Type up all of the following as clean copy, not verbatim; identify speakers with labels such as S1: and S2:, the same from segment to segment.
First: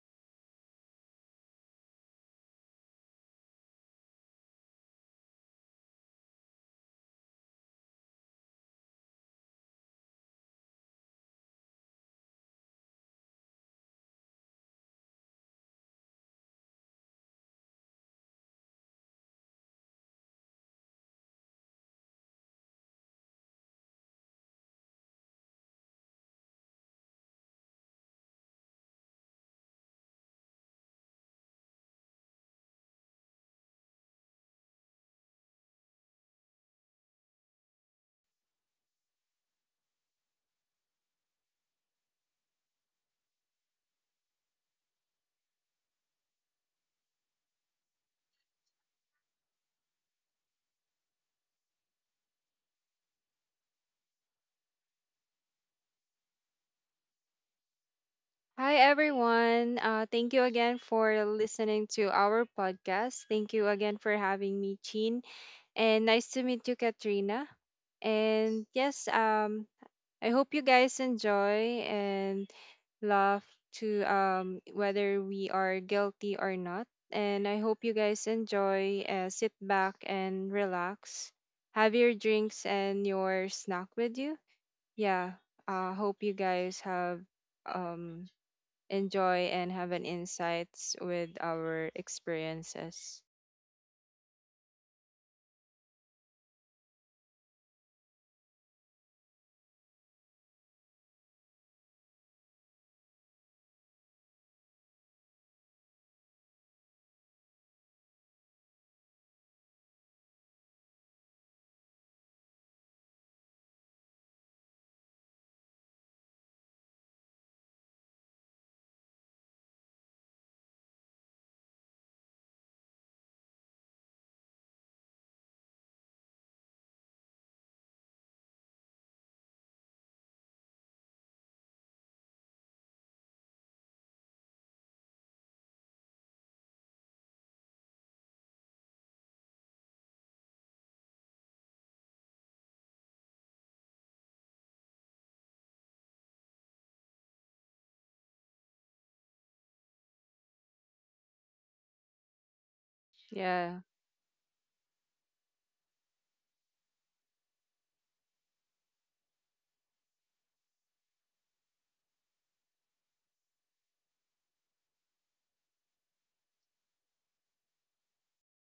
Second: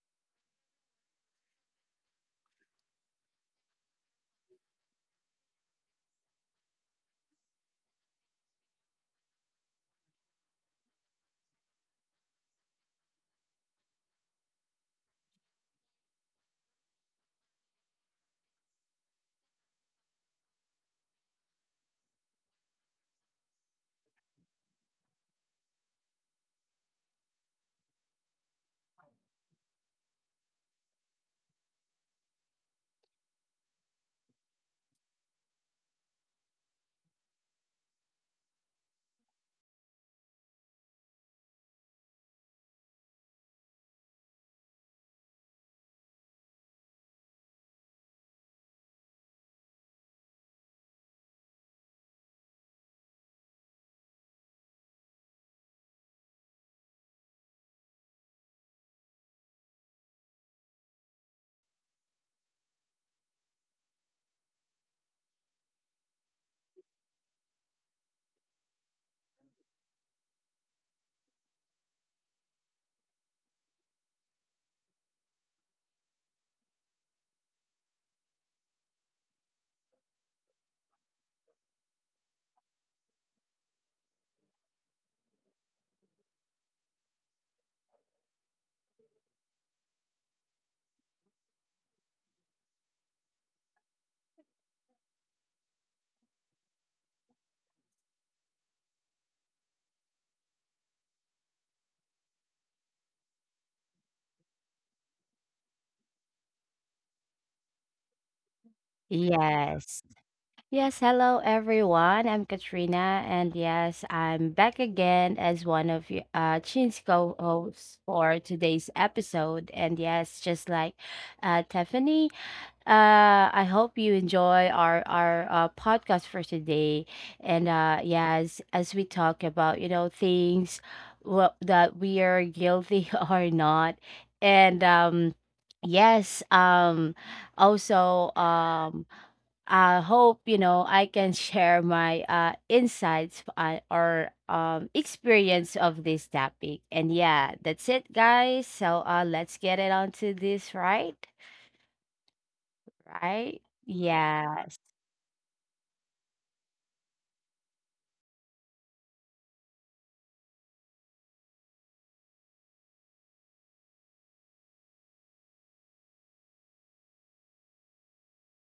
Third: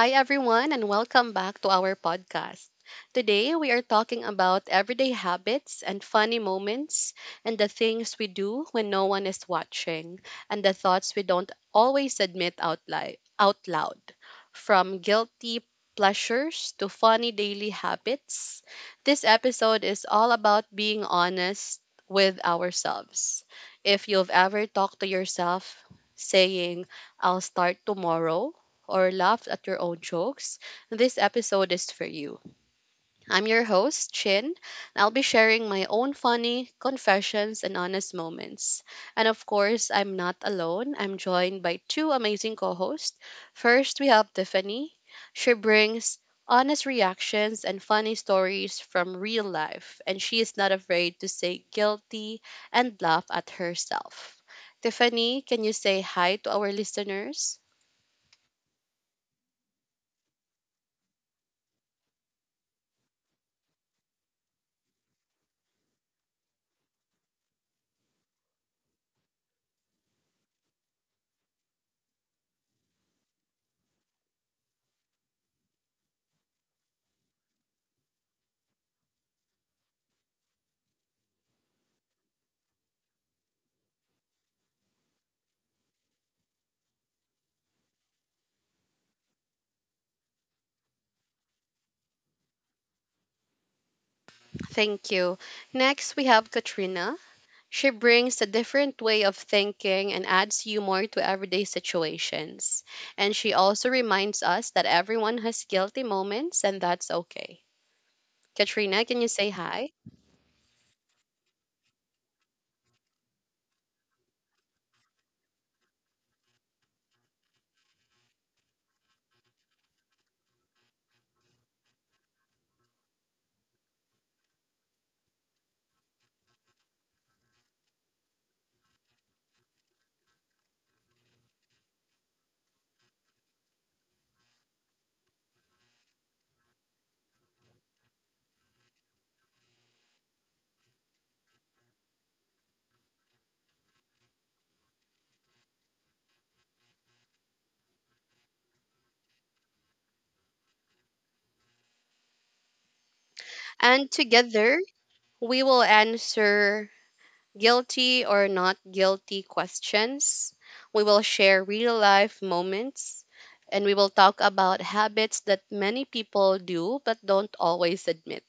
S1: Hi, everyone, and welcome back to our podcast. Today, we are talking about everyday habits and funny moments, and the things we do when no one is watching, and the thoughts we don't always admit out loud. From guilty pleasures to funny daily habits, this episode is all about being honest with ourselves. If you've ever talked to yourself saying, I'll start tomorrow, or laughed at your own jokes, this episode is for you. I'm your host, Chin, and I'll be sharing my own funny confessions and honest moments. And of course, I'm not alone. I'm joined by two amazing co hosts. First, we have Tiffany. She brings honest reactions and funny stories from real life, and she is not afraid to say guilty and laugh at herself. Tiffany, can you say hi to our listeners?
S2: Hi, everyone. Thank you again for listening to our podcast. Thank you again for having me, Jean. And nice to meet you, Katrina. And yes, I hope you guys enjoy and love to whether we are guilty or not. And I hope you guys enjoy, sit back and relax. Have your drinks and your snack with you. Yeah, I hope you guys have. Um, enjoy and have an insights with our experiences.
S1: Thank you. Next, we have Katrina. She brings a different way of thinking and adds humor to everyday situations. And she also reminds us that everyone has guilty moments and that's okay. Katrina, can you say hi?
S3: Yes. Yes, hello everyone. I'm Katrina and yes, I'm back again as one of Chin's co-hosts for today's episode. And yes, just like Tiffany, I hope you enjoy our podcast for today. And yes, as we talk about, you know, things well, that we are guilty or not. And yes, also I hope you know I can share my insights or experience of this topic. And yeah, that's it, guys. So let's get it on to this, right? Right?
S2: Yeah.
S1: And
S3: Yes.
S1: together, we will answer guilty or not guilty questions. We will share real life moments and we will talk about habits that many people do but don't always admit.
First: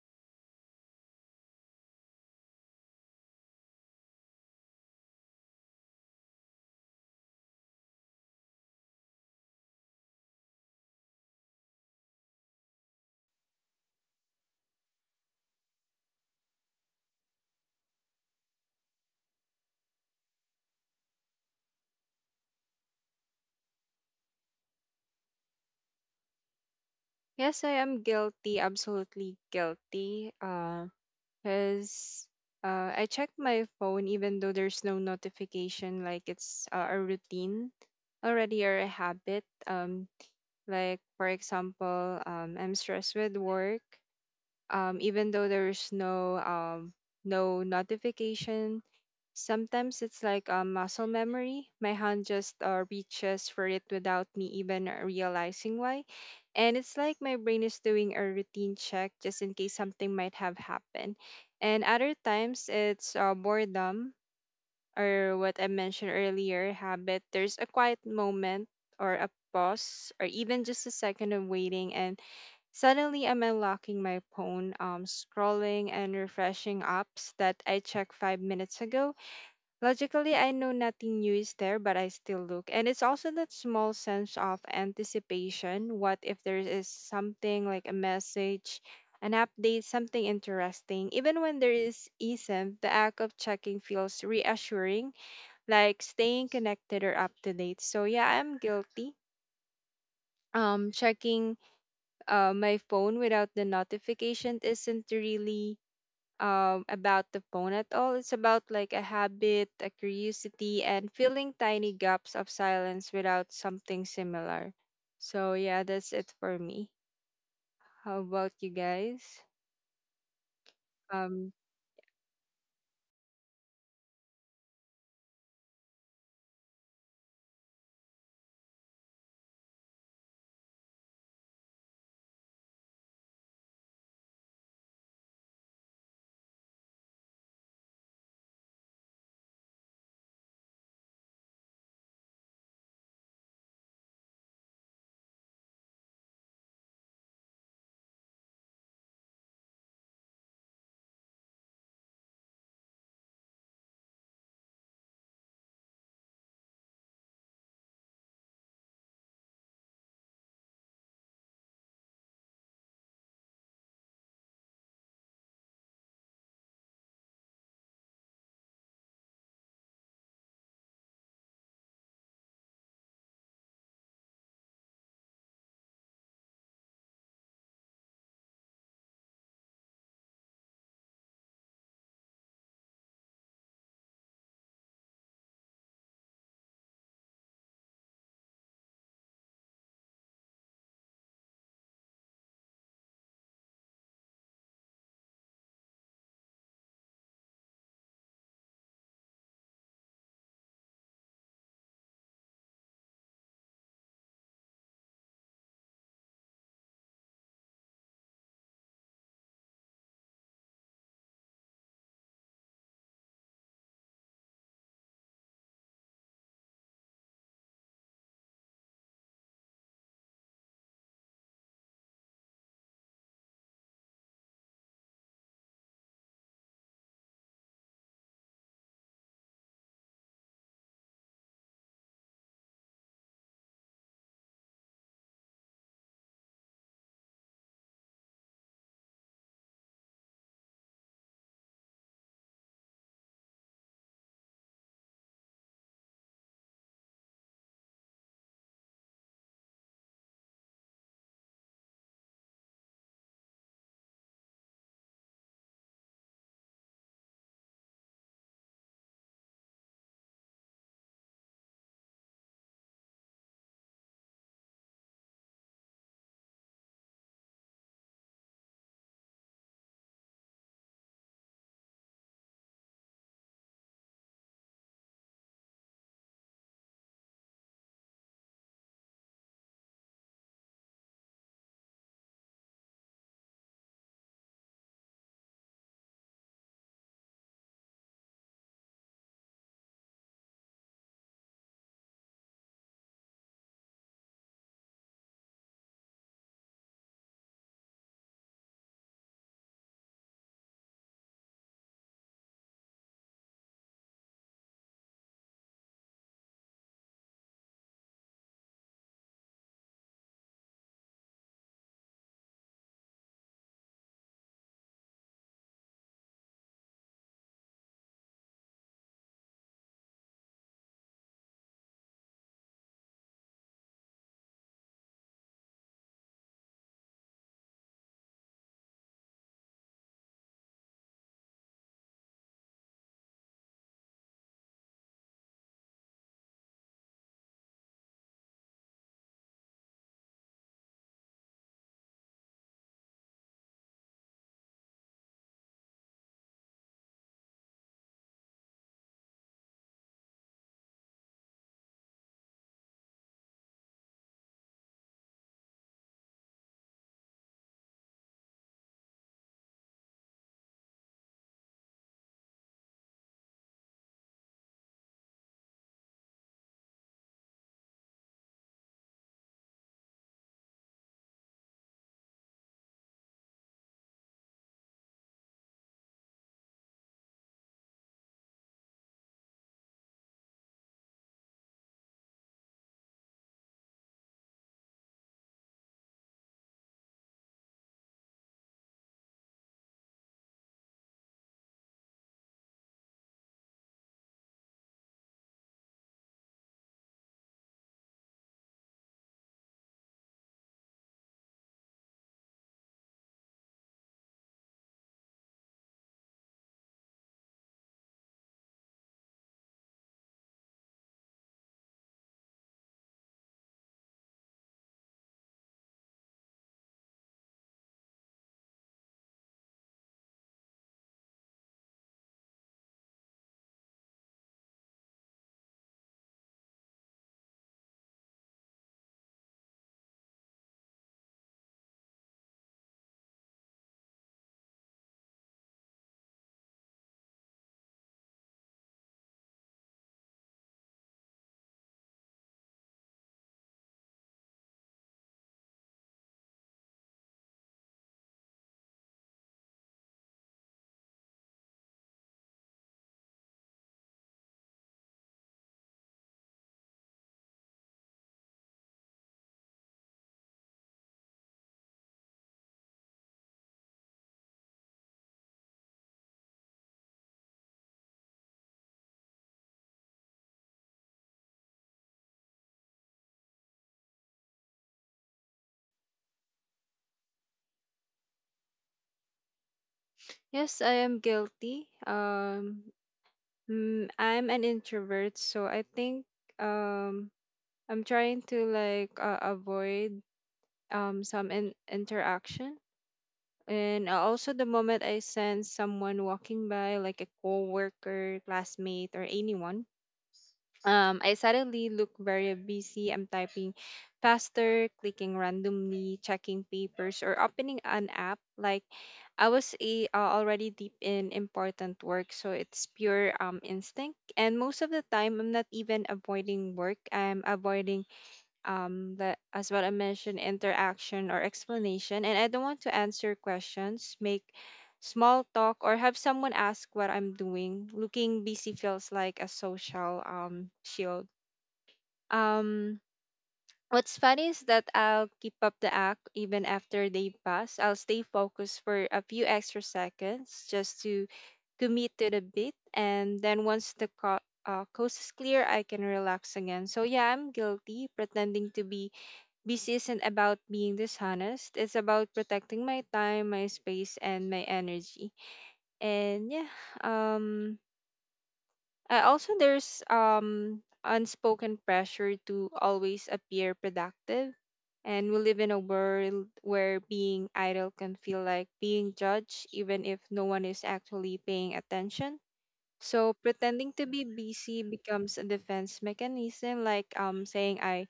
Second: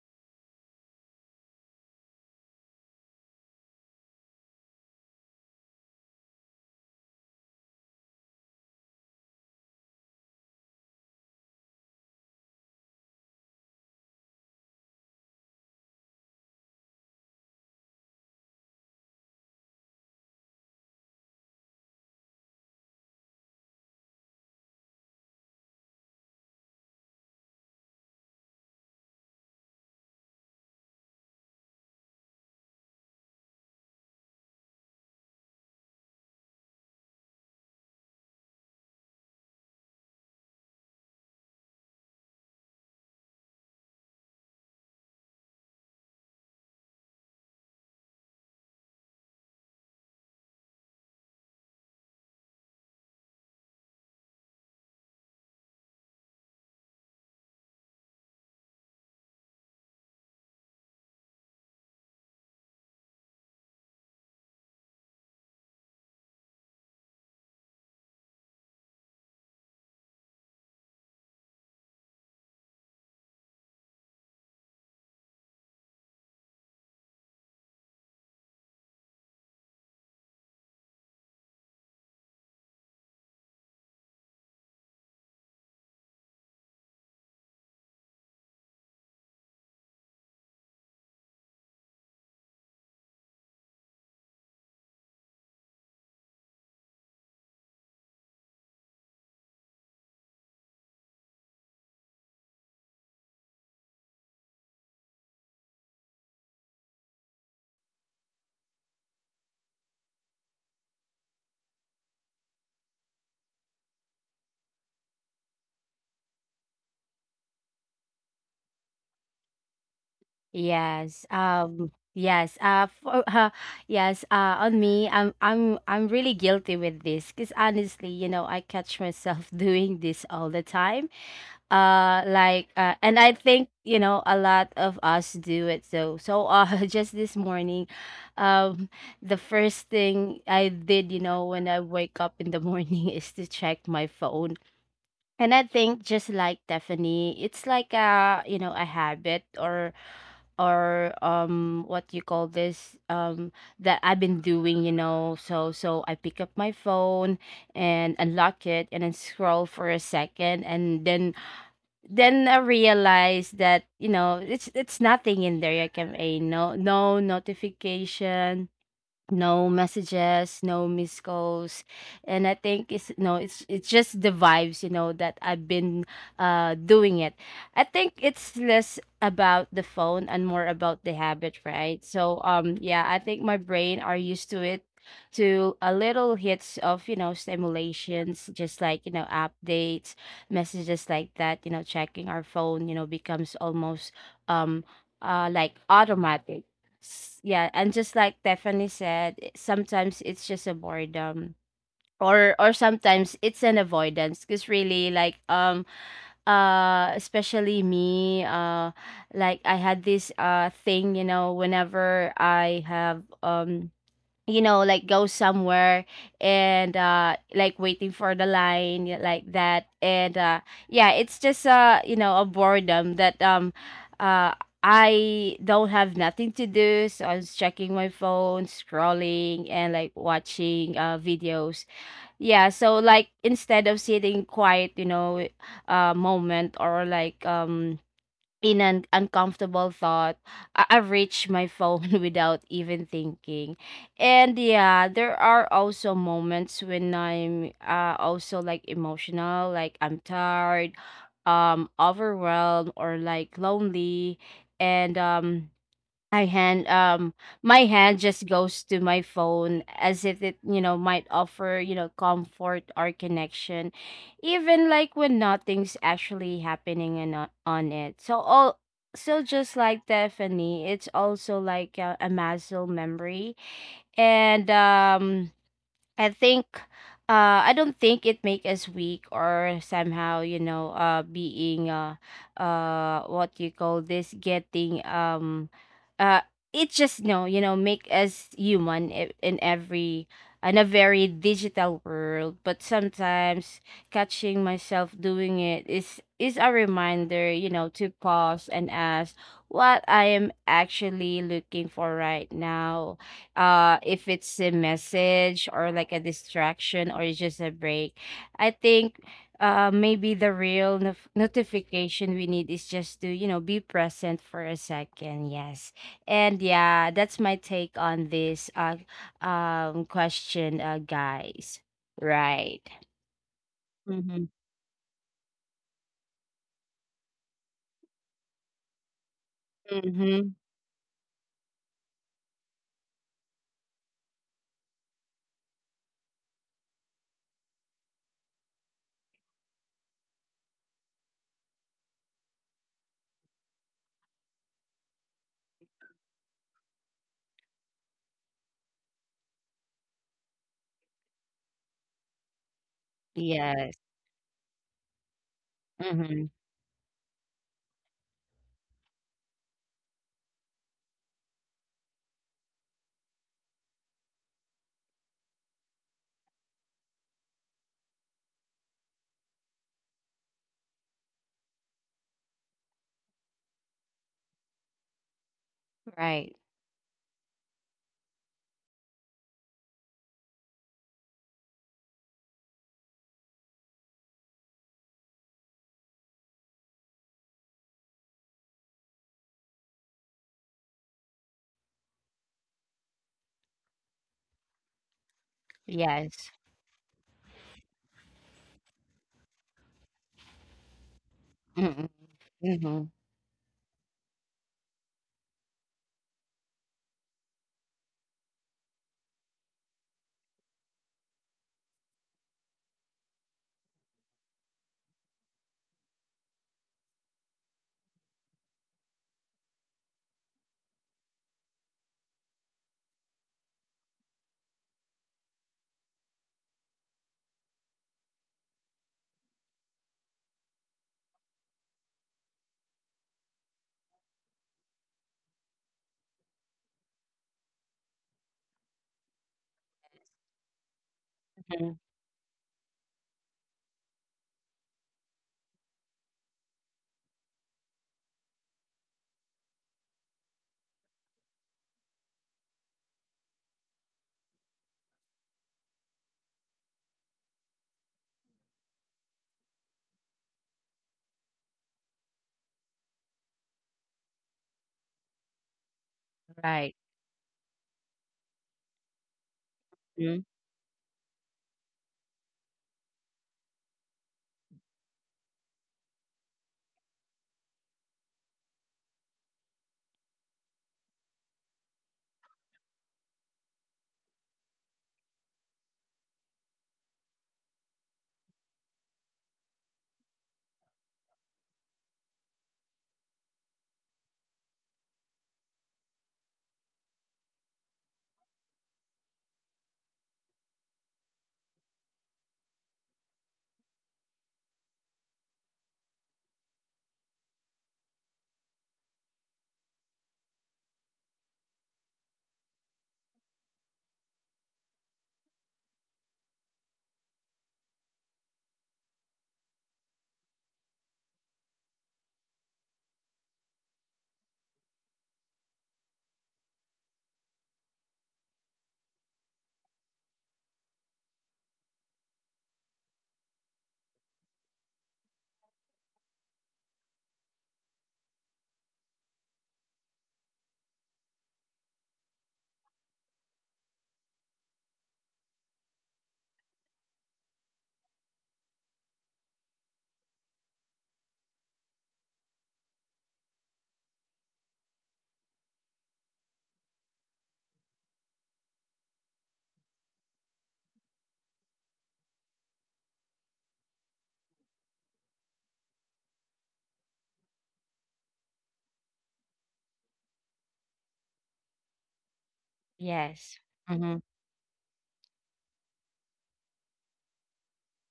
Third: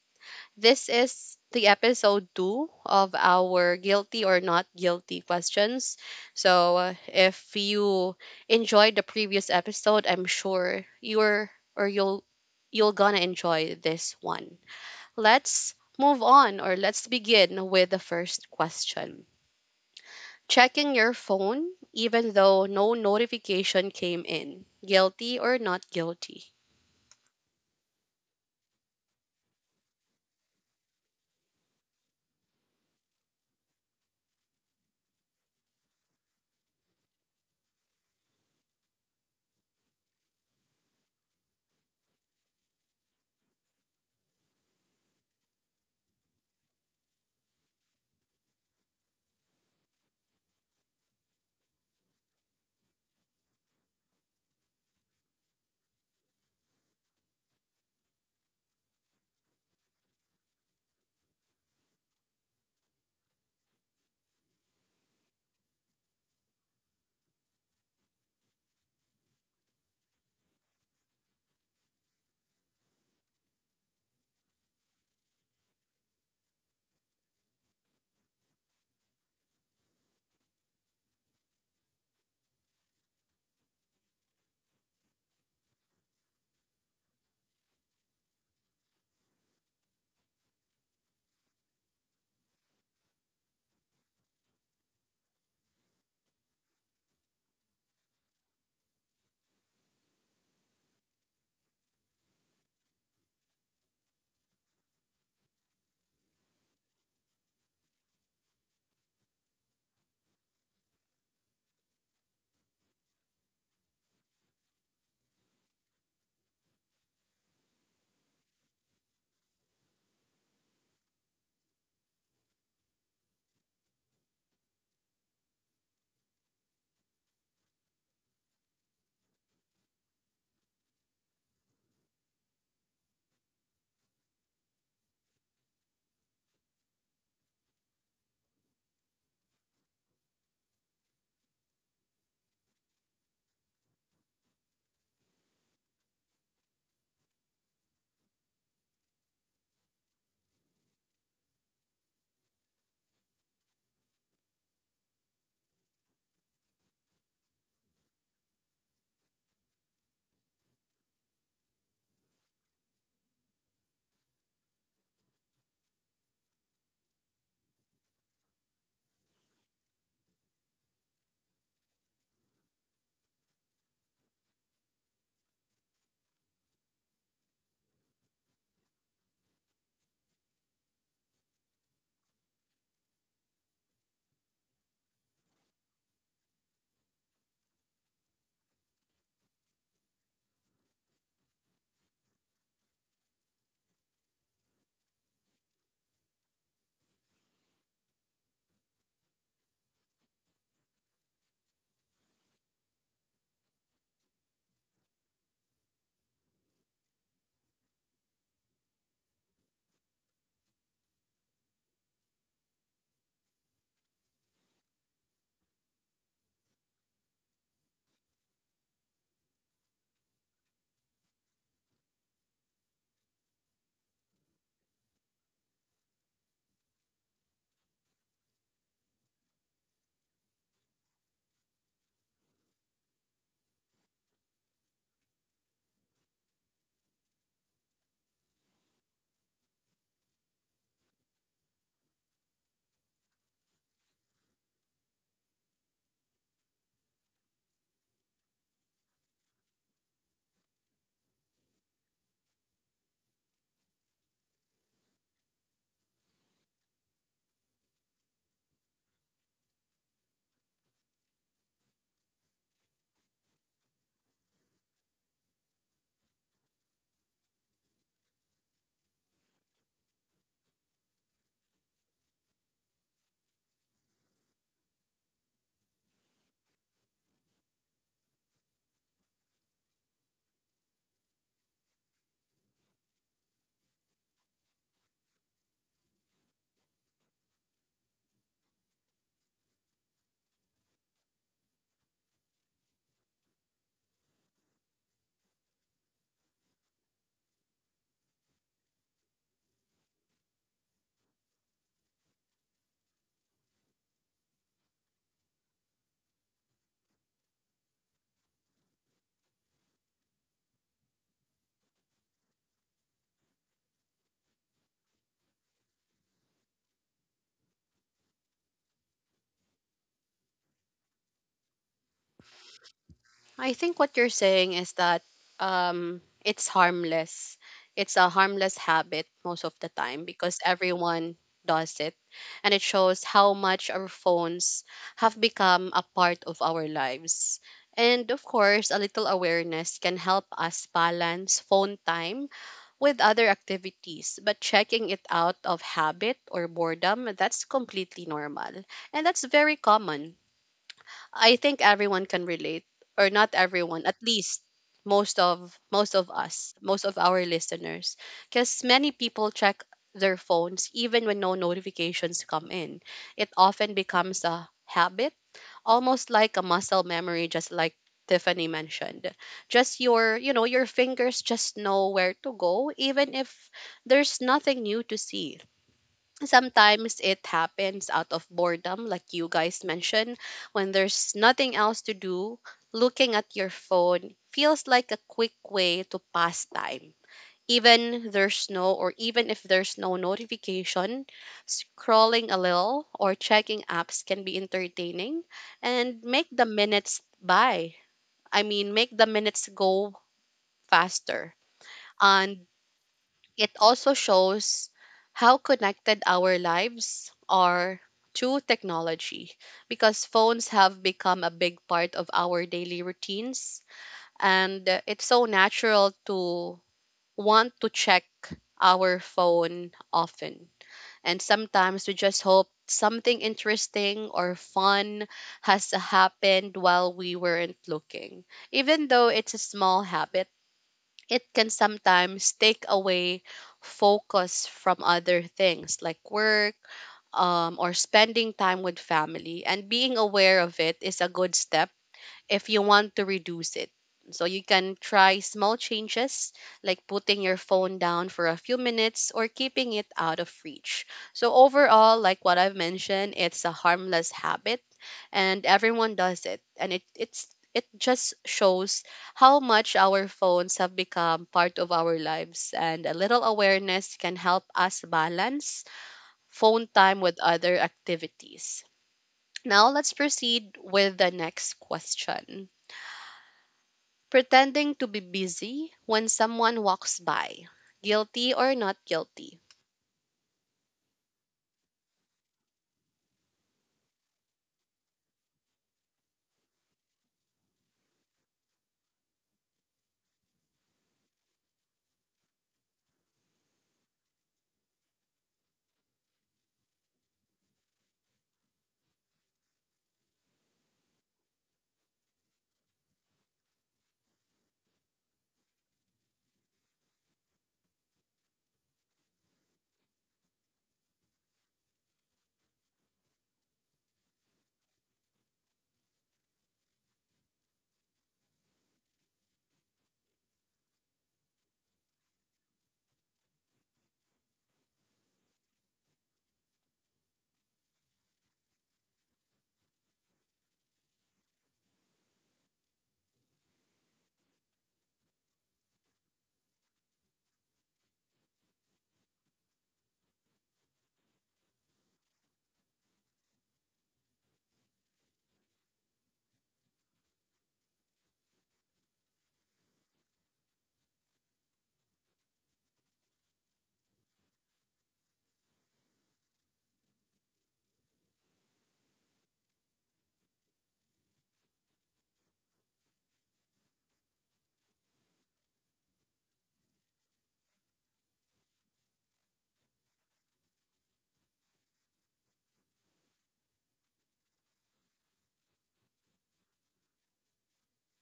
S1: This is the episode two of our guilty or not guilty questions. So, if you enjoyed the previous episode, I'm sure you're or you'll gonna enjoy this one. Let's move on or let's begin with the first question. Checking your phone even though no notification came in. Guilty or not guilty?
S2: Yes, I am guilty, absolutely guilty. Because I check my phone even though there's no notification, like it's a routine already or a habit. Like for example, I'm stressed with work. Even though there's no notification, sometimes it's like a muscle memory. My hand just reaches for it without me even realizing why. And it's like my brain is doing a routine check just in case something might have happened. And other times it's boredom, or what I mentioned earlier, habit. There's a quiet moment or a pause or even just a second of waiting, and suddenly I'm unlocking my phone, scrolling and refreshing apps that I checked 5 minutes ago. Logically, I know nothing new is there, but I still look. And it's also that small sense of anticipation. What if there is something, like a message, an update, something interesting? Even when there is isn't, the act of checking feels reassuring, like staying connected or up to date. So yeah, I'm guilty. Checking my phone without the notification isn't really about the phone at all. It's about like a habit, a curiosity, and filling tiny gaps of silence without something similar. So yeah, that's it for me. How about you guys?
S3: Yes.
S2: Um,
S3: Yes. For, yes. On me, I'm really guilty with this because honestly, you know, I catch myself doing this all the time, like and I think, you know, a lot of us do it, so just this morning um the first thing I did, you know, when I wake up in the morning is to check my phone. And I think, just like Stephanie, it's like a, you know, a habit, or what you call this, that I've been doing, you know. So I pick up my phone and unlock it and then scroll for a second, and then I realized that, you know, it's nothing in there. I can a no notification, no messages, no missed calls. And I think it's no, it's just the vibes, you know, that I've been doing it. I think it's less about the phone and more about the habit, right? So yeah, I think my brain are used to it, to a little hits of, you know, stimulations, just like, you know, updates, messages, like that. You know, checking our phone, you know, becomes almost, um like automatic. Yeah, and just like Stephanie said, sometimes it's just a boredom, or sometimes it's an avoidance, because really, like especially me, like I had this thing, you know, whenever I have, you know, like go somewhere, and like waiting for the line, yeah, like that. And yeah, it's just, you know, a boredom that uh I don't have nothing to do, so I was checking my phone, scrolling, and like watching videos. Yeah, so like instead of sitting quiet, you know, moment, or like in an uncomfortable thought, I've reached my phone without even thinking. And yeah, there are also moments when I'm, also like emotional, like I'm tired, overwhelmed, or like lonely. And I hand my hand just goes to my phone as if it, you know, might offer, you know, comfort or connection, even like when nothing's actually happening and on it. So all, so just like Stephanie, it's also like a muscle memory. And I think I don't think it make us weak or somehow, you know, being what you call this getting uh it just no, you know, make us human, in every in a very digital world. But sometimes catching myself doing it is a reminder, you know, to pause and ask what I am actually looking for right now, if it's a message or like a distraction, or it's just a break. I think maybe the real notification we need is just to, you know, be present for a second. Yes, and yeah, that's my take on this question, guys, right?
S1: I think what you're
S3: Mm-hmm.
S1: saying is that it's harmless. It's a harmless habit most of the time because
S3: Mm-hmm.
S1: everyone does it. And it shows how much our phones have become a part of our lives. And of course, a little awareness can help us balance phone time with other activities, but checking it out of habit or boredom, that's completely normal. And that's very common. I think everyone can relate, or not everyone,
S3: Yes.
S1: at least most of
S3: Mm-hmm.
S1: us, most of our listeners, because many people check their phones even when no notifications come in. It often becomes a habit, almost like a muscle memory, just like Tiffany mentioned. Just your, you know, your fingers just know where to go, even if there's nothing new to see.
S3: Right.
S1: Sometimes it happens out of boredom, like you guys mentioned, when there's nothing else to do. Looking at your phone feels like a quick way to pass time, even there's no or even if there's no notification. Scrolling a little or checking apps can be entertaining and
S3: Yes.
S1: make the minutes go faster.
S3: Mm-hmm.
S1: And
S3: Mm-hmm.
S1: it also shows how connected our lives are to technology because phones have become a big part of our daily routines, and it's so natural to want to check our phone often. And sometimes we just hope something interesting or fun has happened while we weren't looking. Even though it's a small habit, it can sometimes take away focus from other things like work, or spending time with family. And being aware of it is a good step if you want to reduce it. So you can try small changes like putting your phone down for a few minutes or keeping it out of reach. So overall, like what I've mentioned, it's a harmless habit and everyone does it. And it it just shows how much our phones have become part of our lives, and a little awareness can help us balance phone
S3: Right.
S1: time with other activities. Now let's
S3: Mm.
S1: proceed with the next question. Pretending to be busy when someone walks by, guilty or not guilty.
S2: yes, I am guilty. I'm an introvert, so I think um, I'm trying to, like, avoid some interaction. And also, the moment I sense someone walking by, like a coworker, classmate, or anyone, I suddenly look very busy. I'm typing faster, clicking randomly, checking papers, or opening an app, like I was already deep in important work. So it's pure instinct. And most of the time, I'm not even avoiding work. I'm avoiding that, as what I mentioned, interaction or explanation. And I don't want to answer questions, make small talk, or have someone ask what I'm doing. Looking busy feels like a social shield. Um What's funny is that I'll keep up the act even after they pass. I'll stay focused for a few extra seconds just to commit to the beat. And then once the coast is clear, I can relax again. So yeah, I'm guilty. Pretending to be busy isn't about being dishonest. It's about protecting my time, my space, and my energy. And yeah, um, I also, there's unspoken pressure to always appear productive. And we live in a world where being idle can feel like being judged, even if no one is actually paying attention. So
S3: Yes.
S2: pretending to
S3: Mm-hmm.
S2: be busy becomes a defense mechanism, like saying,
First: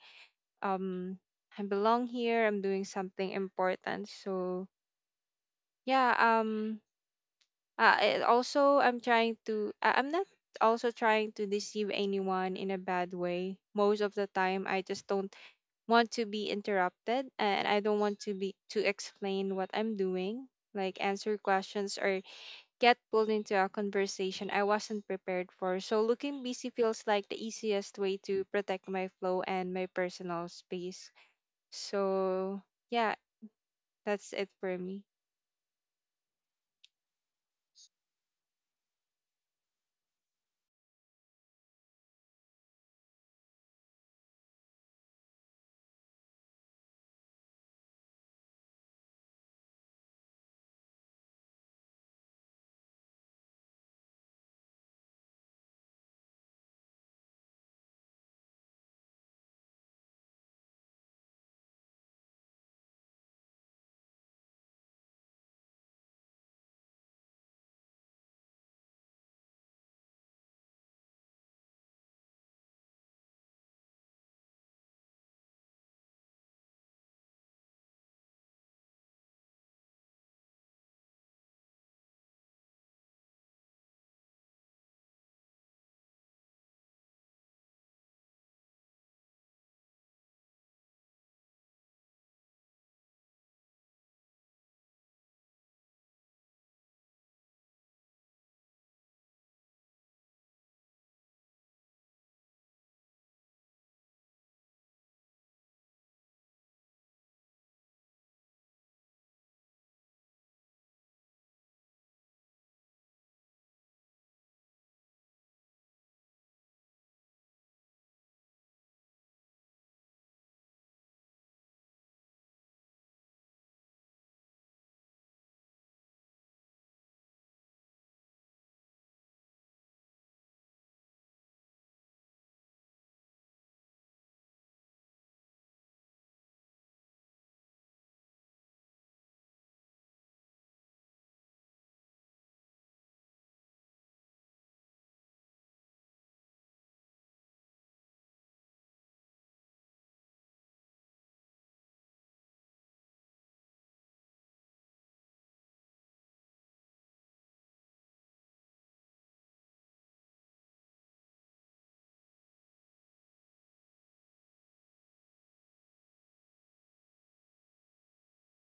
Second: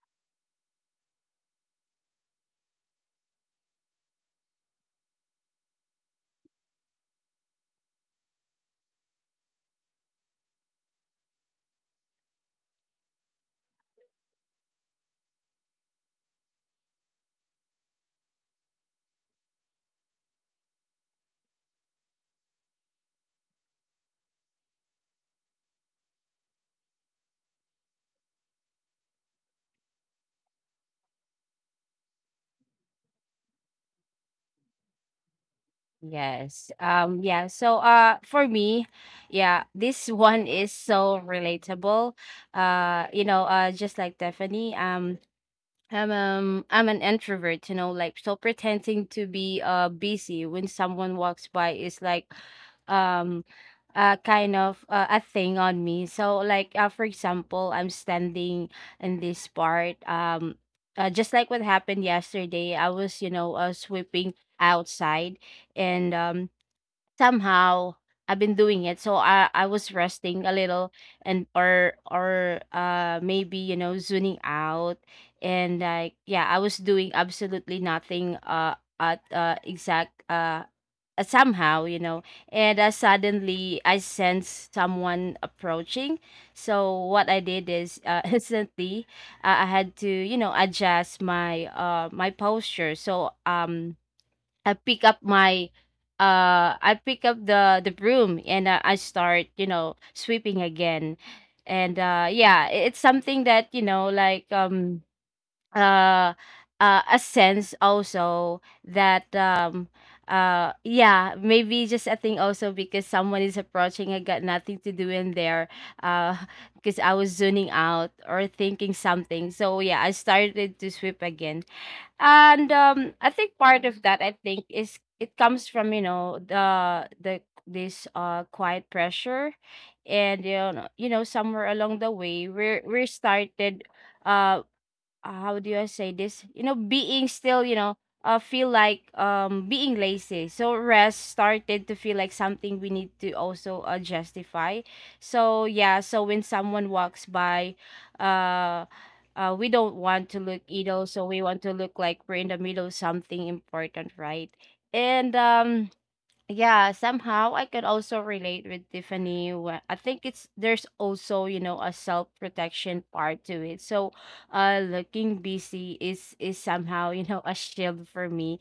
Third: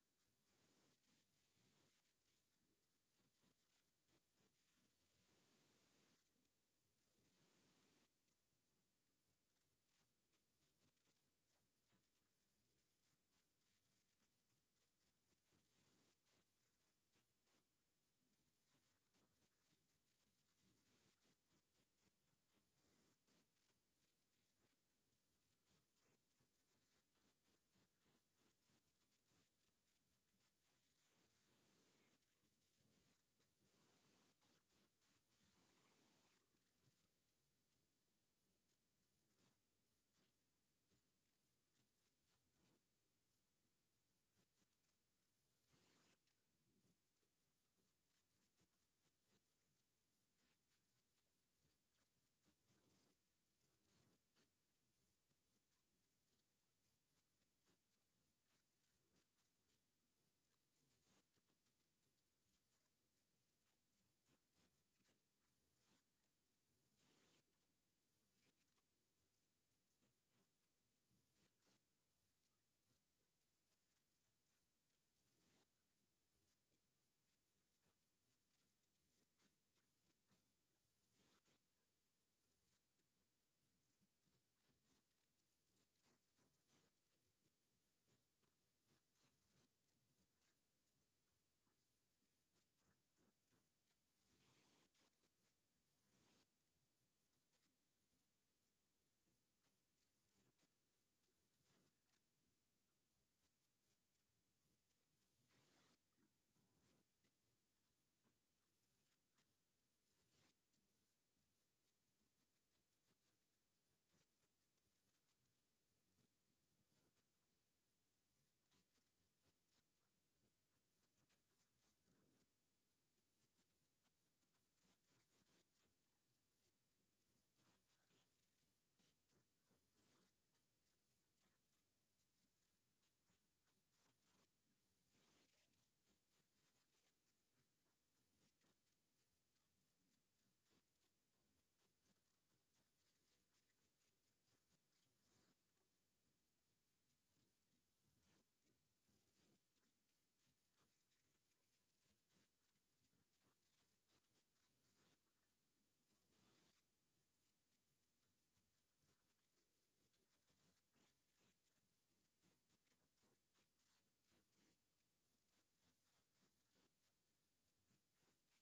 S2: um I belong here, I'm doing something important. So yeah, I also, I'm trying to, I'm not also trying to deceive anyone in a bad way. Most of the time I just don't want to be interrupted, and I don't want to be to explain what I'm doing, like answer questions or get pulled into a conversation I wasn't prepared for. So looking busy feels like the easiest way to protect my flow and my personal space. So yeah, that's it for me.
S3: Yes. Yeah, so for me, yeah, this one is so relatable. You know, just like Stephanie, I'm an introvert, you know, like. So pretending to be busy when someone walks by is like um kind of a thing on me. So like for example, I'm standing in this part, just like what happened yesterday. I was, you know, sweeping outside, and somehow, I've been doing it. So I was resting a little, and or maybe, you know, zoning out. And like yeah, I was doing absolutely nothing at exact somehow, you know. And suddenly I sensed someone approaching. So what I did is, instantly, I had to, you know, adjust my my posture. So I pick up my I pick up the broom, and I start, you know, sweeping again. And yeah, it's something that, you know, like uh a sense also that yeah, maybe just a thing also, because someone is approaching, I got nothing to do in there, uh because I was zoning out or thinking something. So yeah, I started to sweep again. And I think part of that, I think, is it comes from, you know, the this quiet pressure. And you know, you know, somewhere along the way, we started uh how do I say this? You know, being still, you know, feel like being lazy. So rest started to feel like something we need to also justify. So yeah, so when someone walks by, uh, we don't want to look idle. So we want to look like we're in the middle of something important, right? And yeah, somehow I could also relate with Tiffany. I think it's there's also, you know, a self-protection part to it. So looking busy is somehow, you know, a shield for me.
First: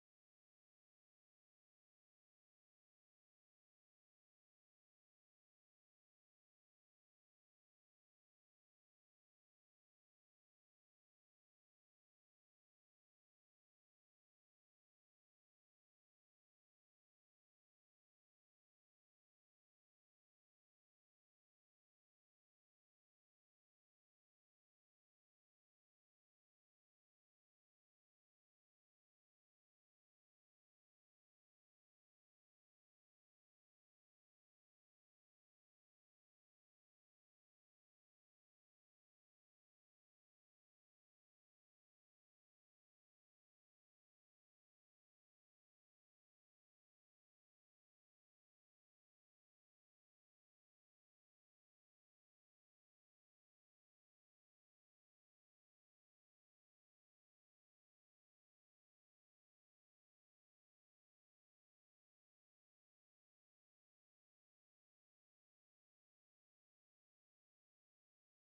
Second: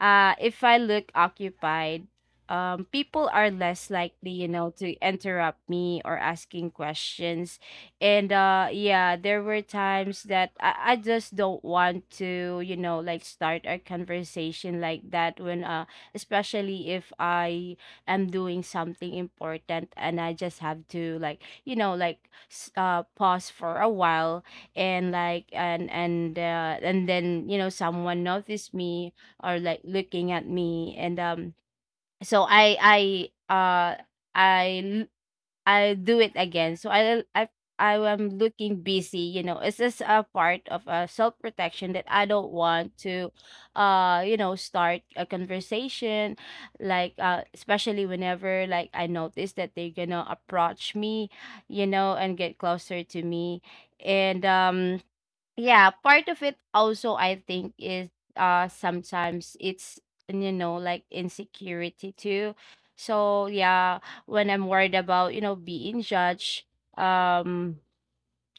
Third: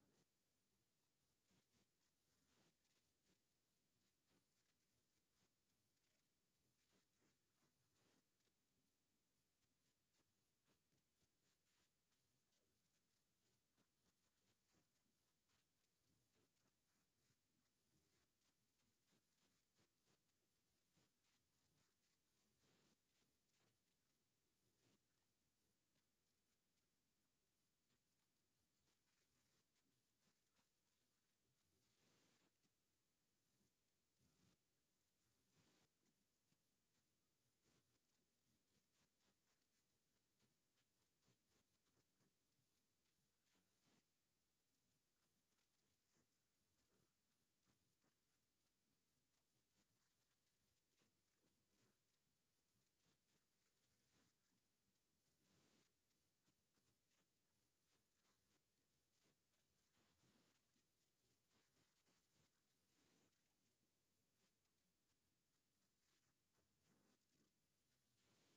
S3: If I look occupied, people are less likely, you know, to interrupt me or asking questions. And yeah, there were times that I just don't want to, you know, like start a conversation like that, when especially if I am doing something important, and I just have to, like, you know, like pause for a while. And like, and and then, you know, someone noticed me or like looking at me. And so uh I I do it again. So I I am looking busy, you know. It's just a part of, self protection that I don't want to, you know, start a conversation, like, especially whenever like I notice that they're gonna approach me, you know, and get closer to me. And yeah, part of it also, I think, is sometimes it's, you know, like insecurity too. So yeah, when I'm worried about, you know, being judged, um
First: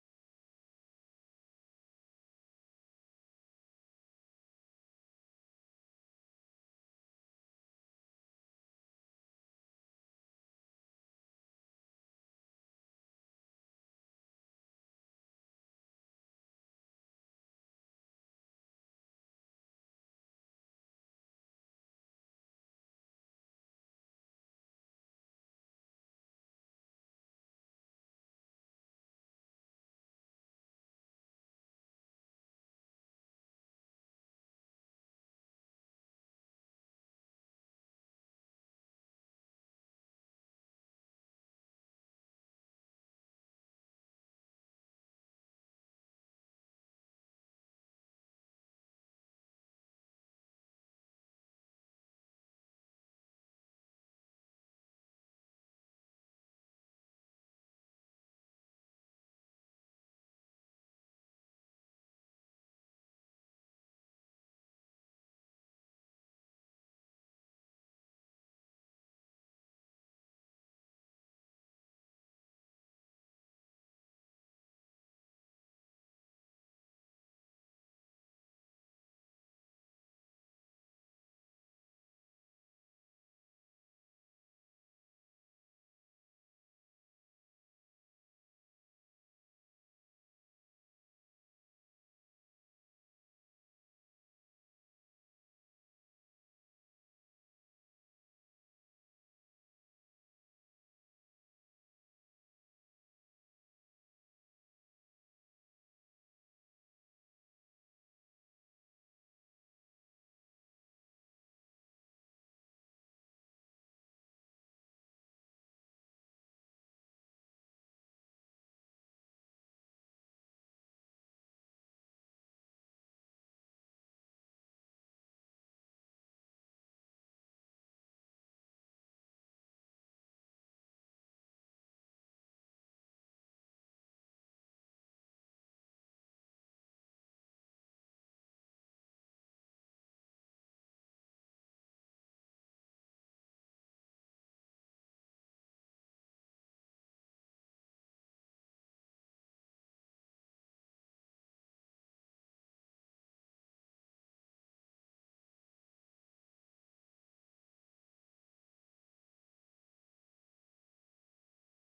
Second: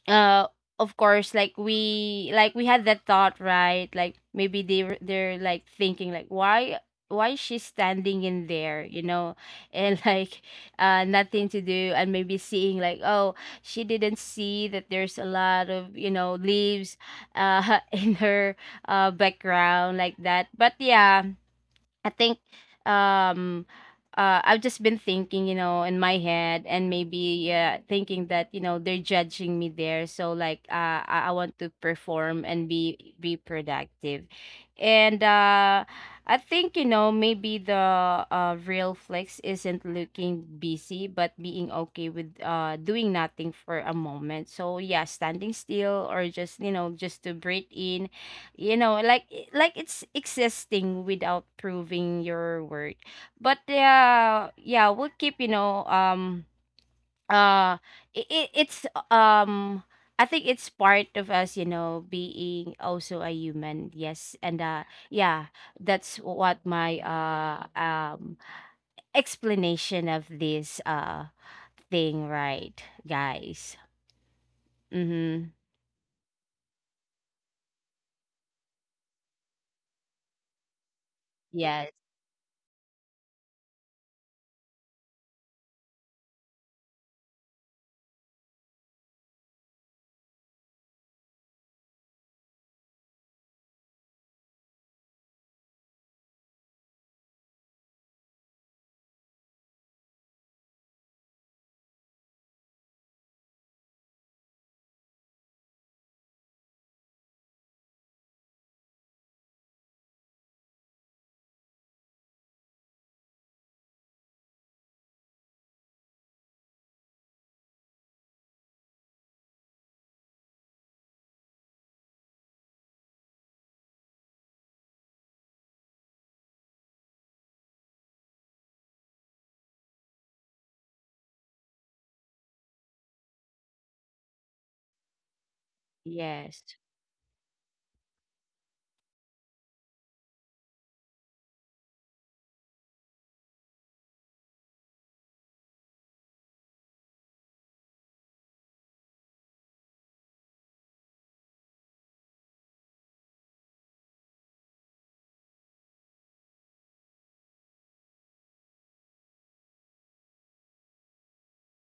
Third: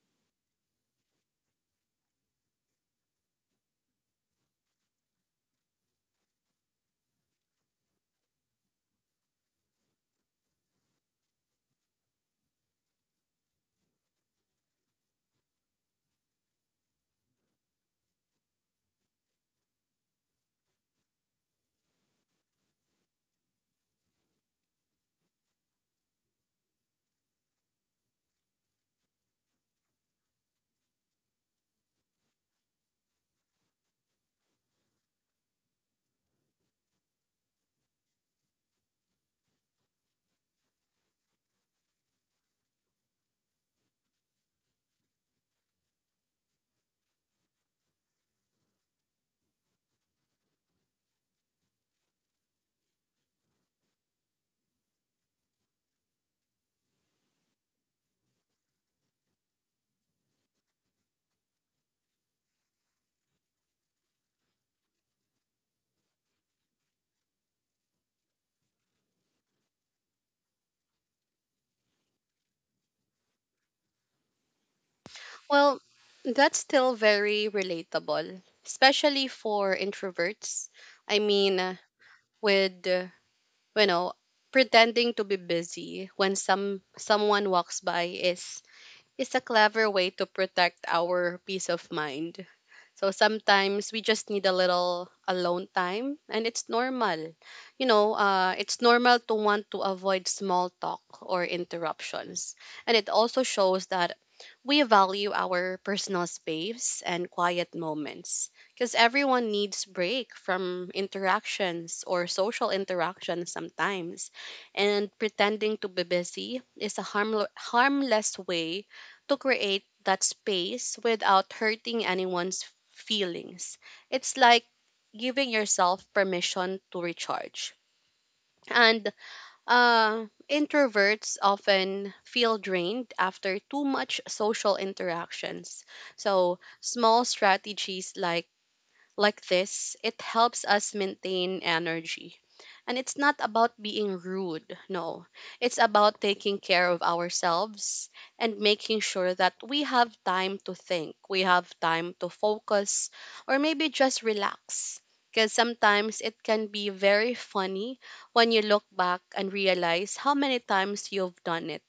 S3: uh of course, like we, like we had that thought, right? Like maybe they're like thinking like, why is she standing in there, you know, and like nothing to do. And maybe seeing like, oh, she didn't see that there's a lot of, you know, leaves in her background, like that. But yeah, I think um I've just been thinking, you know, in my head. And maybe yeah, thinking that, you know, they're judging me there. So like I want to perform and be productive. And I think, you know, maybe the real flex isn't looking busy, but being okay with doing nothing for a moment. So yeah, standing still or just, you know, just to breathe in, you know, like like it's existing without proving your worth. But yeah, yeah, we'll keep, you know, uh it's um I think it's part of us, you know, being also a human. Yes, and yeah, that's what my explanation of this thing, right, guys? Mm-hmm.
S1: Well, that's still very relatable, especially for introverts. I mean,
S3: Yes.
S1: with you know, pretending to be busy when someone walks by is a clever way to protect our peace of mind. So sometimes we just need a little alone time, and it's normal. You know, it's normal to want to avoid small talk or interruptions. And it also shows that we value our personal space and quiet moments because everyone needs break from interactions or social interactions sometimes. And pretending to be busy is a harmless way to create that space without hurting anyone's feelings. It's like giving yourself permission to recharge. And introverts often feel drained after too much social interactions. So
S3: Yes.
S1: small strategies like this, it helps us maintain energy, and it's not about being rude, no. It's about taking care of ourselves and making sure that we have time to think, we have time to focus, or maybe just relax. Because sometimes it can be very funny when you look back and realize how many times you've done it.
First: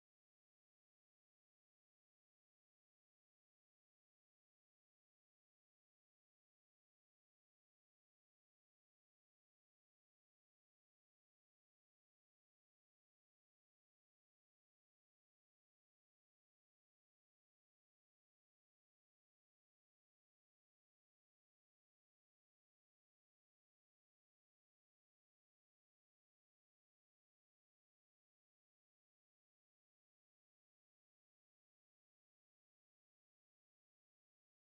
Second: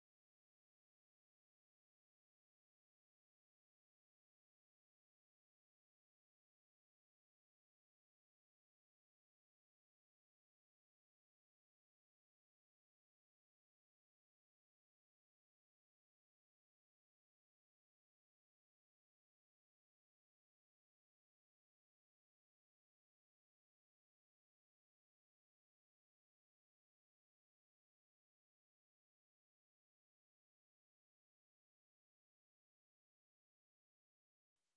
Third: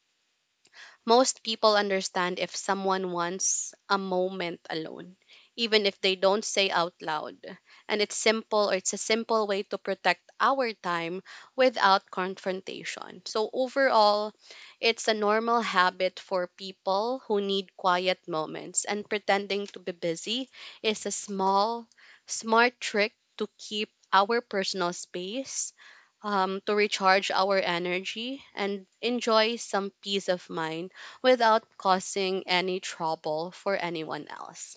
S1: Most people understand if someone wants a moment alone, even if they don't say out loud. And it's a simple way to protect our time without confrontation. So, overall, it's a normal habit for people who need quiet moments, and pretending to be busy is a small, smart trick to keep our personal space, to recharge our energy and enjoy some peace of mind without causing any trouble for anyone else.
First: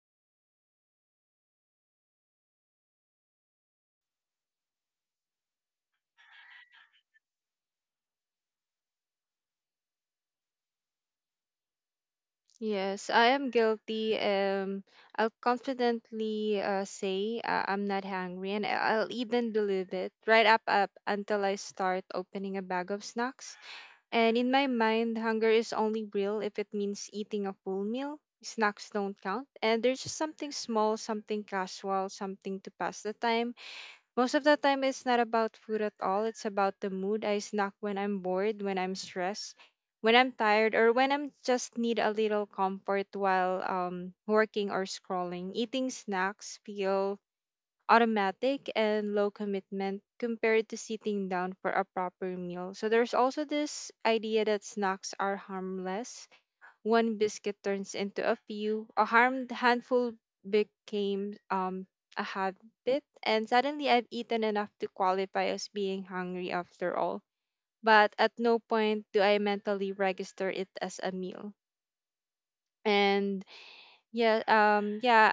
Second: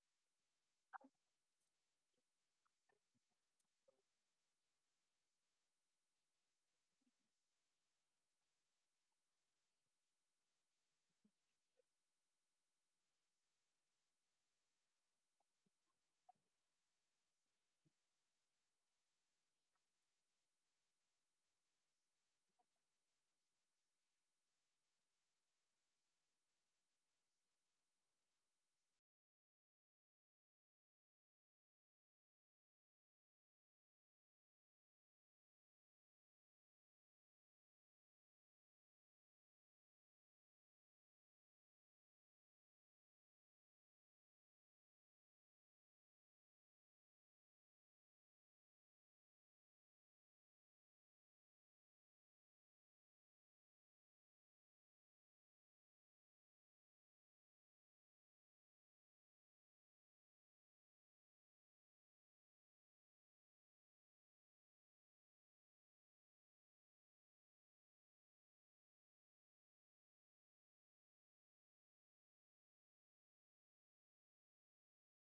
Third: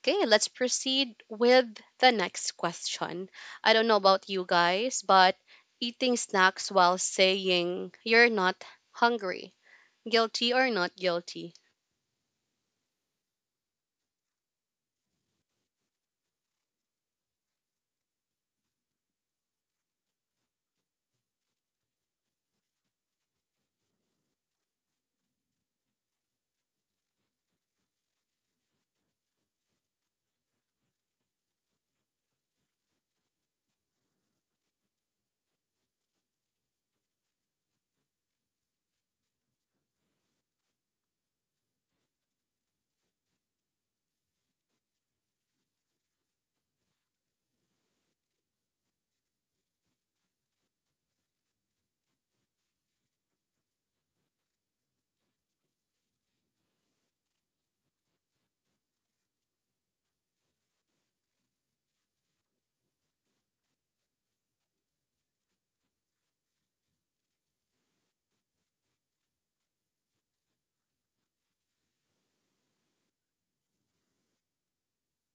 S1: Okay, let's proceed with the next question. I don't know about you guys, but eating snacks while saying you're not hungry, guilty or not guilty?
S2: Yes, I am guilty. I'll confidently say I'm not hungry, and I'll even believe it right up until I start opening a bag of snacks. And in my mind, hunger is only real if it means eating a full meal. Snacks don't count, and there's just something small, something casual, something to pass the time. Most of the time, it's not about food at all. It's about the mood. I snack when I'm bored, when I'm stressed, when I'm tired, or when I'm just need a little comfort while working or scrolling. Eating snacks feel automatic and low commitment compared to sitting down for a proper meal. So there's also this idea that snacks are harmless. One biscuit turns into a few. A harmed handful became a habit, and suddenly I've eaten enough to qualify as being hungry after all. But at no point do I mentally register it as a meal. And yeah, yeah,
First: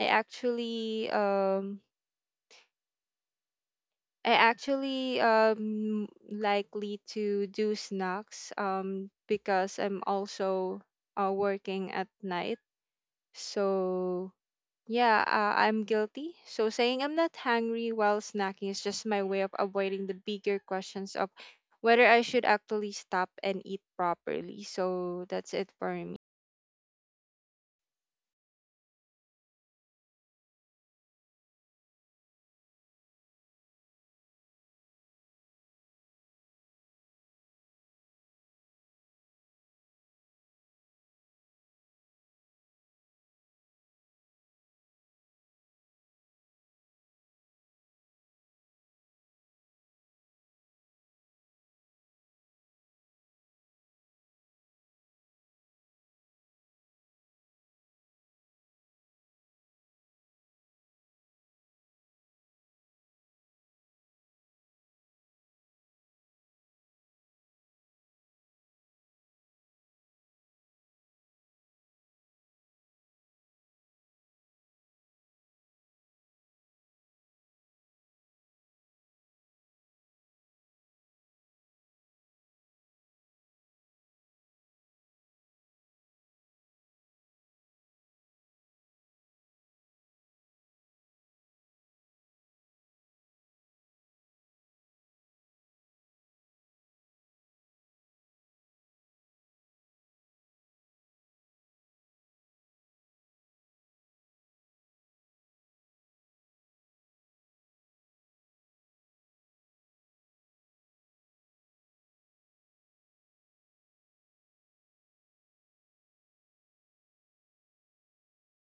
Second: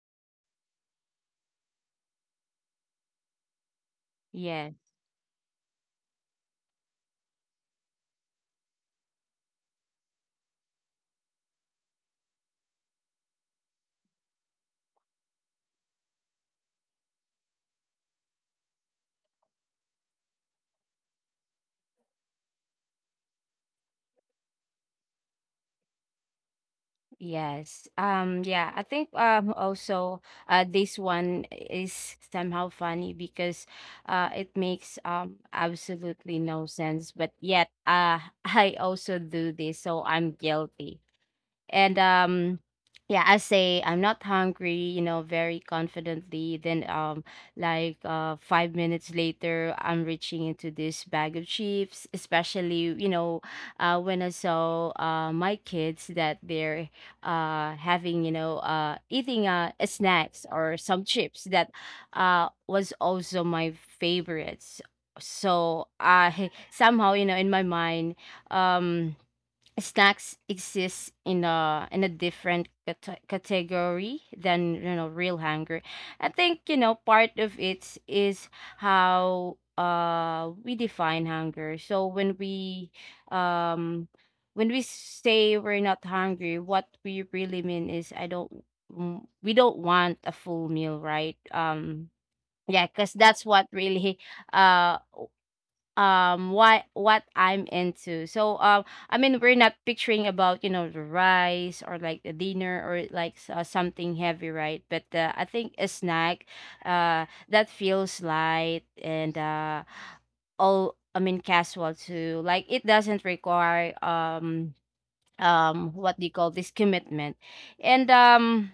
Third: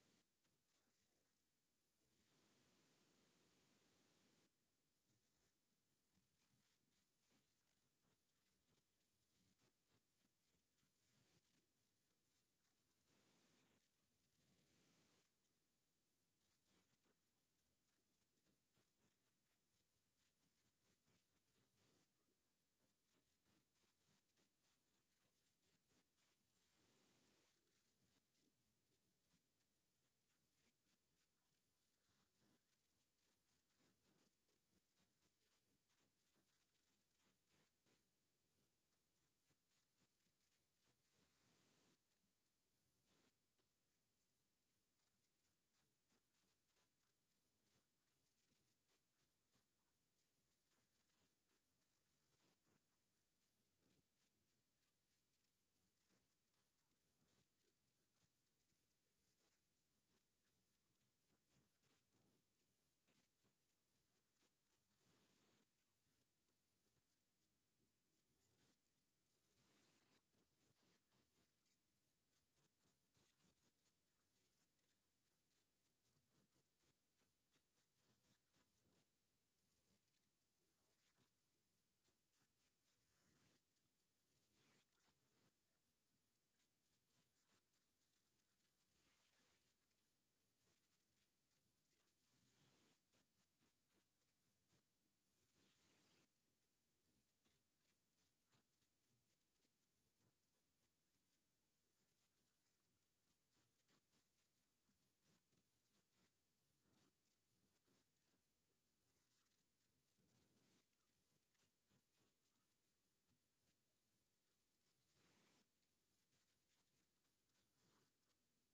S2: I actually um, I
S3: Yes.
S2: actually um likely to do snacks because I'm also working at night. So yeah, I'm guilty. So saying I'm not hungry while snacking is just my way of avoiding the bigger questions of whether I should actually stop and eat properly. So that's it for me.
S3: Yes. Yeah, I think also this one is somehow funny because it makes absolutely no sense, but yet I also do this, so I'm guilty. And yeah, I say I'm not hungry, you know, very confidently, then like 5 minutes later, I'm reaching into this bag of chips, especially, you know, when I saw my kids that they're having, you know, eating snacks or some chips that was also my favorites. So I somehow, you know, in my mind, um snacks exist in a different category than, you know, real hunger. I think, you know, part of it is how we define hunger. So um when we say we're not hungry, what we really mean is I don't we don't want a full meal, right? Yeah, because that's what really uh what I'm into. So I mean we're not picturing about the rice or like the dinner or like something heavy right but I think a snack that feels light and all I mean casual too, like it doesn't require what do you call this, commitment. and um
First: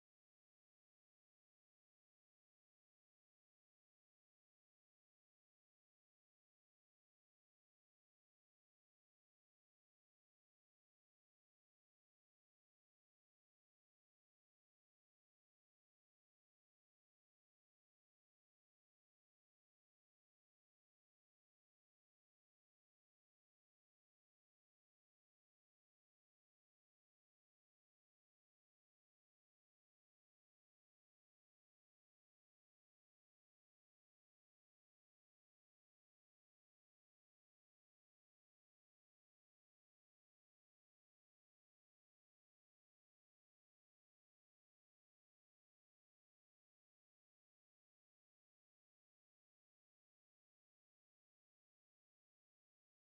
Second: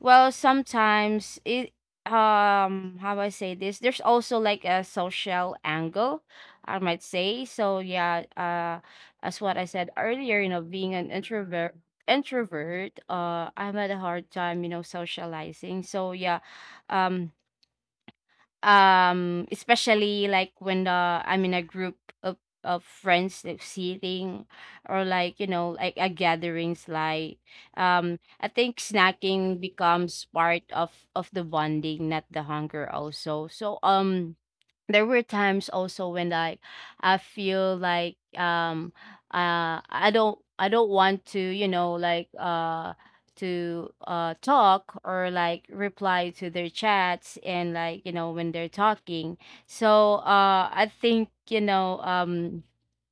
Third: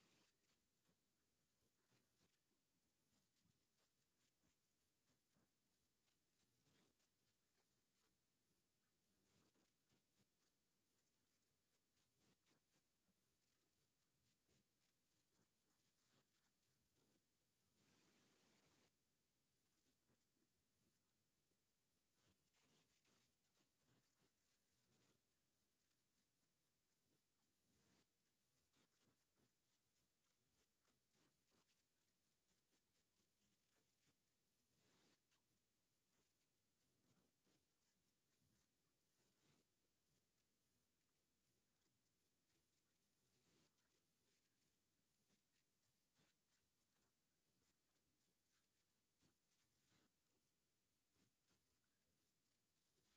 S3: sometimes it, how I say this, there's also like a social angle, I might say. So yeah, as what I said earlier, you know, being an introvert I'm at a hard time, you know, socializing. So yeah, um especially like when the I'm in a group of of friends, like sitting or like you know, like a gatherings like, I think snacking becomes part of the bonding, not the hunger also. So there were times also when like I feel like I don't want to you know like to talk or like reply to their chats and like you know when they're talking. So I think you know,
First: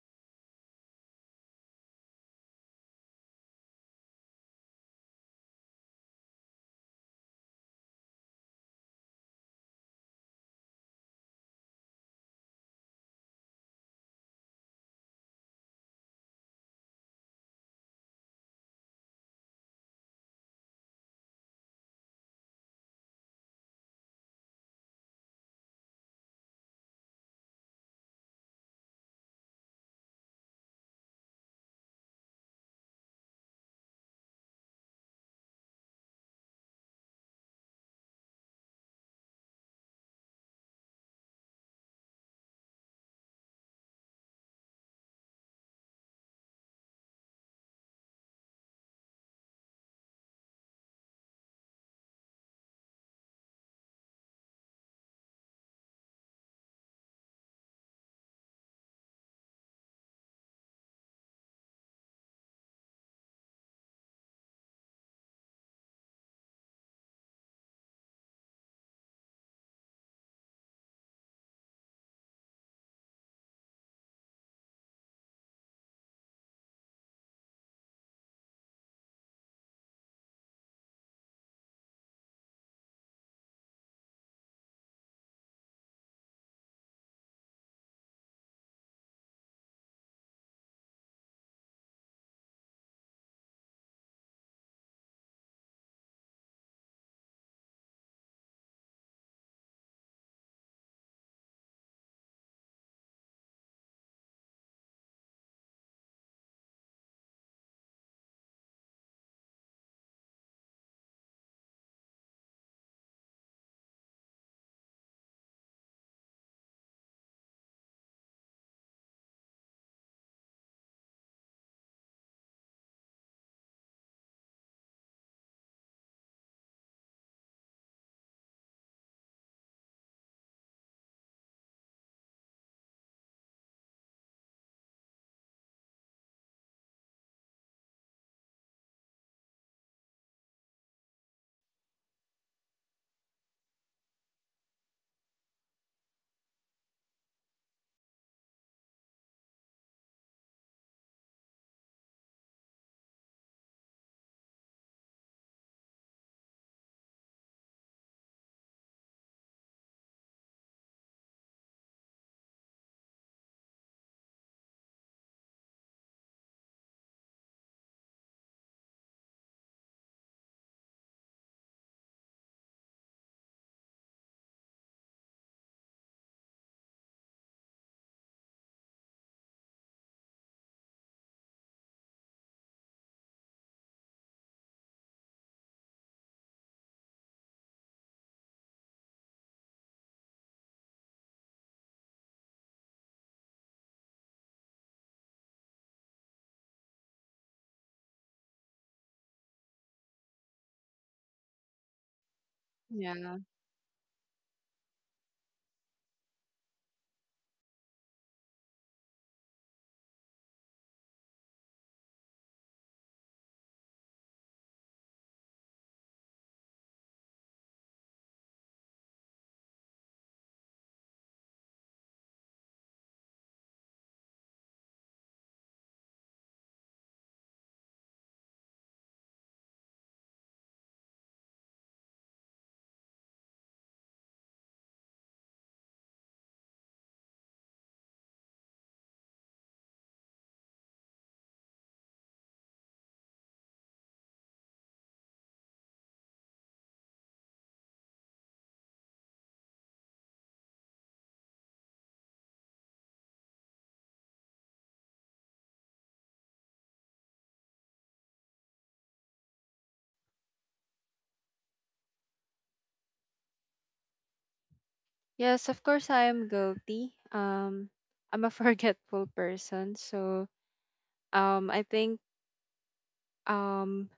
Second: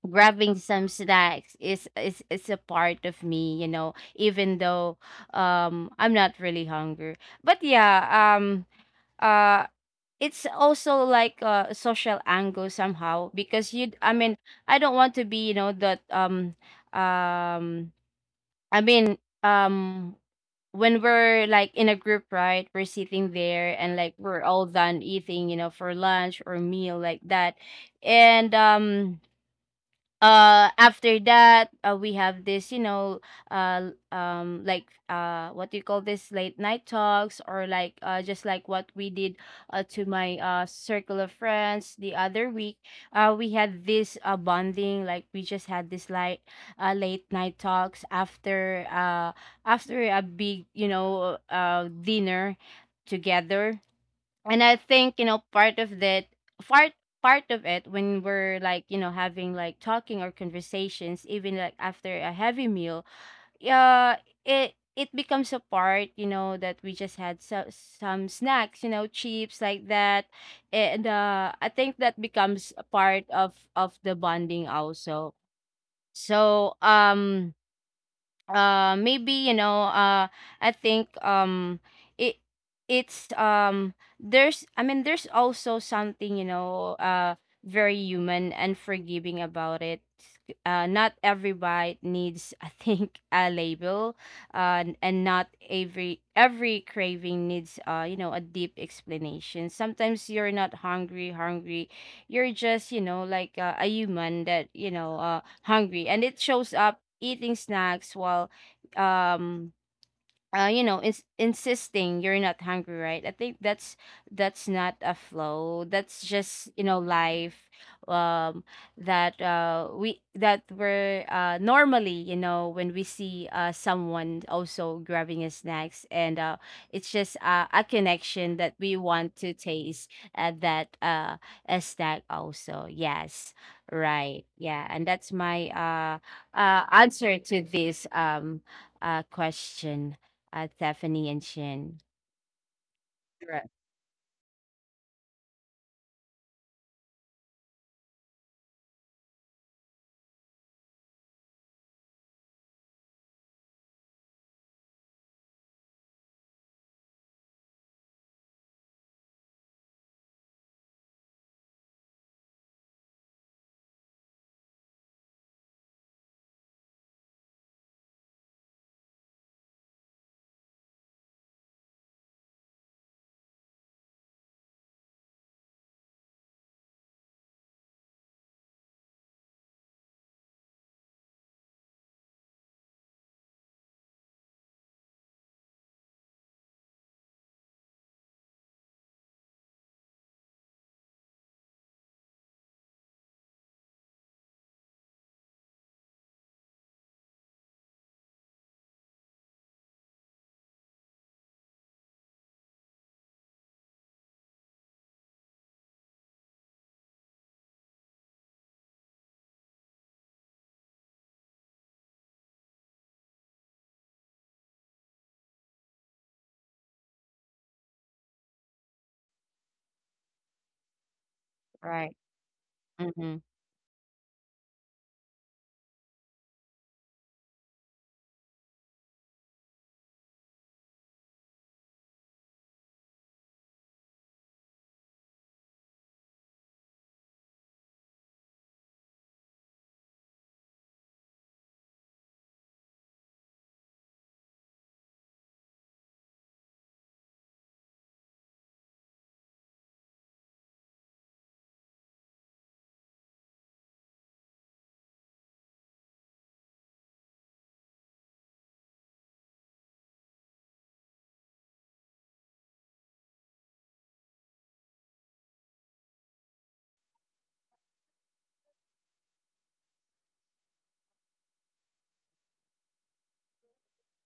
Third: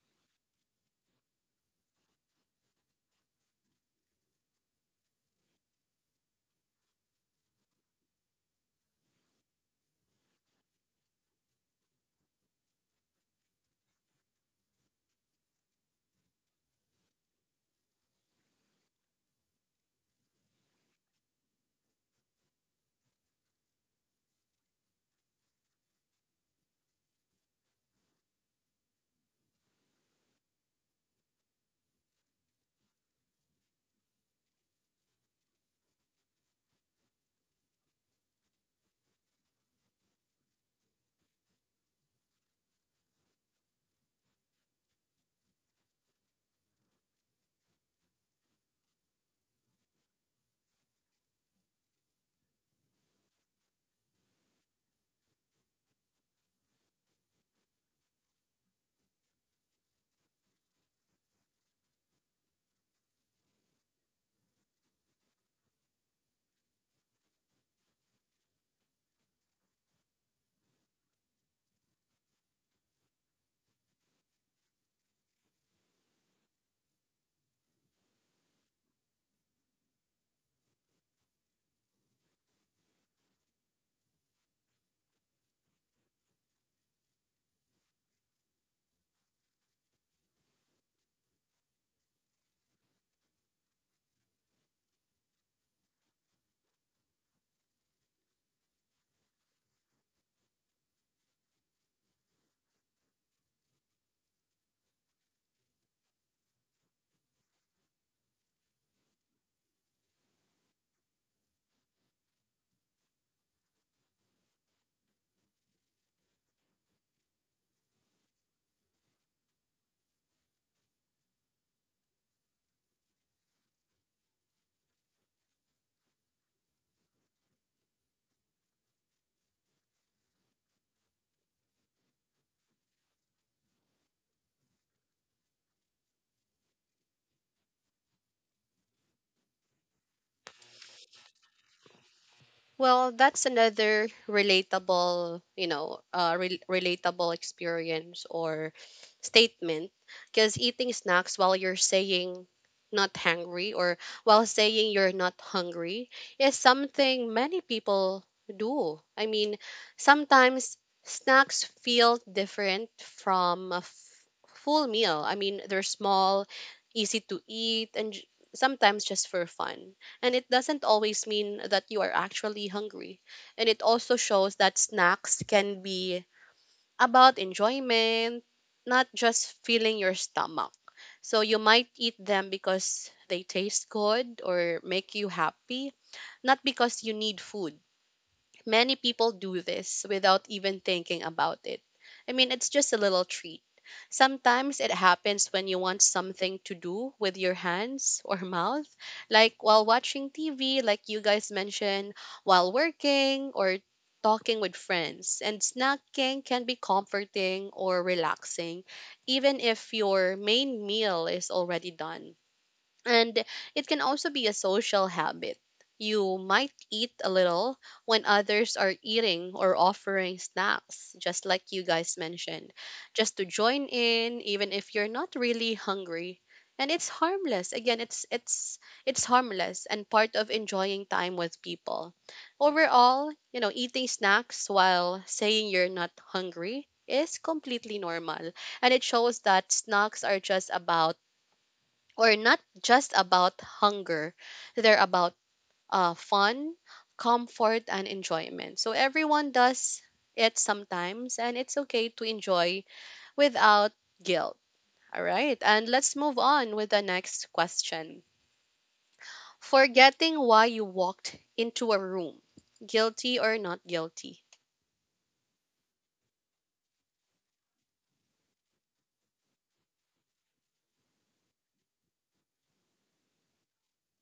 S3: grabbing some snacks is a part of me, you know, even though I'm not really hungry. But yeah, um uh it's also like a social angle somehow, because you I mean I don't want to be you know that um I mean um when we're like in a group, right, we're sitting there and like we're all done eating you know for lunch or meal like that. And After that we have this you know like what do you call this, late night talks, or like just like what we did, to my circle of friends the other week. We had this bonding, like we just had this like late night talks after after a big you know dinner together. And I think you know part of that part part of it, when we're like you know having like talking or conversations even like after a heavy meal, uh it it becomes a part you know, that we just had so, some snacks, you know, chips like that. And I think that becomes a part of the bonding also. So maybe you know, I think it it's there's I mean there's also something you know very human and forgiving about it. Not every bite needs I think a label. And not every craving needs you know a deep explanation. Sometimes you're not hungry hungry, you're just you know like a human that you know hungry, and it shows up eating snacks while um you know, insisting you're not hungry, right? I think that's not a flow. That's just you know life, um, that we're normally you know when we see someone also grabbing a snacks, and it's just a connection that we want to taste that a snack also. Yes, right, yeah, and that's my answer to this question. At Stephanie and Shin.
S1: Well, that's
S3: Right.
S1: another relatable, you know, relatable experience or statement. Because eating snacks while you're saying not hungry or while saying you're not hungry is something many people do. I mean, sometimes snacks feel different from a full meal. I mean, they're small, easy to eat, and sometimes just for fun. And it doesn't always mean that you are actually hungry. And it also shows that snacks can be about enjoyment, not just filling your stomach. So you might eat them because they taste good or make you happy, not because you need food. Many people do this without even thinking about it. I mean, it's just a little treat. Sometimes it happens when you want something to do with your hands or mouth, like while watching TV, like you guys mentioned, while
S2: Yeah.
S1: working or talking with friends. And snacking can be comforting or relaxing, even if your main meal is already done. And it can also be a social habit. You might eat a little when others are eating or offering snacks, just like you
S3: Right.
S1: guys mentioned, just
S3: Mhm.
S1: to join in, even if you're not really hungry. And it's harmless. Again, it's harmless and part of enjoying time with people. Overall, you know, eating snacks while saying you're not hungry is completely normal. And it shows that snacks are just about or not just about hunger. They're about, fun, comfort, and enjoyment. So everyone does it sometimes, and it's okay to enjoy without guilt. All right, and let's move on with the next question. Forgetting why you walked into a room, guilty or not guilty?
S2: Yes, of course I am guilty. I'm a forgetful person, so I think um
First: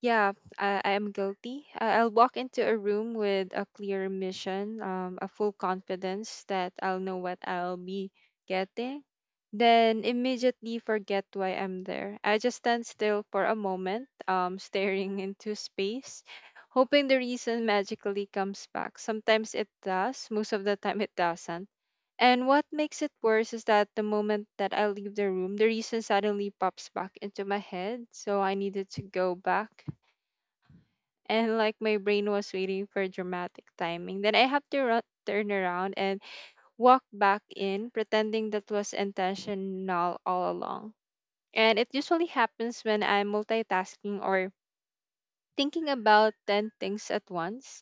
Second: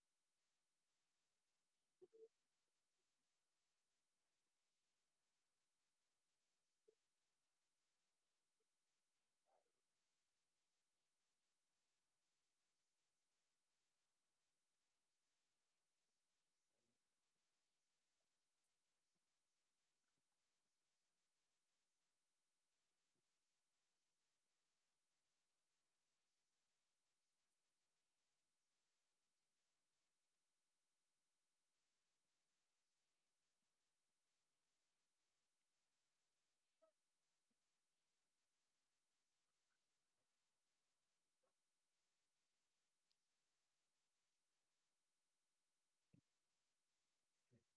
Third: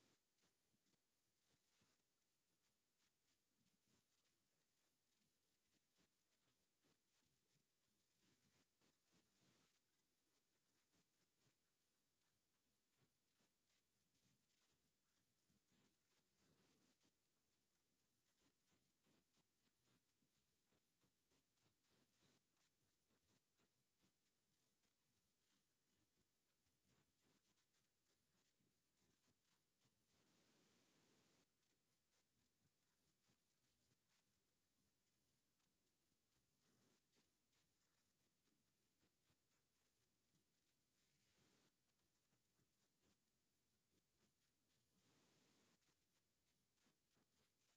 S2: Yeah, I am guilty. I'll walk into a room with a clear mission, a full confidence that I'll know what I'll be getting, then immediately forget why I'm there. I just stand still for a moment, staring into space, hoping the reason magically comes back. Sometimes it does, most of the time it doesn't. And what makes it worse is that the moment that I leave the room, the reason suddenly pops back into my head, so I needed to go back, and like my brain was waiting for dramatic timing. Then I have to run, turn around, and walk back in, pretending that was intentional all along. And it usually happens when I'm multitasking or thinking about 10 things at once.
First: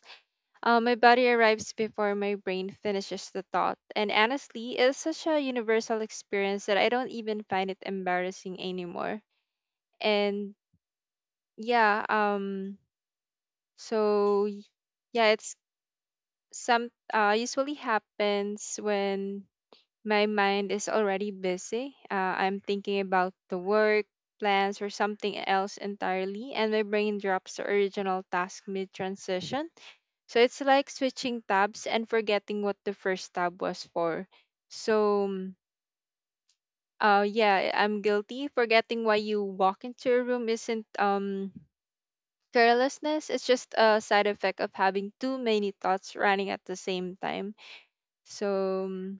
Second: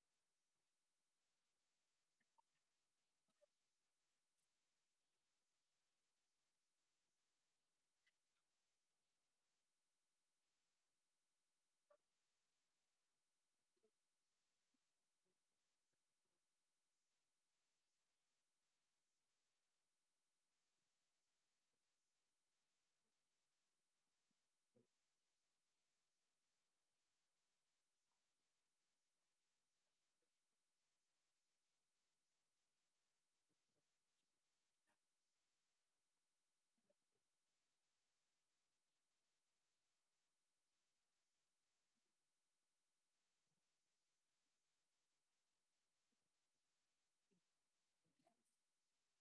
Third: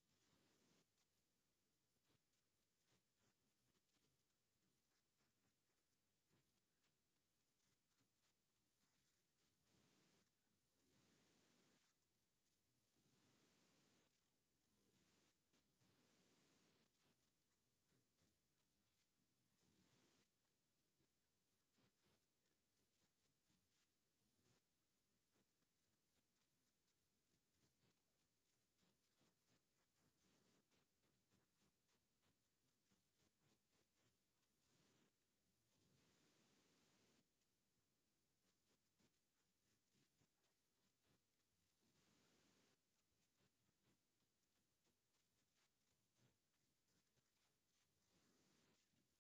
S2: My body arrives before my brain finishes the thought. And honestly, it's such a universal experience that I don't even find it embarrassing anymore. And yeah, so yeah, it's some usually happens when my mind is already busy. I'm thinking about the work, plans, or something else entirely, and my brain drops the original task mid transition. So it's like switching tabs and forgetting what the first tab was for. So, yeah, I'm guilty. Forgetting why you walk into a room isn't carelessness. It's just a side effect of having too many thoughts running at the same time. So,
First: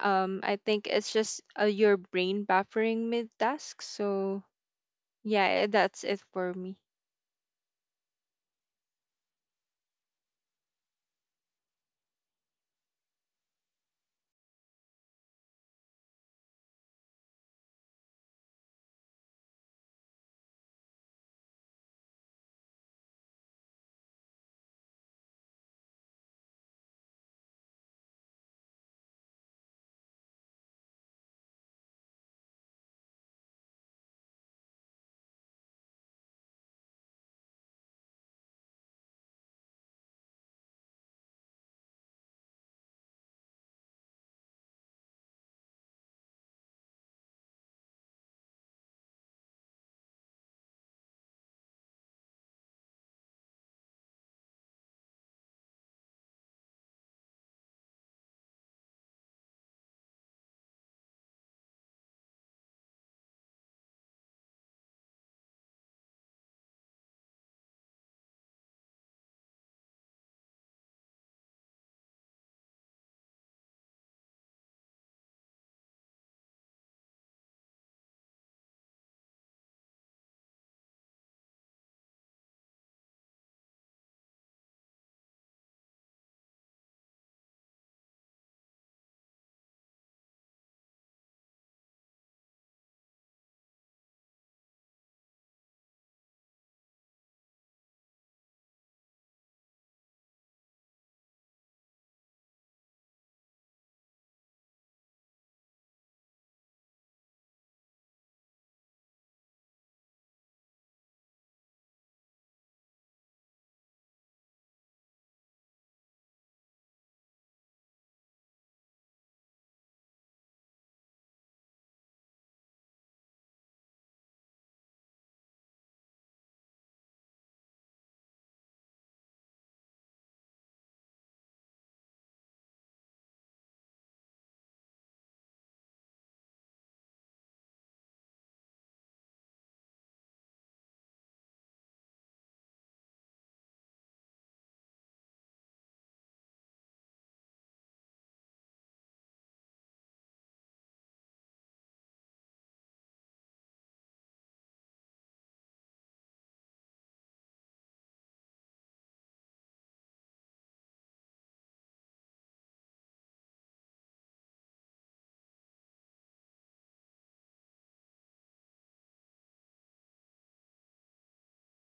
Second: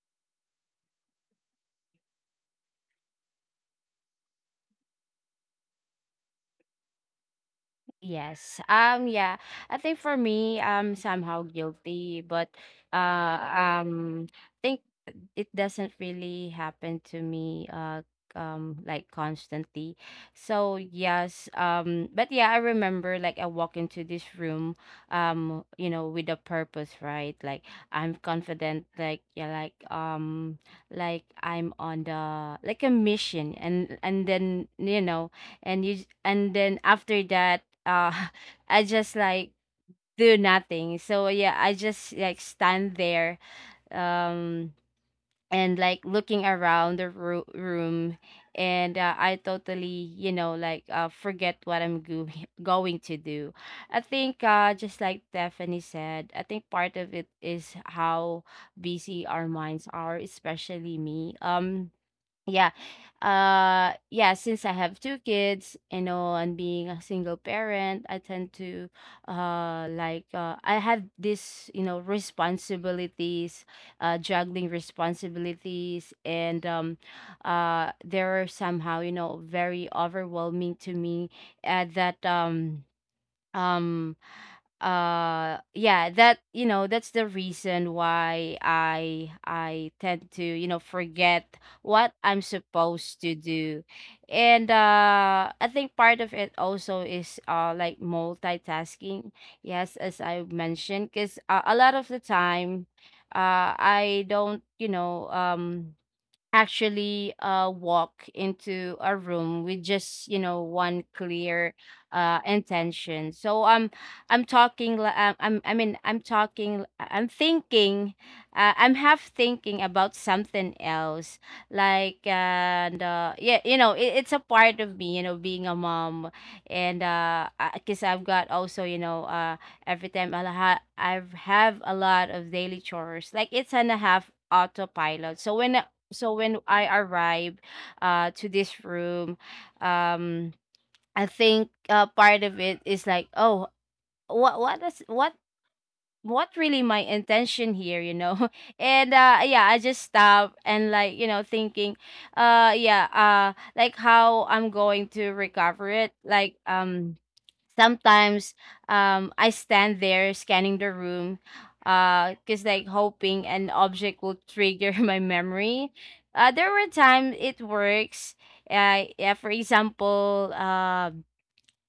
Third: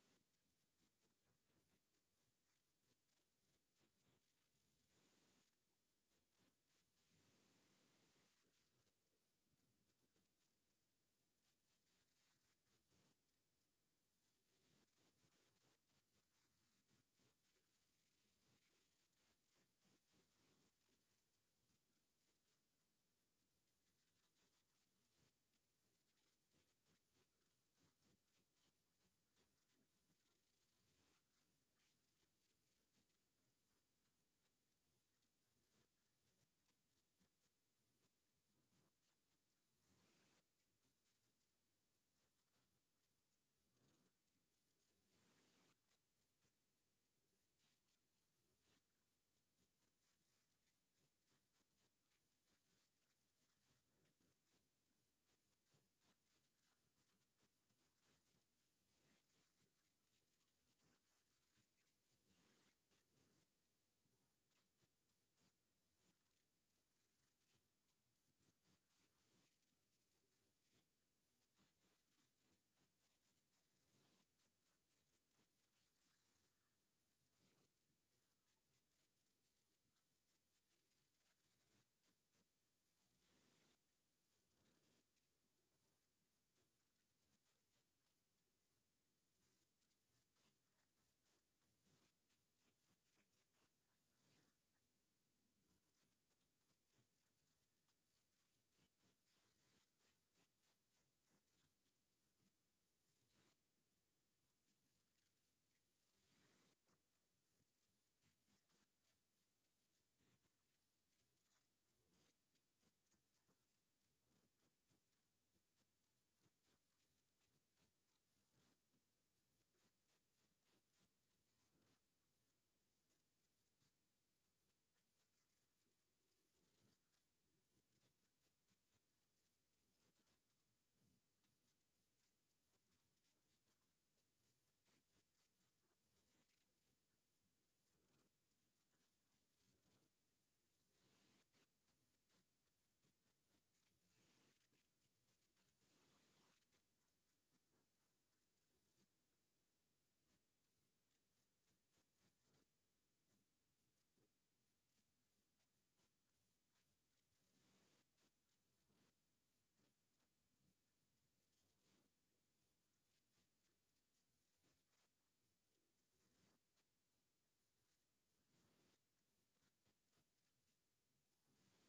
S2: I think it's just your brain buffering mid task. So yeah, that's it for me.
S3: Yes. Yeah. I think for me, I'm somehow guilty, but uh um think it doesn't really happen to me like constantly. So yes, but yeah, I remember like I walk into this room, you know with a purpose, right? Like I'm confident like yeah, like I'm on the like a mission, and then you know and you and then after that I just like do nothing. So yeah, I just like stand there, um and like looking around the room, and I totally you know like forget what I'm going to do. I think just like Stephanie said, I think part of it is how busy our minds are, especially me. Yeah. Yeah, since I have two kids, you know, and being a single parent, I tend to I have this, you know, responsibilities, juggling responsibilities, and they're somehow, you know, very overwhelming to me at that um yeah, that you know, that's the reason why I tend to you know forget what I'm supposed to do. And I think part of it also is like multitasking, yes, as I mentioned, because a lot of the time I don't you know actually walk into a room with just you know one clear intention. So I'm talking li- I'm I mean I'm talking, I'm thinking, I'm half thinking about something else like, and yeah you know it, it's a part of me you know being a mom. And because I've got also you know every time I have a lot of daily chores, like it's on a half autopilot. So when I arrived to this room, um I think part of it is like, oh, what is what really my intention here, you know? And yeah, I just stopped and like, you know, thinking, yeah, like how I'm going to recover it. Like sometimes I stand there scanning the room, because like hoping an object will trigger my memory. There were times it works. Yeah, for example, um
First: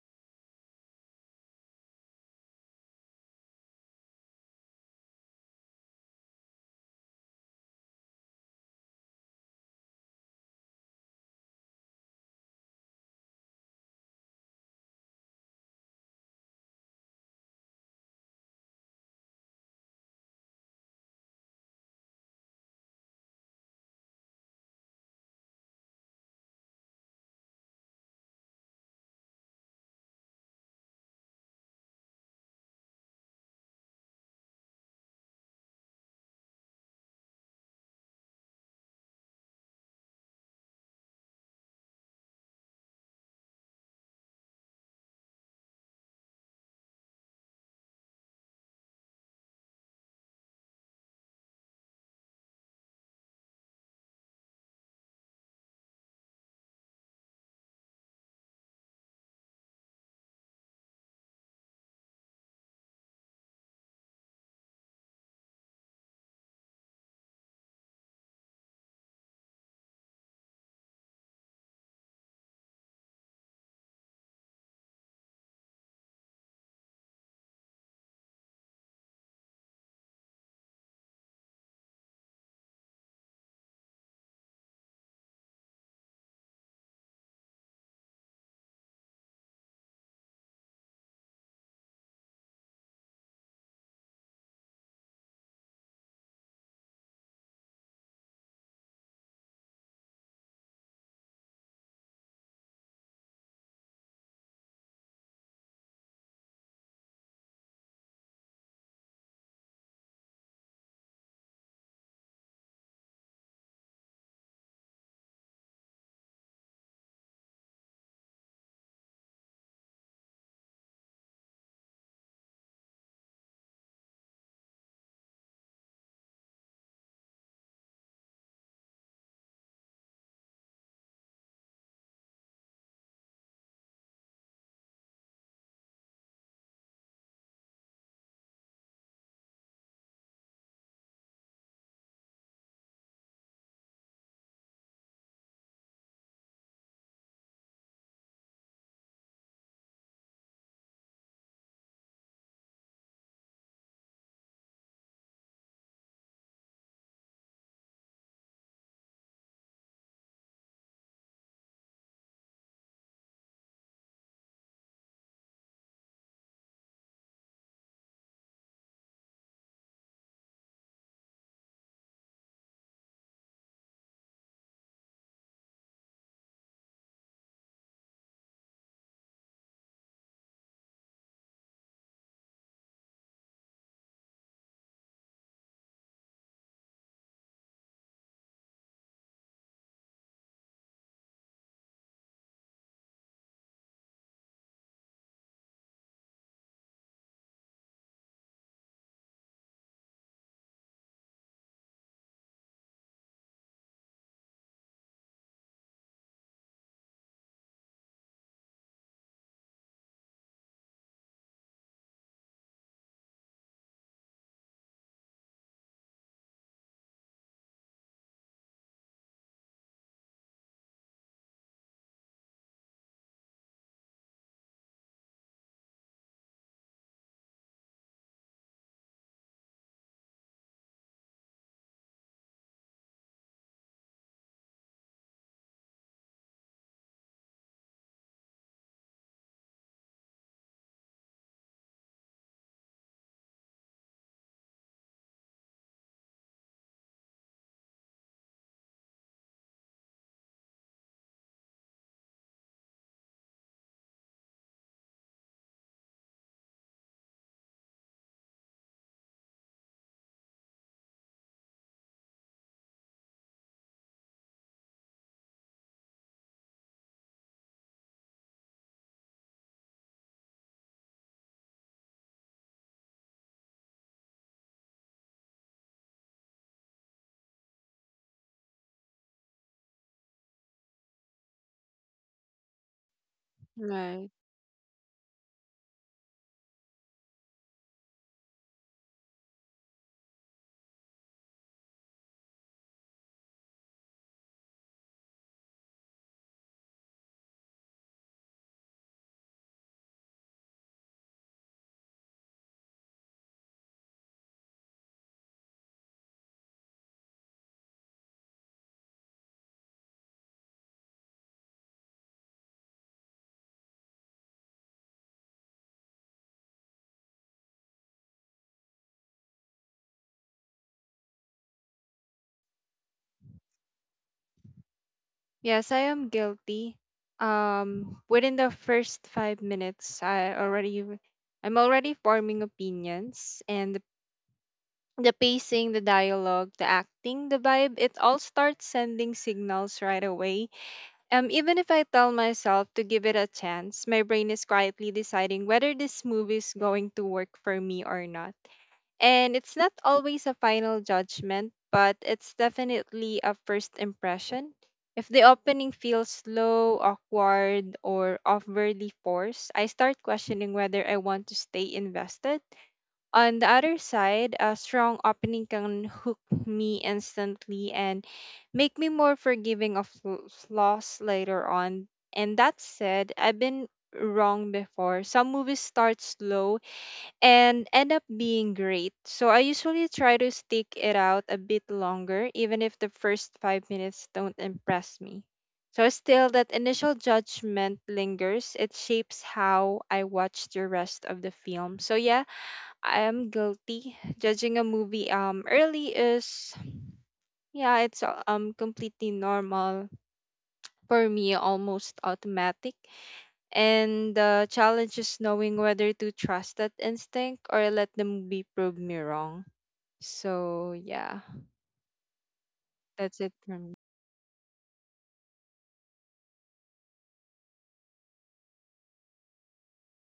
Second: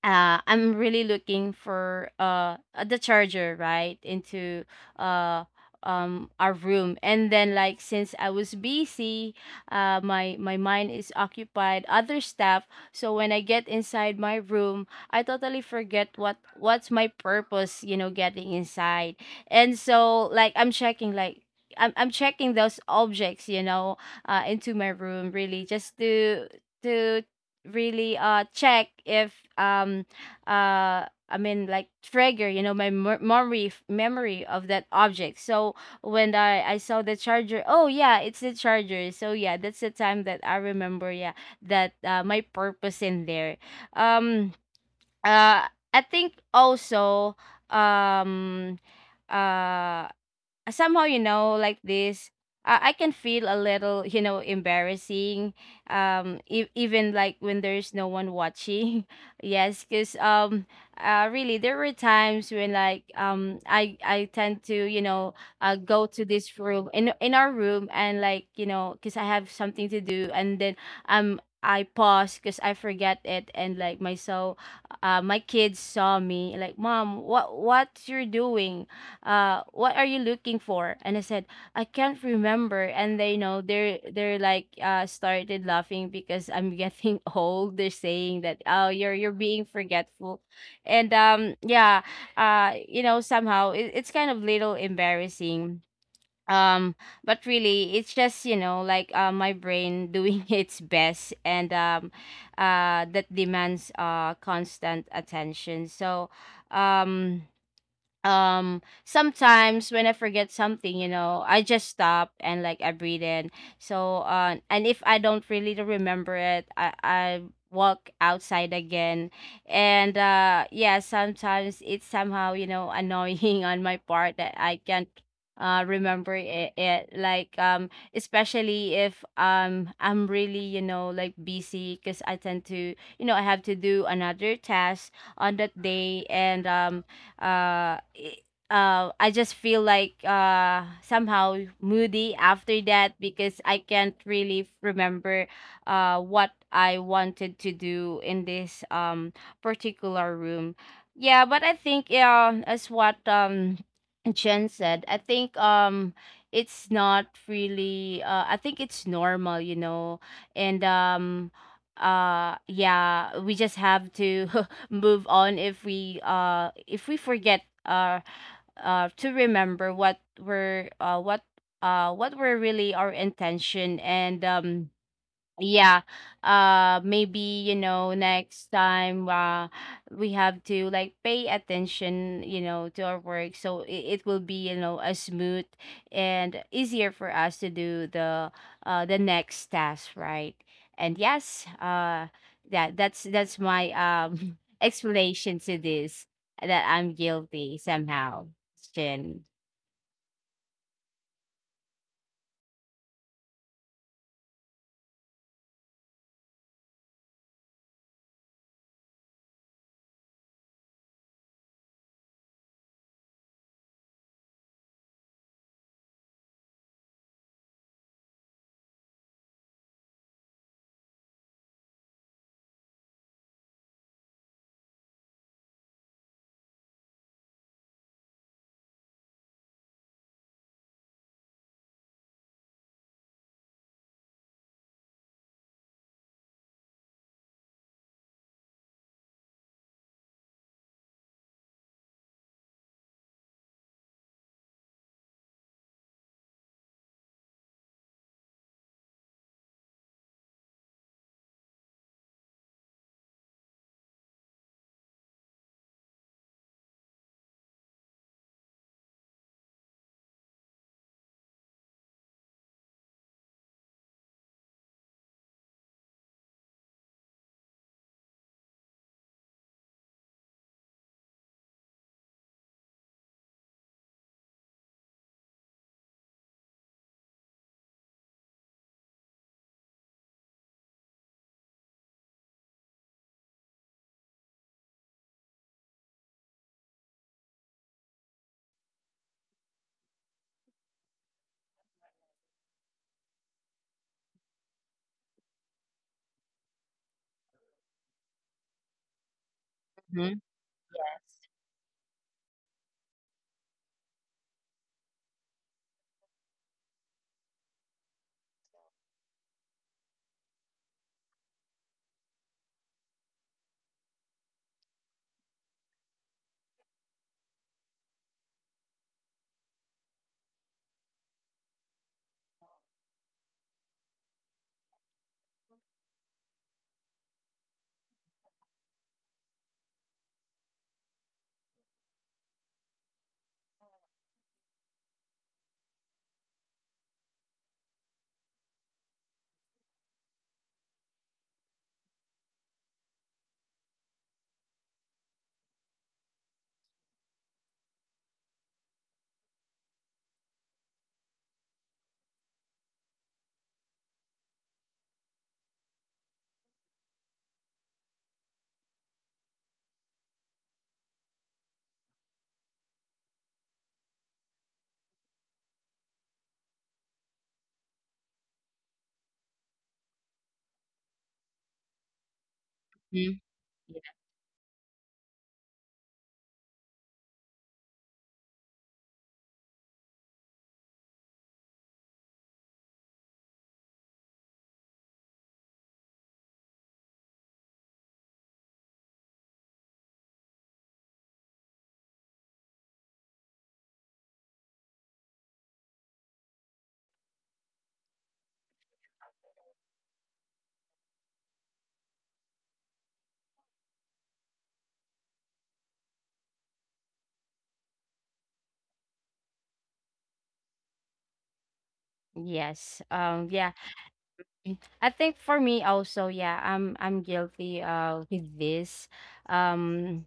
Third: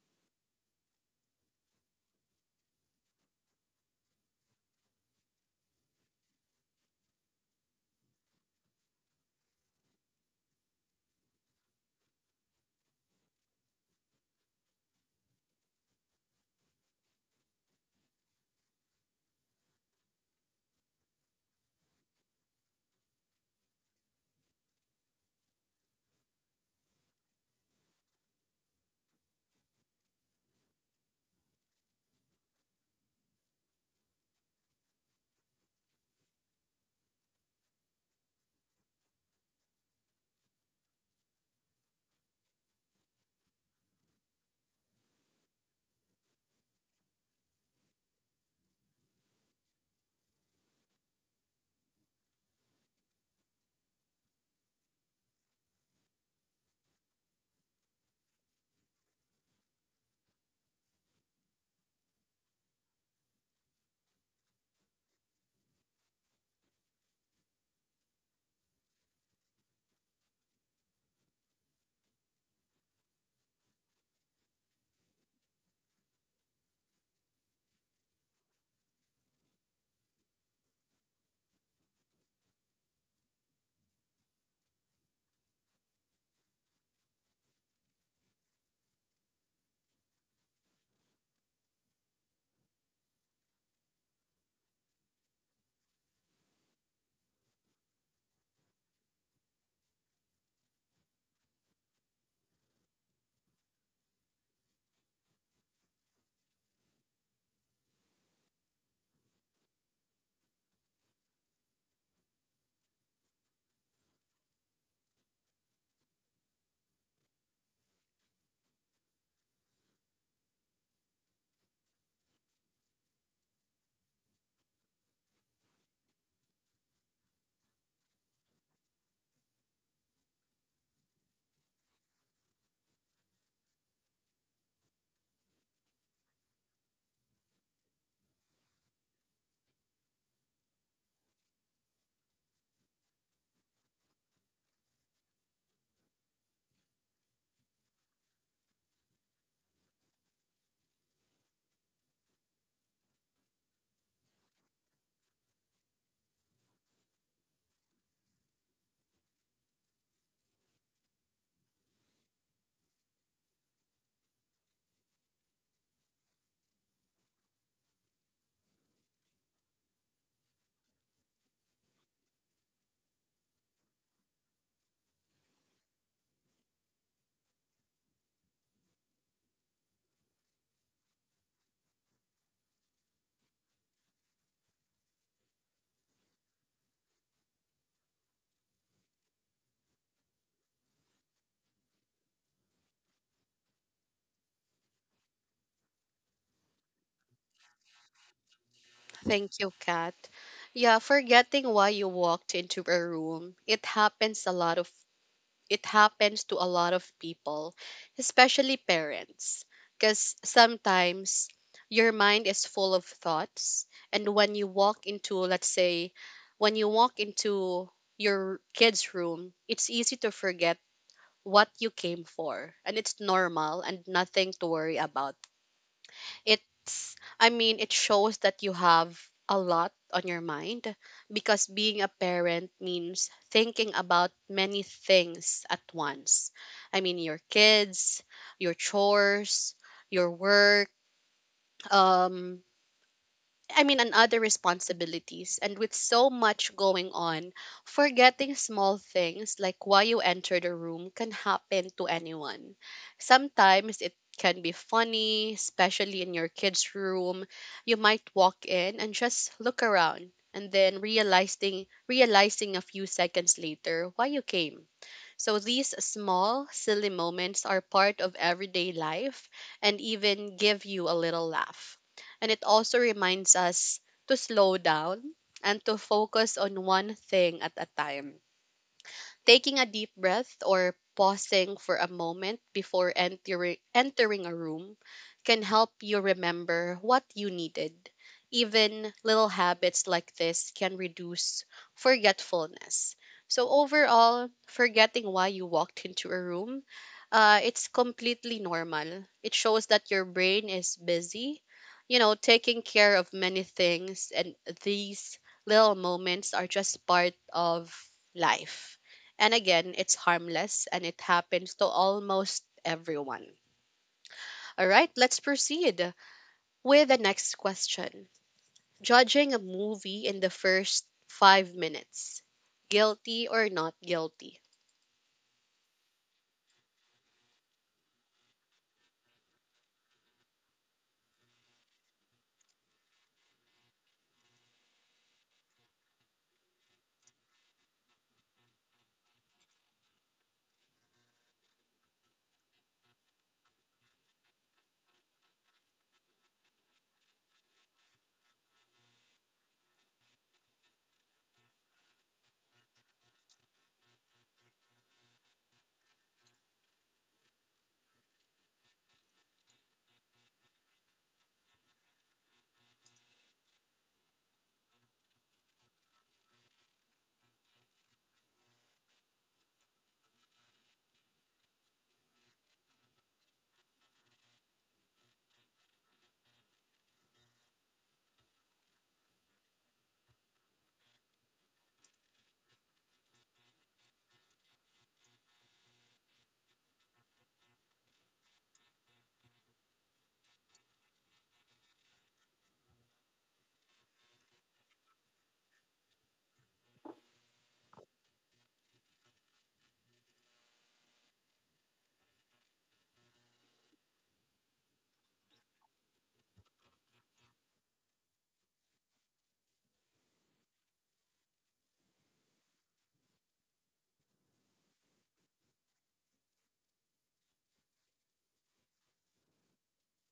S3: uh, I'm really looking for the charger right into uh our room, and then like since I was busy, my my mind is occupied other stuff. So when I get inside my room, I totally forget what's my purpose you know getting inside. And so like I'm checking like I'm checking those objects you know into my room, really just to to really check if uh I mean like trigger you know my memory of that object. So when I saw the charger, oh yeah, it's the charger. So yeah, that's the time that I remember, yeah, that my purpose in there. um uh I think also um uh somehow you know like this I can feel a little you know embarrassing, even like when there's no one watching yes, because really there were times when like I tend to you know go to this room in our room, and like you know because I have something to do, and then I pause because I forget it, and like my so my kids saw me like, mom, what you're doing, what are you looking for, and I said, I can't remember. And they you know they're like started laughing because I'm getting old, they're saying that, oh, you're being forgetful. And yeah, you know somehow it, it's kind of little embarrassing, um but really it's just you know like my brain doing its best, and that demands constant attention. So um sometimes when I forget something, you know, I just stop and like I breathe in. So and if I don't really remember it, I walk outside again. And yeah, sometimes it's somehow you know annoying on my part that I can't remember it, it like especially if I'm really you know like busy because I tend to you know I have to do another task on that day, and uh, i- I just feel like somehow moody after that because I can't really remember what I wanted to do in this particular room. Yeah, but I think yeah, as what Jen said, I think it's not really. I think it's normal, you know, and yeah, we just have to move on if we forget to remember what we're what were really our intention. And yeah, maybe you know next time we have to like pay attention you know to our work, so it will be you know a smooth and easier for us to do the next task, right? And yes, that's my explanation to this, that I'm guilty somehow, Jen.
S1: Thank you, Kat. Yeah, forgetting why you walked into a room, it happens to a lot of people, especially parents, because sometimes your mind is full of thoughts. And when you walk into, let's say, when you walk into your kid's room, it's easy to forget what you came for. And it's normal and nothing to worry about. It's i mean it shows that you have a lot on your mind because being a parent means thinking about many things at once. I mean your kids, your chores, your work, um I mean, and other responsibilities. And with so much going on, forgetting small things like why you entered a room can happen to anyone. Sometimes it can be funny, especially in your kid's room. You might walk in and just look around and then realizing a few seconds later why you came. So these small, silly moments are part of everyday life and even give you a little laugh. And it also reminds us to slow down and to focus on one thing at a time. Taking a deep breath or pausing for a moment before
S2: Right.
S1: entering a room can help you remember what you needed. Even little habits like this can reduce forgetfulness. So overall, forgetting why you walked into a room, it's completely normal. It shows that your
S3: Mhm.
S1: brain is busy, you know, taking care of many things, and these little moments are just part of life. And again, it's harmless and it happens to almost everyone. All right, let's proceed with the next question. Judging a movie in the first 5 minutes, guilty or not guilty?
S2: Yes, I am guilty. Within the first 5 minutes, I'm already forming opinions, and the pacing, the dialogue, the acting, the vibe, it all starts sending signals right away. Even if I tell myself to give it a chance, my brain is quietly deciding whether this movie is going to work for me or not. And it's not always a final judgment, but it's definitely a first impression. If the opening feels slow, awkward, or overly forced, I start questioning whether I want to stay invested. On the other side, a strong opening can hook me instantly and make me more forgiving of flaws later on. And that said,
S3: Mhm.
S2: I've been wrong before. Some movies start slow and end up being great. So I usually try to stick it out a bit longer, even if the first 5 minutes don't impress me. So still, that initial judgment lingers. It shapes how I watch the rest of the film. So yeah, I am guilty. Judging a movie early is, yeah, it's completely normal for me, almost automatic. And the challenge is knowing whether to trust that instinct or let them be prove me wrong. So yeah,
S3: Yes.
S2: that's it
S3: Yeah.
S2: from.
S3: Mm. I think for me also, yeah, I'm guilty with this. Um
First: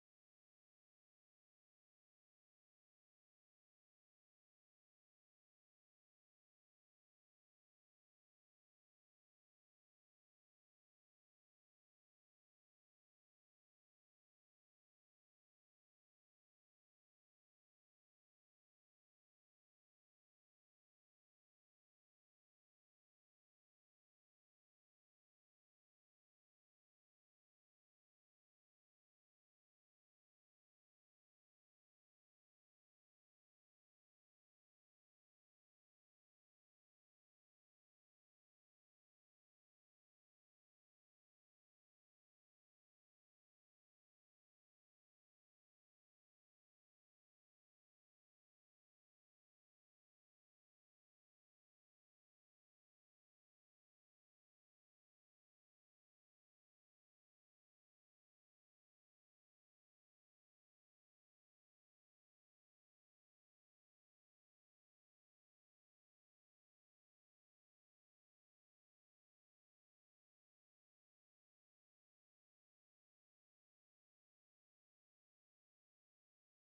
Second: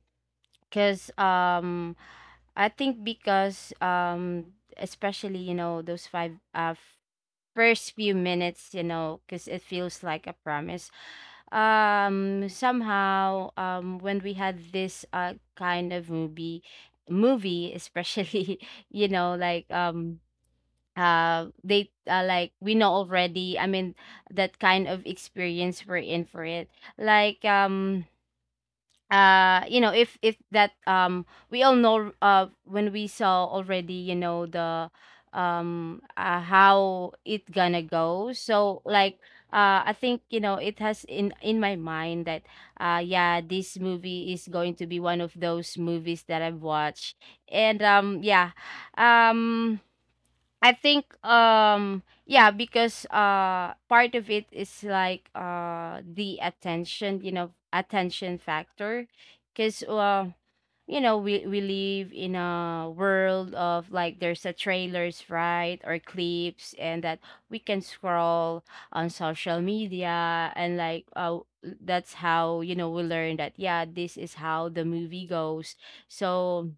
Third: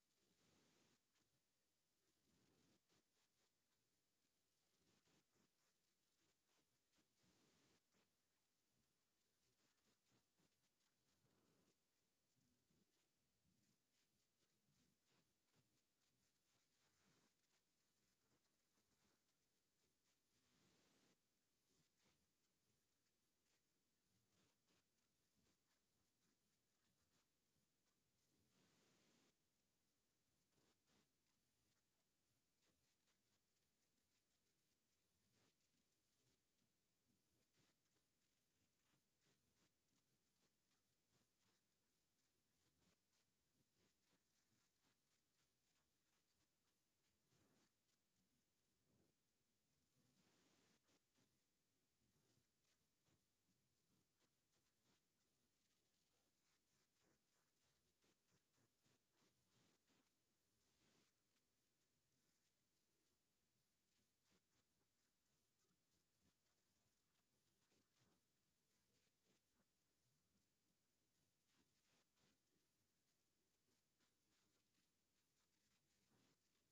S3: because I think because especially, you know, those first few minutes, you know, because it feels like a promise. Somehow, when we had this kind of movie especially, you know, like they like, we know already, I mean, that kind of experience, we're in for it, like you know, if that, we all know when we saw already, you know, the how it gonna go. So like, I think, you know, it has in my mind that yeah, this movie is going to be one of those movies that I've watched. And yeah. um I think, yeah, because part of it is like, the attention, you know, attention factor. Because you know, we live in a world of, like, there's a trailers, right, or clips, and that we can scroll on social media, and like, that's how, you know, we learn that, yeah, this is how the movie goes. So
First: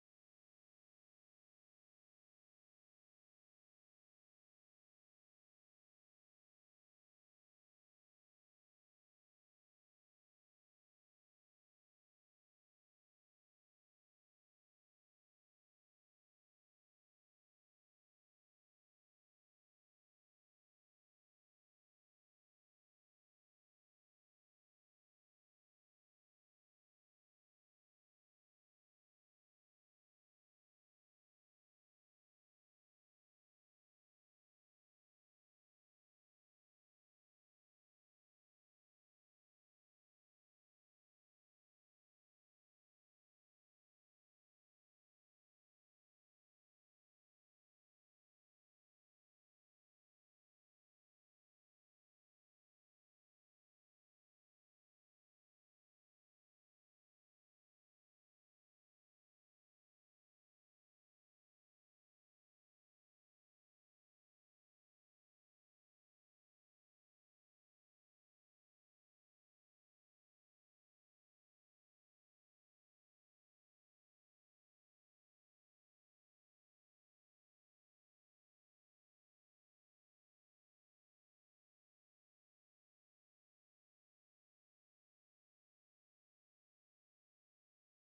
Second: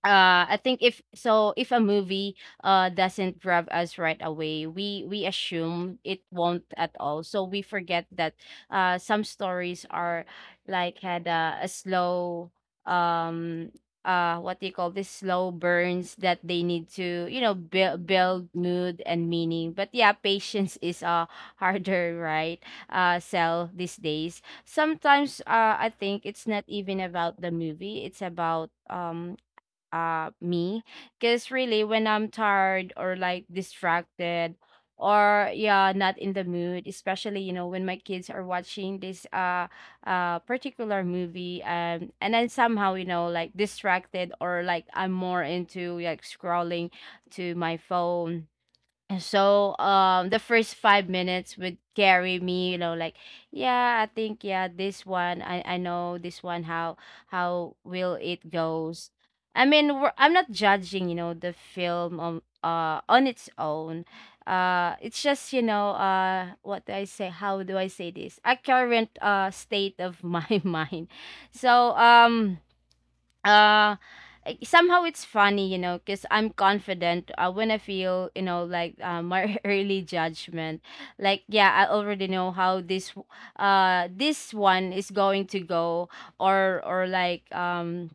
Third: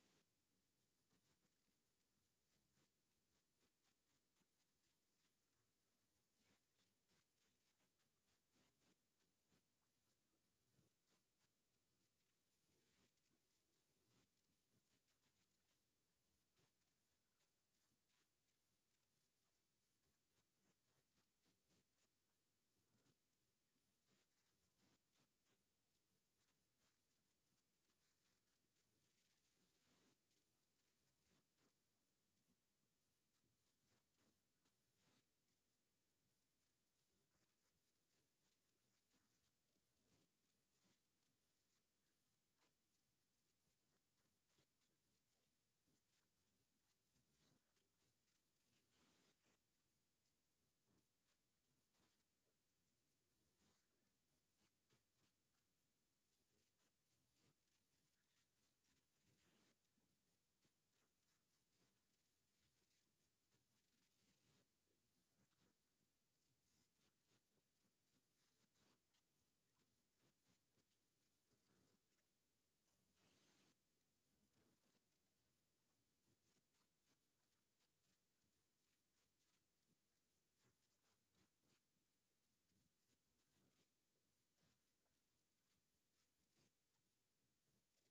S3: I think, if a movie doesn't grab us right away, we assume it won't at all, so we forget that some stories are, like, had a slow, um what do you call this, slow burns that they need to, you know, build mood and meaning. But yeah, patience is harder, right, sell these days. Sometimes, I think it's not even about the movie. It's about me. Because really, when I'm tired or like distracted, or yeah, not in the mood, especially, you know, when my kids are watching this, particular movie, and then somehow, you know, like distracted, or like I'm more into, like, scrolling to my phone. And so the first 5 minutes would carry me, you know, like, yeah, I think, yeah, this one, I know this one, how will it goes. I mean, I'm not judging, you know, the film on its own. It's just, you know, what do I say? How do I say this? A current state of my mind. So uh somehow it's funny, you know, because I'm confident, when I feel, you know, like, my early judgment, like, yeah, I already know how this one is going to go. Or like,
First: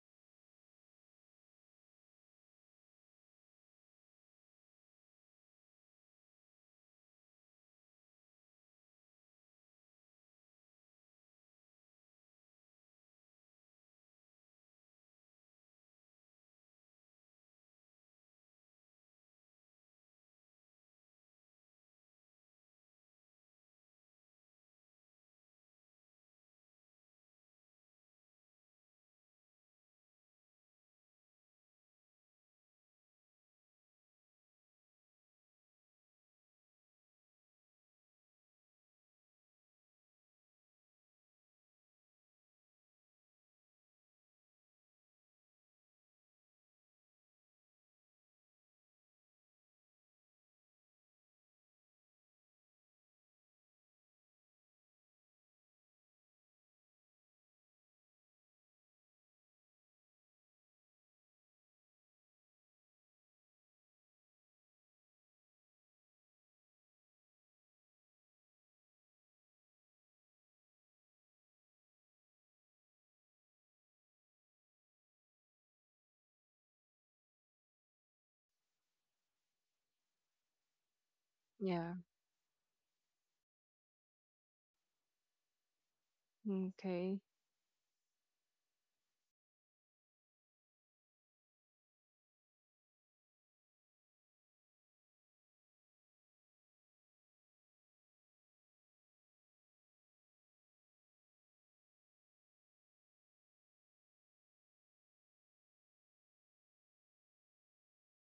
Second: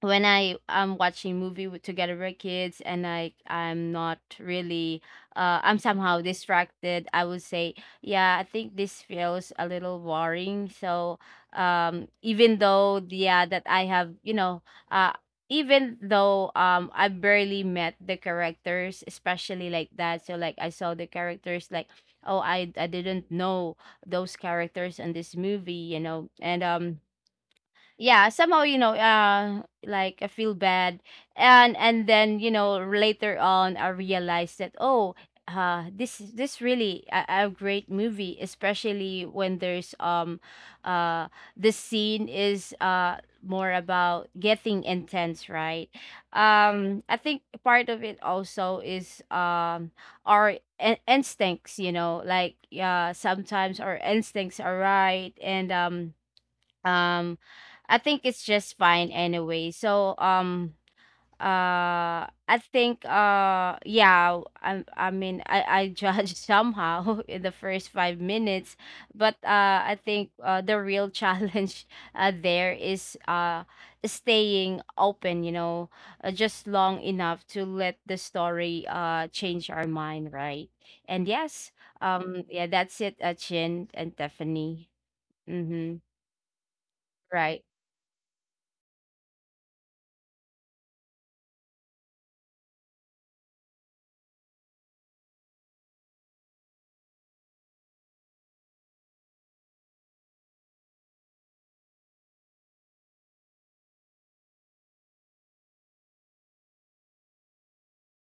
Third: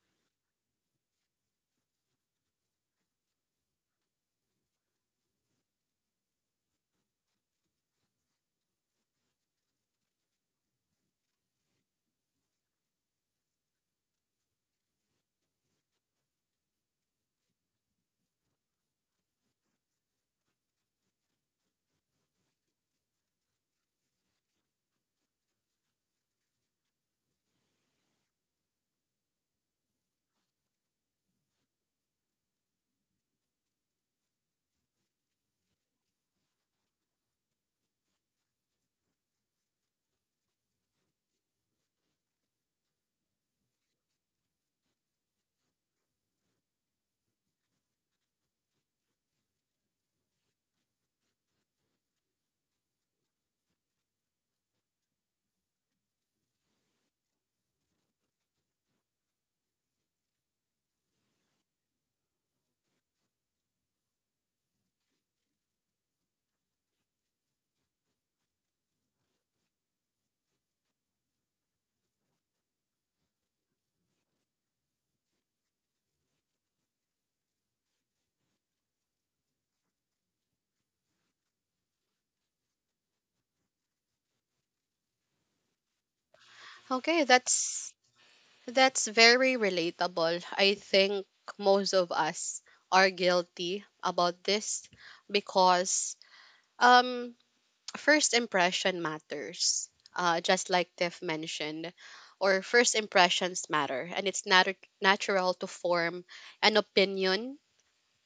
S3: when I am watching movie with, together with kids, and I'm not really, I'm somehow distracted, I would say, yeah, I think this feels a little boring. So even though, yeah, that I have, you know, uh even though I barely met the characters, especially like that. So like, I saw the characters like, oh, I didn't know those characters in this movie, you know. And yeah, somehow, you know, like, I feel bad. And then, you know, later on, I realized that, oh, this really a great movie, especially when there's uh the scene is more about getting intense, right. I think part of it also is our instincts, you know, like, sometimes our instincts are right. And um I think it's just fine anyway. So I think, yeah, I mean I judged somehow in the first 5 minutes. But I think the real challenge there is staying open, you know, just long enough to let the story change our mind, right. And yes.
S2: Yeah.
S3: Yeah, that's it, Chin and Tiffany. Mm-hmm.
S2: Okay.
S1: Okay,
S3: Right.
S1: that's very relatable. I think most of us are guilty about this because, um first impression matters, just like Tiff mentioned, or first impressions matter, and it's natural to form an opinion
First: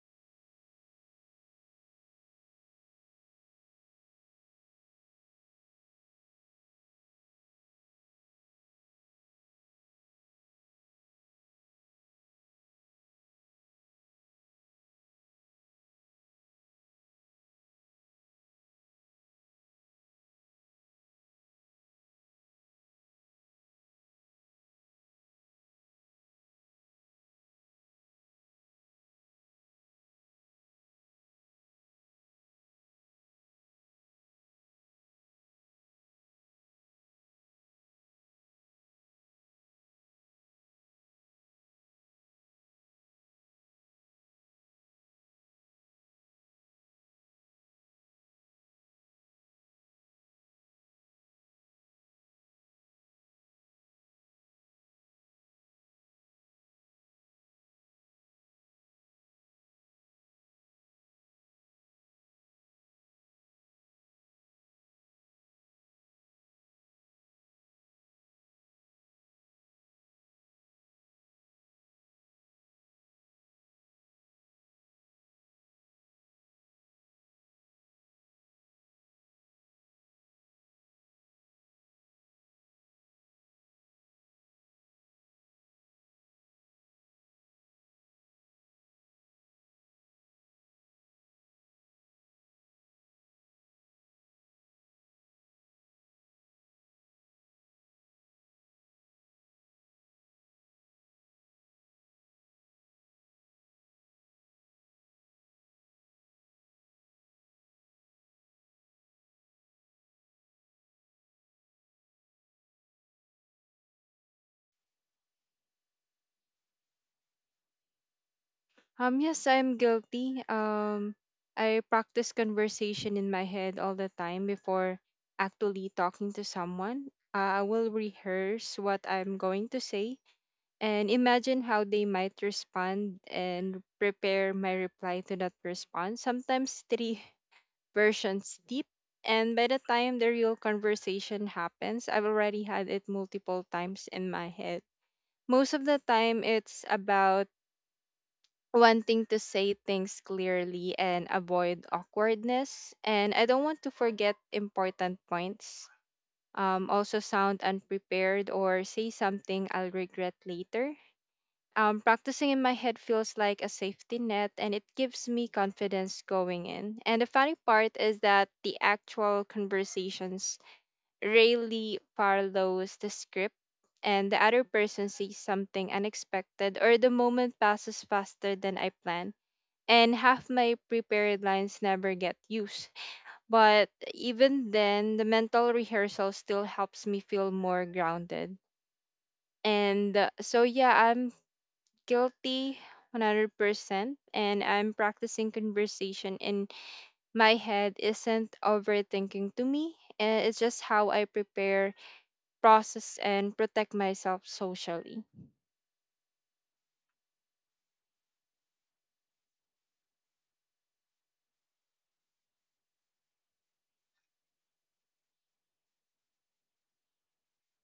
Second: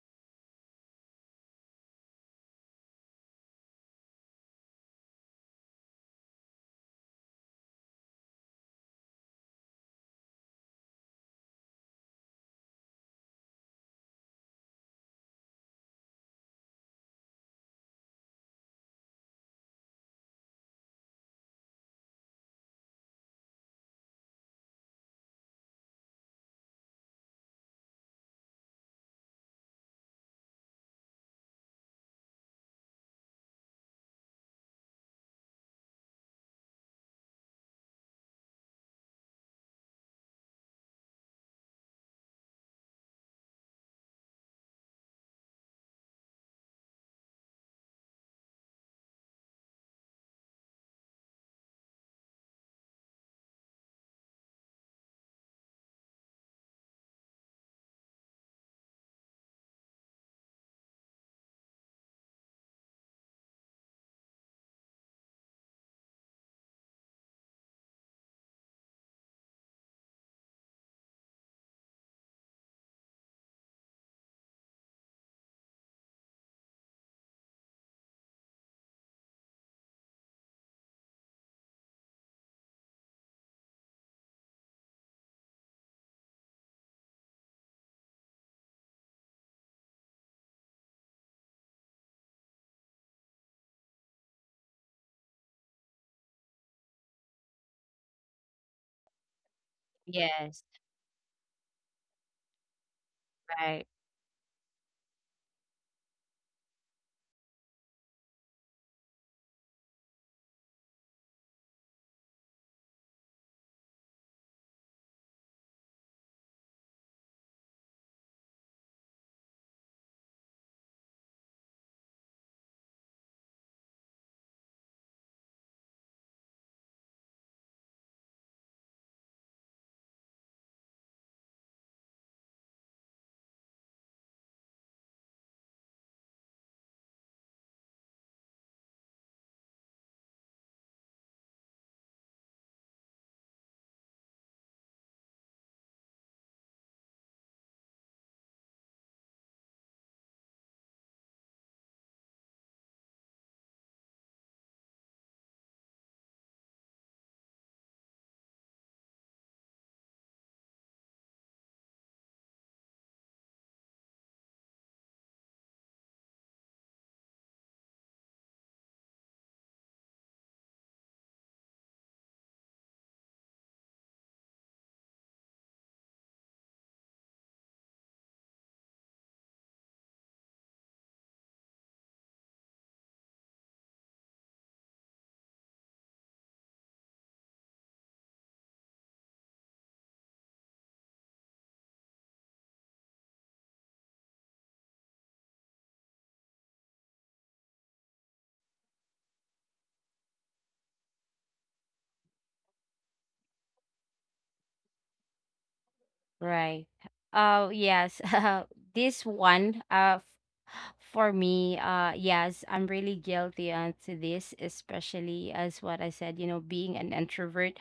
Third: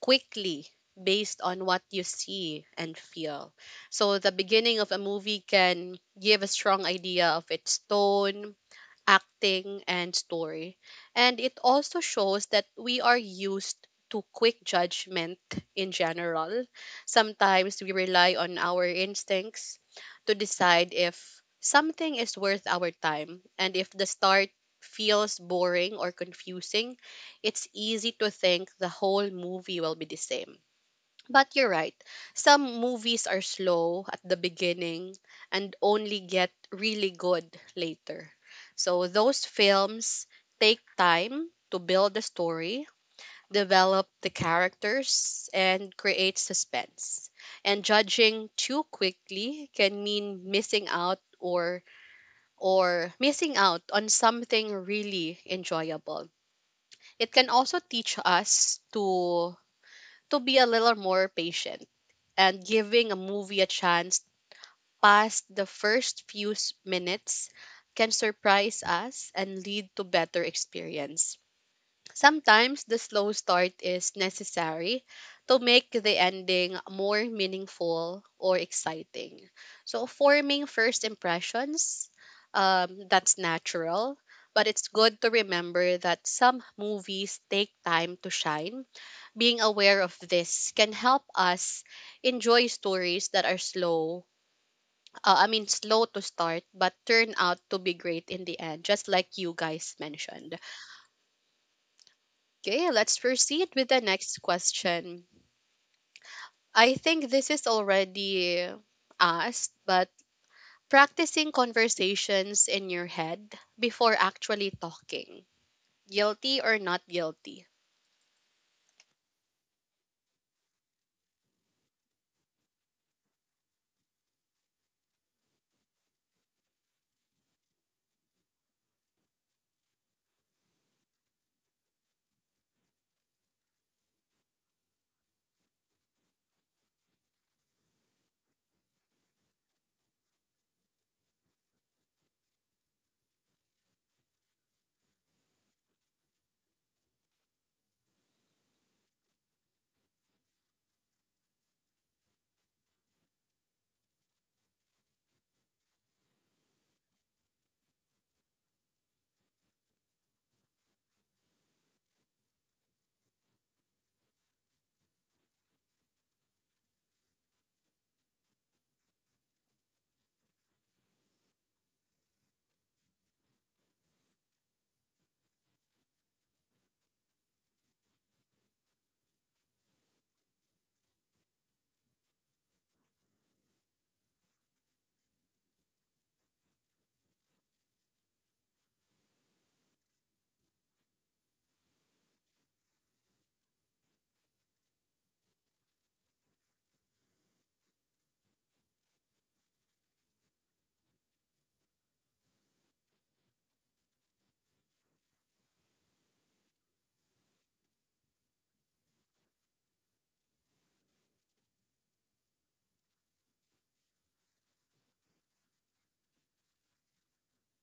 S1: quickly based on what you see and feel. So the beginning of a movie can give a strong idea of its tone, acting, and story. And it also shows that we are used to quick judgment in general. Sometimes we rely on our instincts to decide if something is worth our time. And if the start feels boring or confusing, it's easy to think the whole movie will be the same. But you're right. Some movies are slow at the beginning and only get really good later. So those films take time to build the story, develop the characters, and create suspense. And judging too quickly can mean missing out or missing out on something really enjoyable. It can also teach us to be a little more patient and giving a movie a chance past the first few minutes can surprise us and lead to better experience. Sometimes the slow start is necessary to make the ending more meaningful or exciting. So, forming first impressions, that's natural, but it's good to remember that some movies take time to shine. Being aware of this can help us enjoy stories that are slow, I mean, slow to start, but turn out to be great in the end, just like you guys mentioned.
S3: Yes.
S1: Okay, let's proceed
S3: Right,
S1: with the next question. I think this is already asked, but practicing conversations in your head before actually talking. Guilty or not guilty?
S2: Yes, I'm guilty. I practice conversation in my head all the time before actually talking to someone. I will rehearse what I'm going to say, and imagine how they might respond, and prepare my reply to that response. Sometimes three versions deep. And by the time the real conversation happens, I've already had it multiple times in my head. Most of the time, it's about wanting to say things clearly and avoid awkwardness. And I don't want to forget important points, also sound unprepared, or say something I'll regret later. Practicing in my head feels like a safety net, and it gives me confidence going in. And the funny part is that the actual conversations rarely follows the script, and the other person sees something unexpected, or the moment passes faster than I plan. And half my prepared lines never get used. But even then, the mental rehearsal still helps me feel more grounded. And so, yeah, I'm guilty 100%, and I'm practicing conversation in my head isn't overthinking to me. It's just how I prepare, process, and protect myself socially.
S3: right. Oh yes. This one, for me, yes, I'm really guilty onto this, especially as what I said, you know, being an introvert.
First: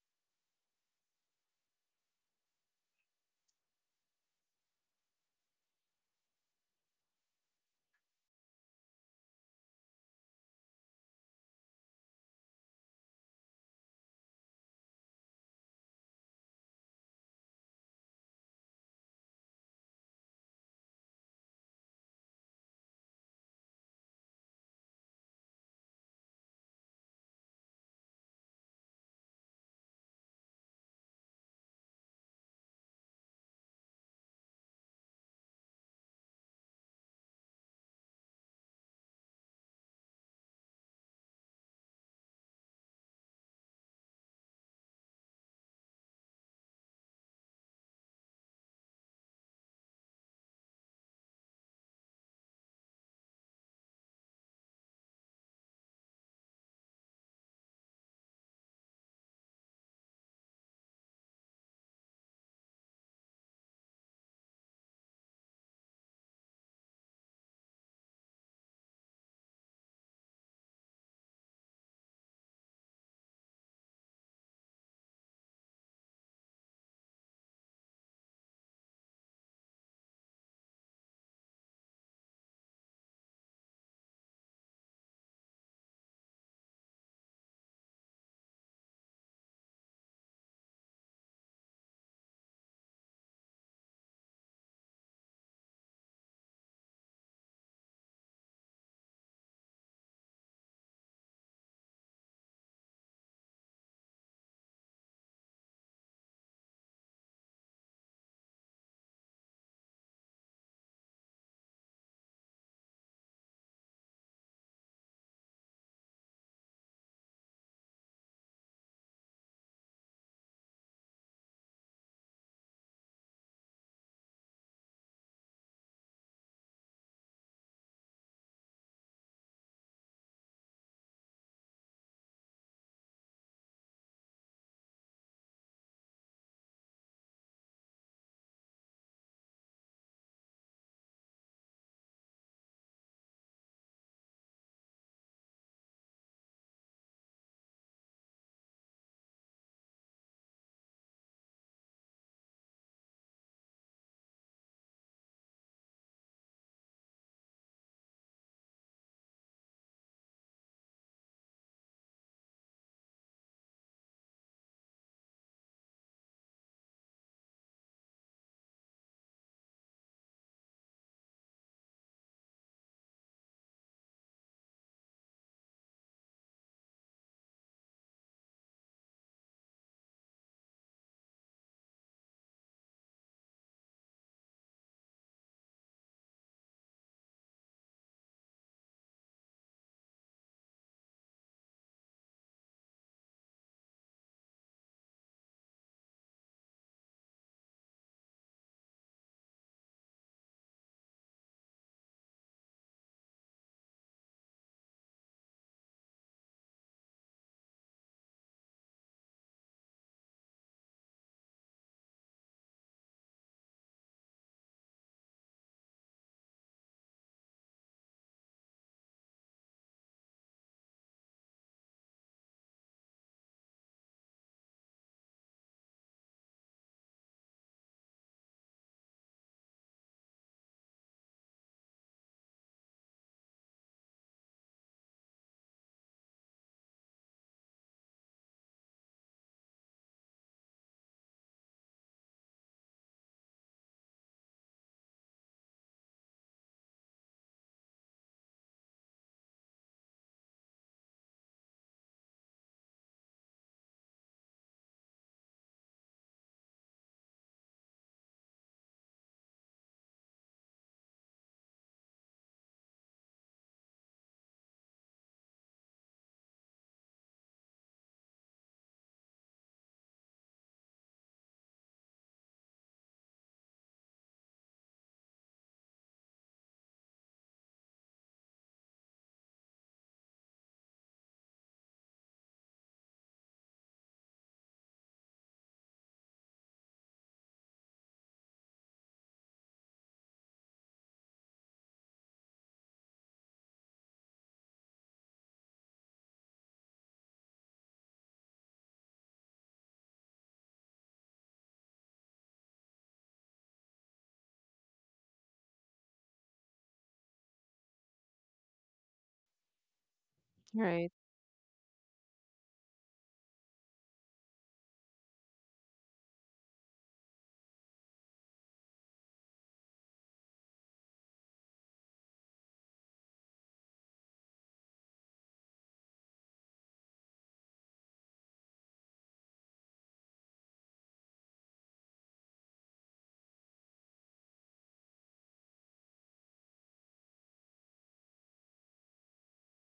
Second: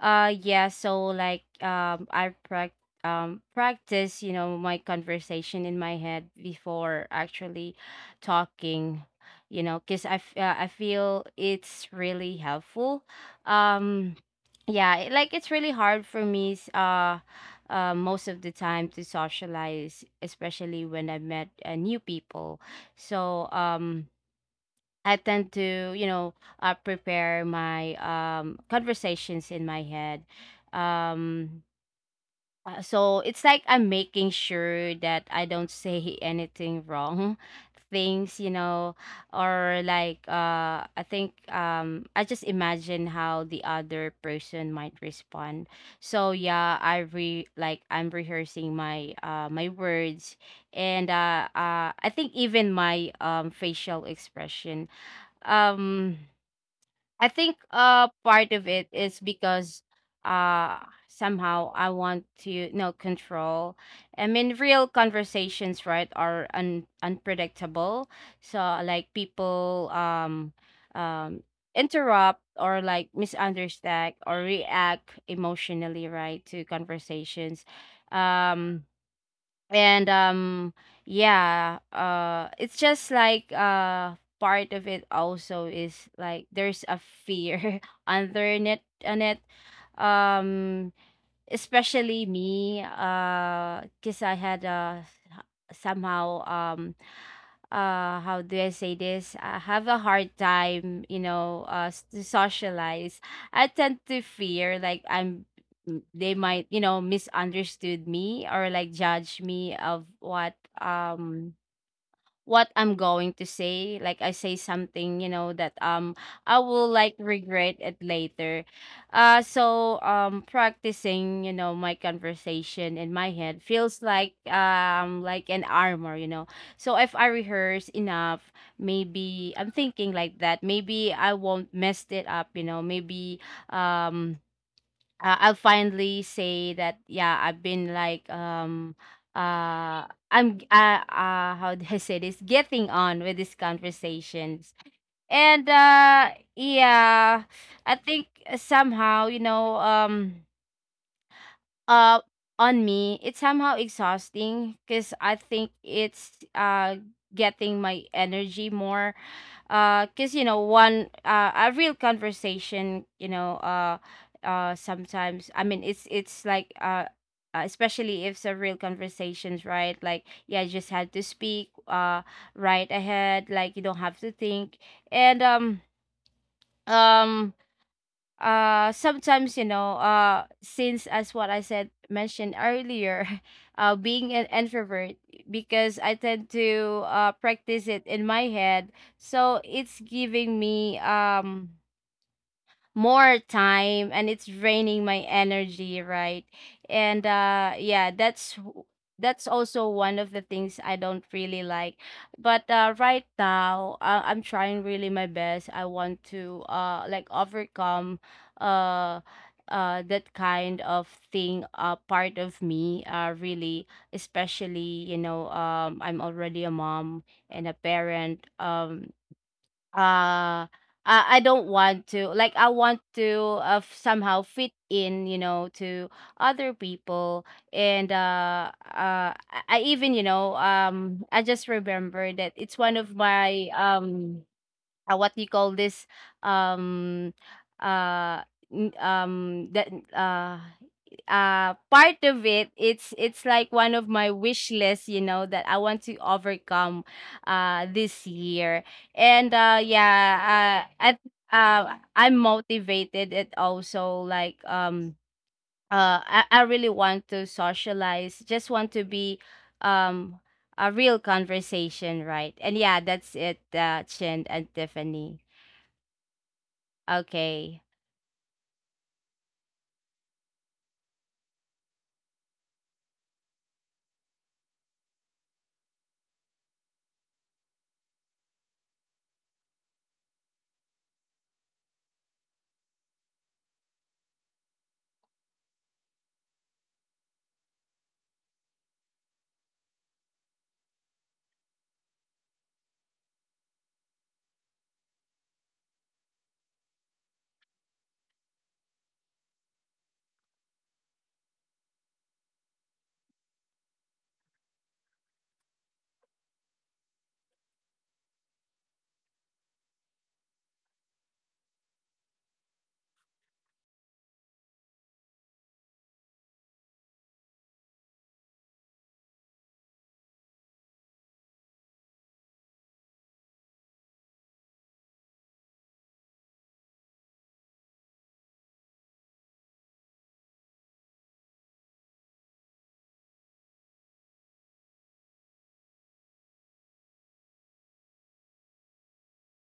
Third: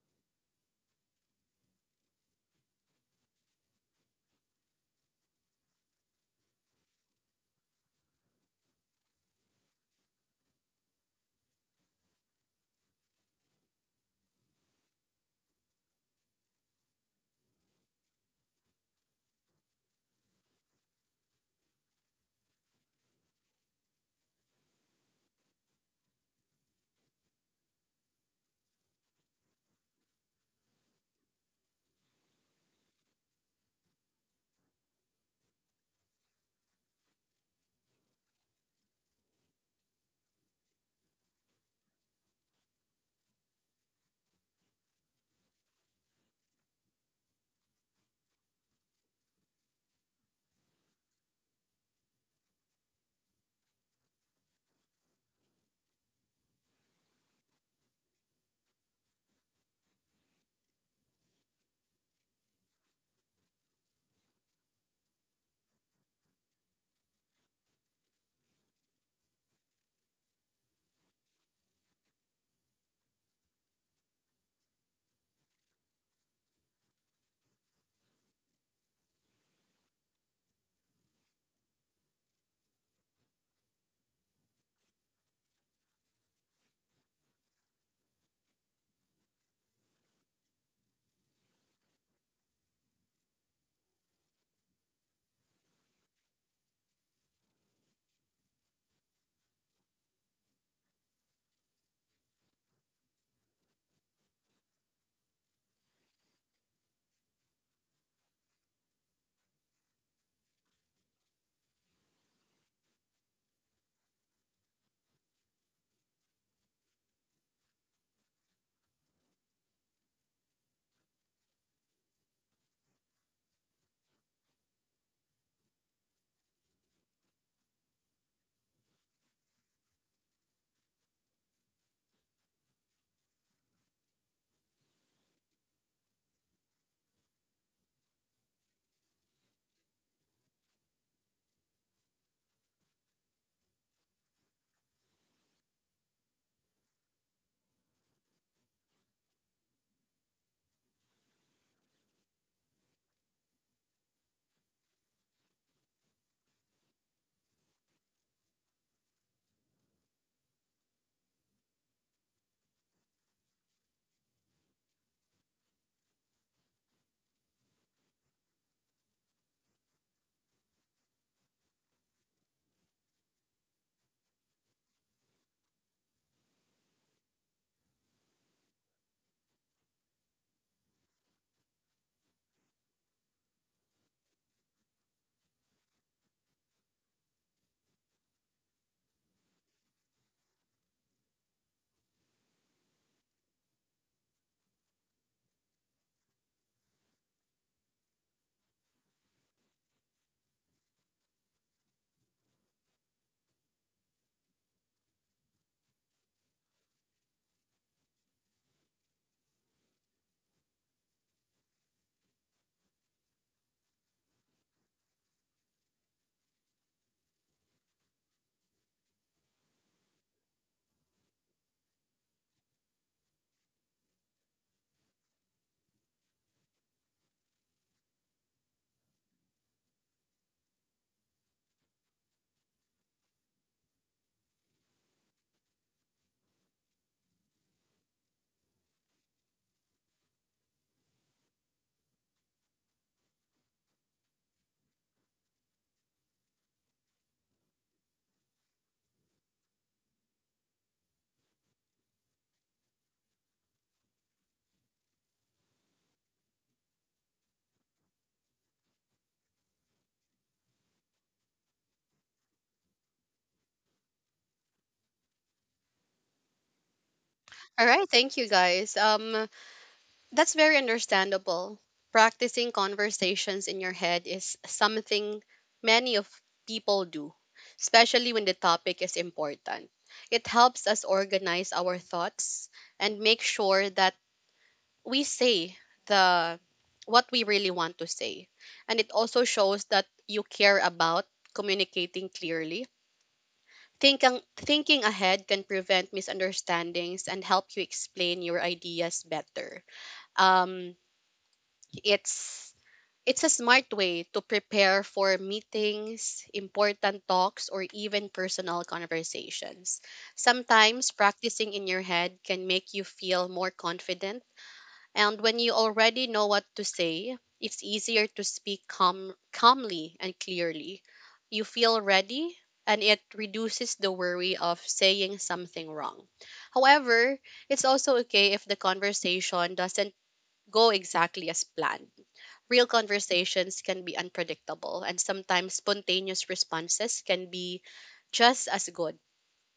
S3: Yeah, so like, I prac practice, you know, my conversation in my head before actually talking, you know, cuz I feel it's really helpful. Um yeah, like, it's really hard for me most of the time to socialize, especially when I met, new people. So I tend to, you know, prepare my, conversations in my head. Um, so it's like, I'm making sure that I don't say anything wrong things, you know, or like, I think, I just imagine how the other person might respond. So yeah, I re like, I'm rehearsing my, my words, and I think even my, facial expression. um I think part of it is because uh somehow I want to, you know, control. I mean, real conversations, right, are unpredictable. So like, people um interrupt, or like misunderstand, or react emotionally, right, to conversations. Um and yeah, it's just like, part of it also is like, there's a fear underneath it on it. um Especially me, because I had a, somehow, how do I say this, I have a hard time, you know, to socialize. I tend to fear, like, they might, you know, misunderstood me, or like judge me of what, what I'm going to say. Like, I say something, you know, that, I will, like, regret it later. So practicing, you know, my conversation in my head feels like, like an armor, you know. So if I rehearse enough, maybe I'm thinking like that. Maybe I won't mess it up, you know. Maybe, um I'll finally say that, yeah, I've been like, how do I say this, getting on with these conversations. And yeah, I think somehow, you know, uh on me, it's somehow exhausting because I think it's getting my energy more, because, you know, one a real conversation, you know, sometimes, I mean, it's like, especially if it's a real conversations, right, like, yeah, you just had to speak, right ahead, like you don't have to think. And um sometimes, you know, since, as what I said, mentioned earlier, being an introvert, because I tend to practice it in my head, so it's giving me, more time, and it's draining my energy, right. And yeah, that's also one of the things I don't really like. But right now, I'm trying really my best. I want to like, overcome uh that kind of thing. Part of me really, especially, you know, I'm already a mom and a parent. Uh I don't want to, like, I want to somehow fit in, you know, to other people. And I even, you know, I just remember that it's one of my, what do you call this, um uh n- that uh part of it, it's like one of my wish lists, you know, that I want to overcome this year. And yeah, at I'm motivated, it also like, I really want to socialize, just want to be, um a real conversation, right. And yeah, that's it, Chin and Tiffany. Okay.
S1: All right, thank you guys. That's very understandable. Practicing conversations in your head is something many of people do, especially when the topic is important. It helps us organize our thoughts and make sure that we say the what we really want to say, and it also shows that you care about communicating clearly. Thinking ahead can prevent misunderstandings and help you explain your ideas better. um it's it's a smart way to prepare for meetings, important talks, or even personal conversations.
S2: Right.
S1: Sometimes practicing in your head can make you feel more confident, and when you already know what to say, it's easier to speak calmly and clearly. You feel ready, and it reduces the worry of saying something wrong. However, it's also okay if the conversation doesn't go exactly as planned. Real conversations can be unpredictable, and sometimes spontaneous responses can be just as good.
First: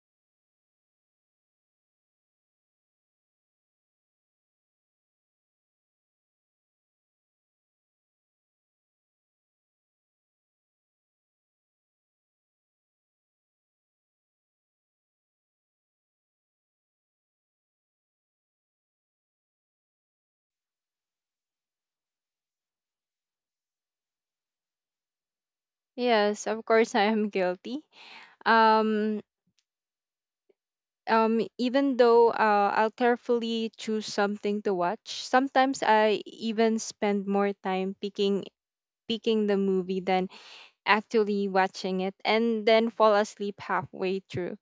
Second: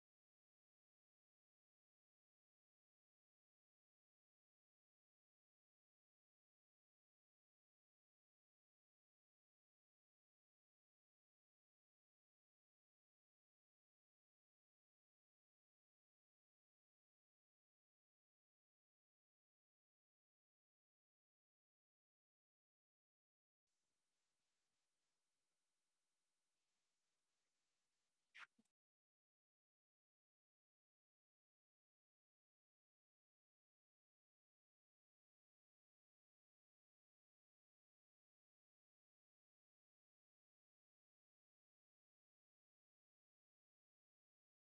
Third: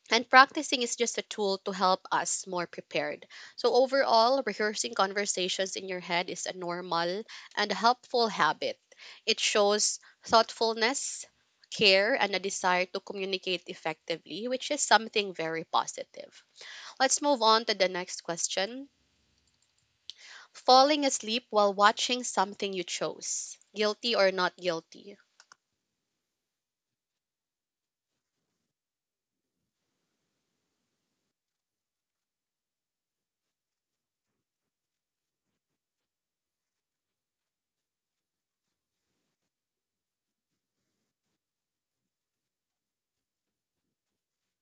S1: And practicing is just a tool to help us more prepared. So, overall, rehearsing conversations in your head is a normal and helpful habit. It shows thoughtfulness, care, and a desire to communicate effectively, which is something very positive. Let's move on to the next question. Falling asleep while watching something you chose, guilty or not guilty?
S2: Yes, of course I am guilty. Um, Even though I'll carefully choose something to watch, sometimes I even spend more time picking the movie than actually watching it, and then fall asleep halfway through.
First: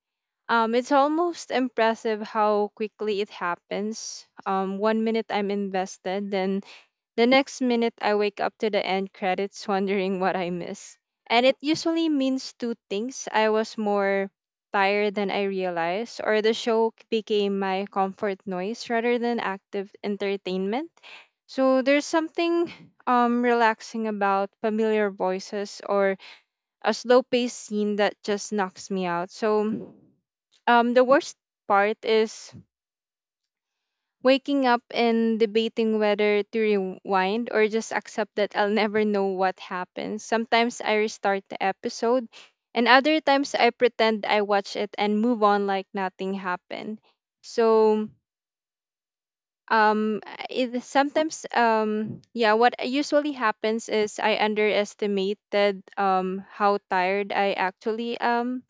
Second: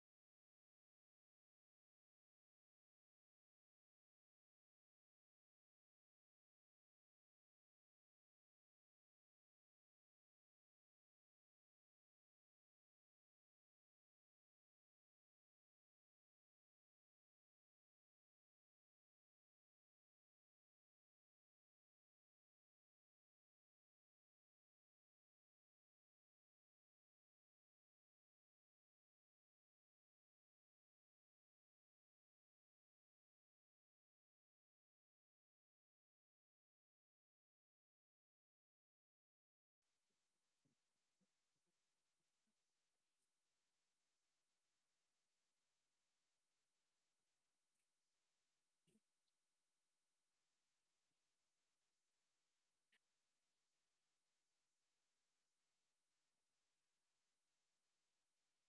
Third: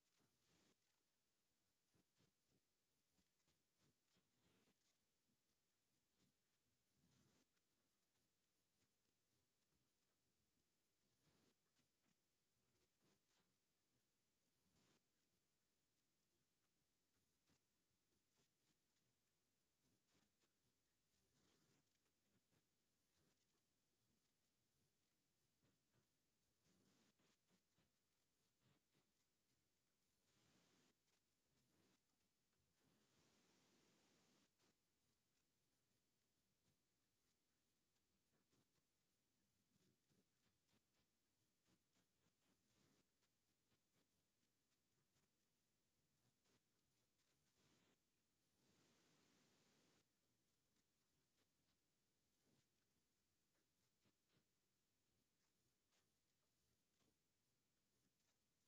S2: It's almost impressive how quickly it happens. One minute I'm invested, then the next minute I wake up to the end credits wondering what I missed. And it usually means two things. I was more tired than I realized, or the show became my comfort noise rather than active entertainment. So there's something relaxing about familiar voices, or a slow paced scene that just knocks me out. So the worst part is waking up and debating whether to rewind or just accept that I'll never know what happened. Sometimes I restart the episode, and other times I pretend I watch it and move on like nothing happened. So, um it sometimes, yeah, what usually happens is I underestimated how tired I actually am.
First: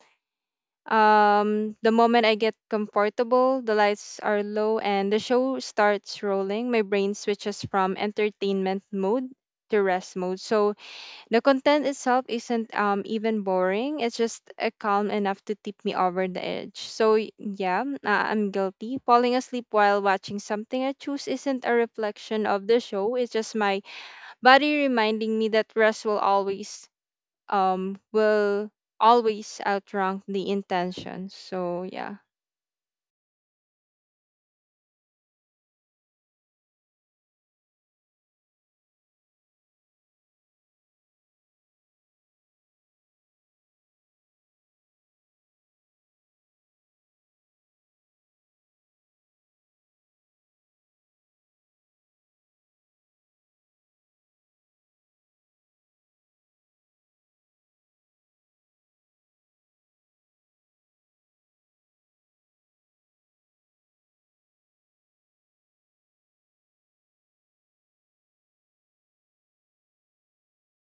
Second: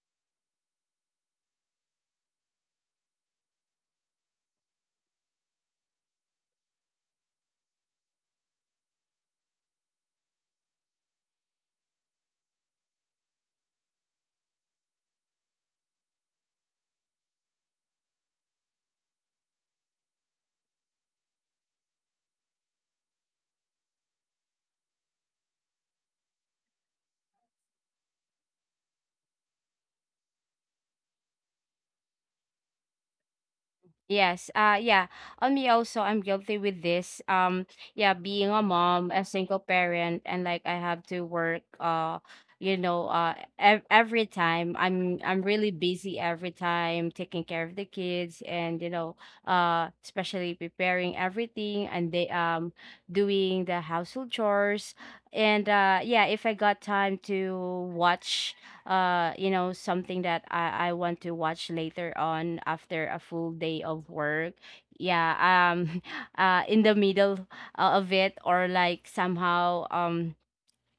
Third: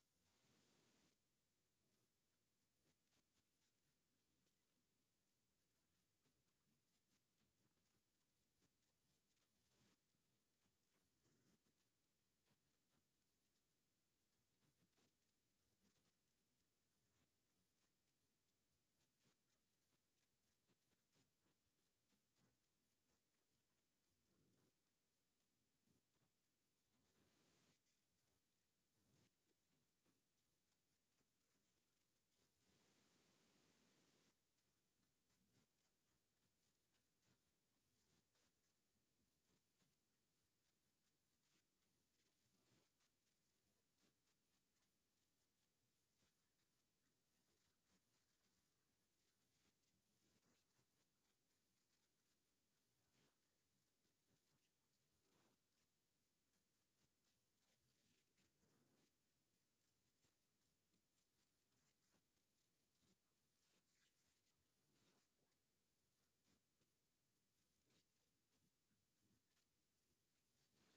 S2: The moment I get comfortable, the lights are low, and the show starts rolling, my brain switches from entertainment mode to rest mode. So the content itself isn't even boring. It's just calm enough to tip me over the edge. So yeah, I'm guilty. Falling asleep while watching something I choose isn't a reflection of the show. It's just my body reminding me that rest will um will always outrank the intention. So yeah.
S3: Yes. Yeah. On me also, I'm guilty with this. Yeah, being a mom, a single parent, and like, I have to work, you know, every time I'm really busy, every time taking care of the kids and, you know, especially preparing everything, and they doing the household chores. And yeah, if I got time to watch, you know, something that I want to watch later on, after a full day of work, yeah, um in the middle, of it, or like, somehow,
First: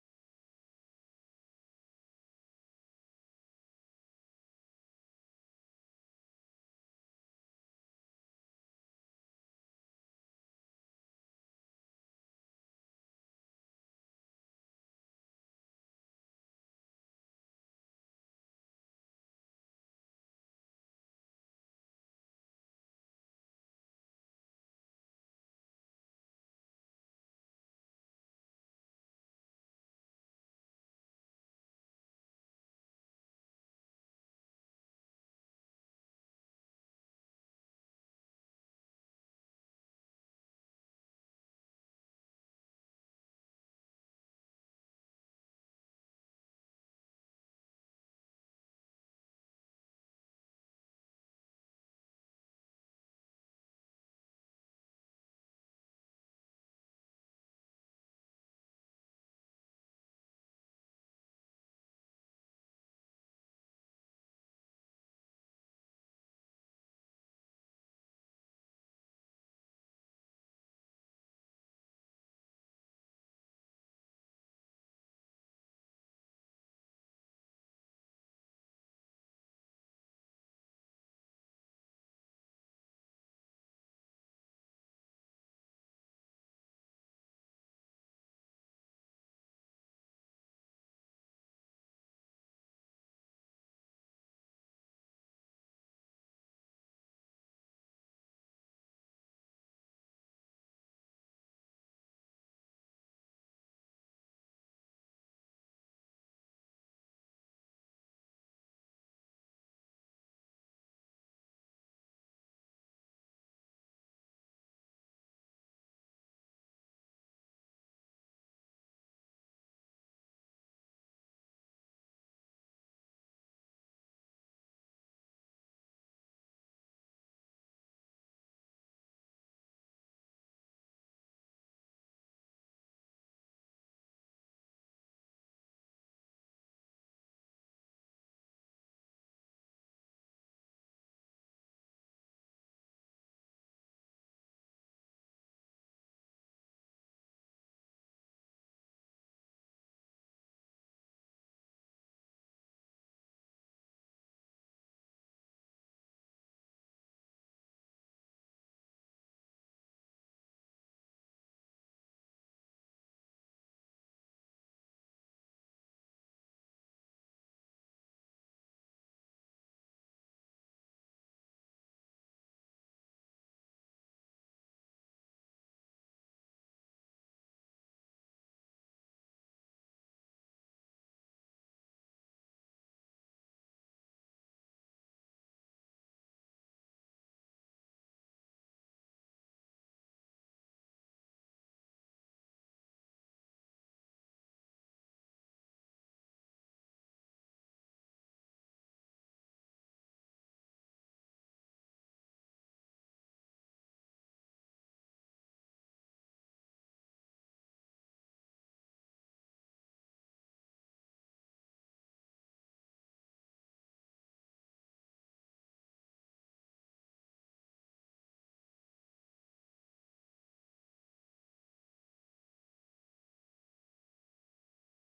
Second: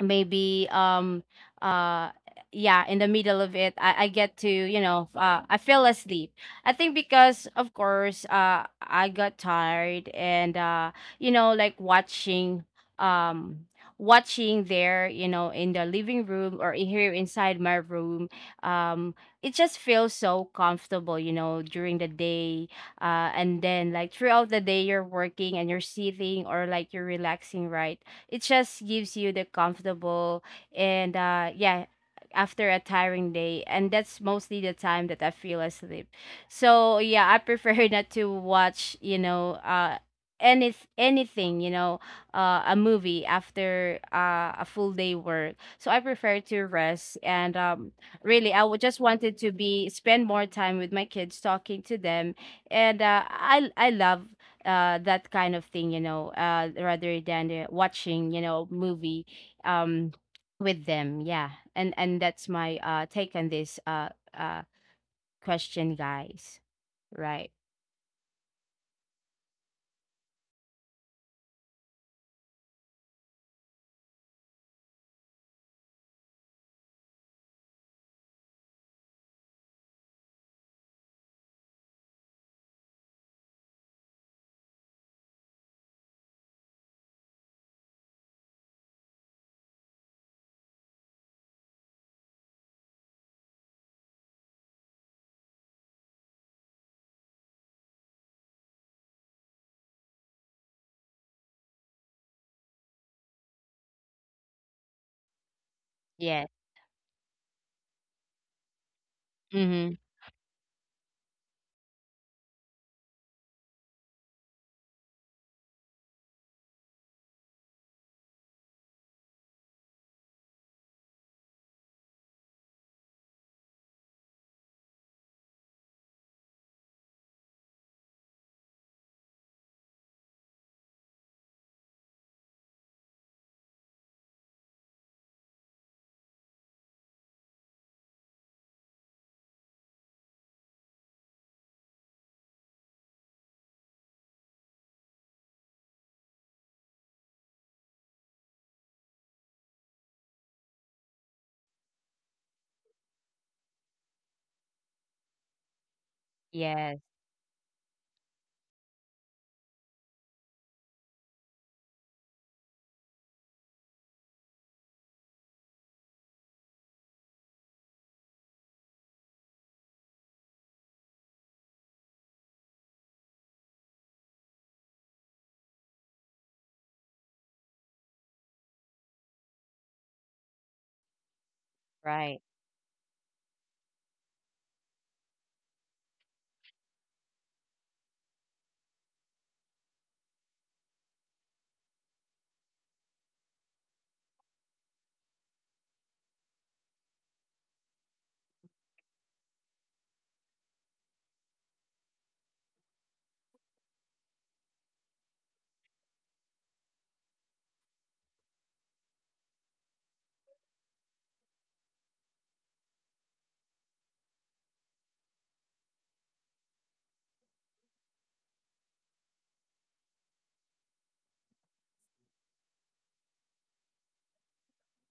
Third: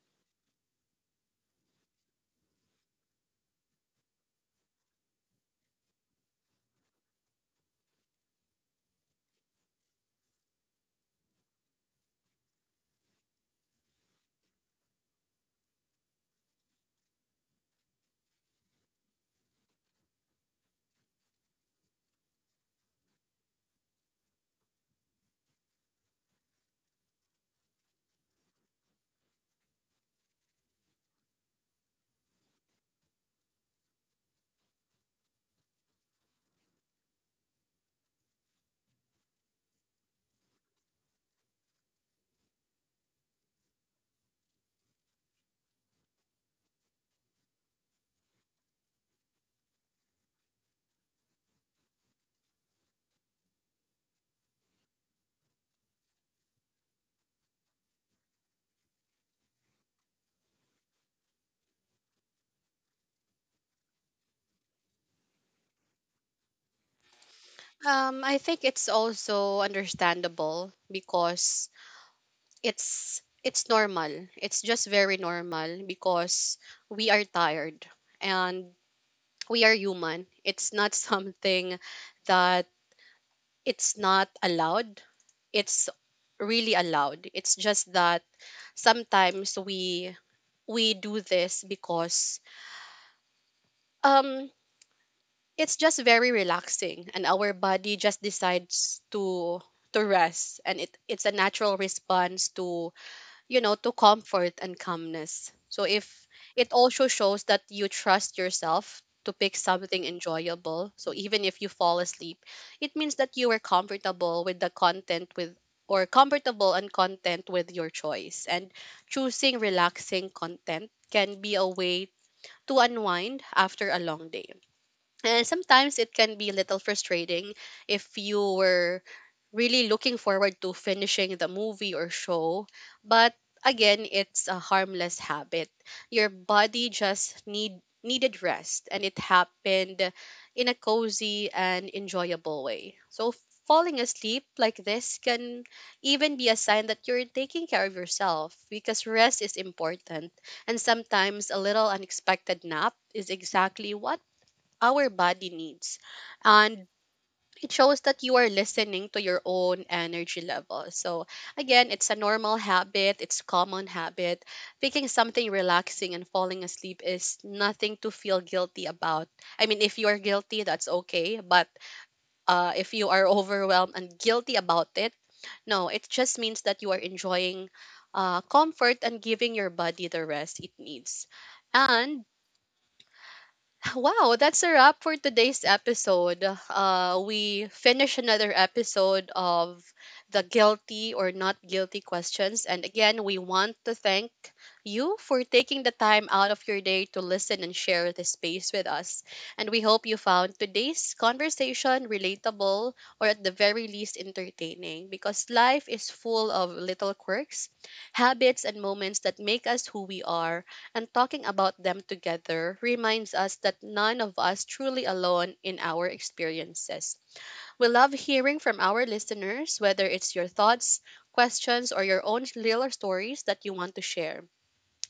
S3: maybe uh yeah, in the middle of it, I get to, you know, I fell asleep. I think, because of course, I got tired, and you know, like, um watching there, you know, in the living room, or in here inside my room. um it just feels so comfortable, you know, during the day. And then, like, throughout the day, you're working and you're sitting, or like, you're relaxing, right. It just gives you the comfortable. And yeah, after a tiring day, and that's mostly the time that I feel asleep. So yeah, I prefer not to watch, you know, anything, you know, a movie after, a full day work. So I prefer to rest, and really, I would just wanted to be spend more time with my kids, talking to them, and I love that kind of thing, you know, rather than, watching, you know, movie um with them. Yeah. And that's my take on this, uh question, guys. Right.
S1: I think it's also understandable because it's normal. It's just very normal because we are tired and we are human. It's not something that it's not allowed. It's really allowed. It's just that sometimes we do this because um it's just very relaxing and our body just decides to rest, and it's a natural response to, you know, to comfort and calmness. So if
S3: Yes.
S1: it also shows that you trust yourself to pick
S3: Mm-hmm.
S1: something enjoyable. So even if you fall asleep, it means that you were comfortable with the content, with or comfortable and content with your choice. And choosing relaxing content can be a way to unwind after a long day. And sometimes it can be a little frustrating if you were really looking forward to finishing the movie or show. But again, it's a harmless habit. Your body just needed rest, and it happened in a cozy and enjoyable way. So falling asleep like this can even be a sign that you're taking care of yourself because rest is important, and sometimes a little unexpected nap is exactly what our body needs. And
S3: Yes.
S1: it shows that you are listening to your own energy level. So again, it's a normal habit, it's common habit. Picking something relaxing and falling asleep is nothing to feel guilty about. I mean, if you are guilty, that's okay, but if you are overwhelmed and guilty about it, no, it just means that you are enjoying comfort and giving your body the rest it needs. And
S3: Right.
S1: wow, that's a wrap for today's episode. We finish another episode of the guilty or not guilty questions. And again, we want to thank you for taking the time out of your day to listen and share this space with us. And we hope you found today's conversation relatable, or at the very least entertaining, because life is full of little quirks, habits, and moments that make us who we are, and talking about them together reminds us that none of us truly alone in our experiences. We love hearing from our listeners, whether it's your thoughts, questions, or your own little stories that you want to share.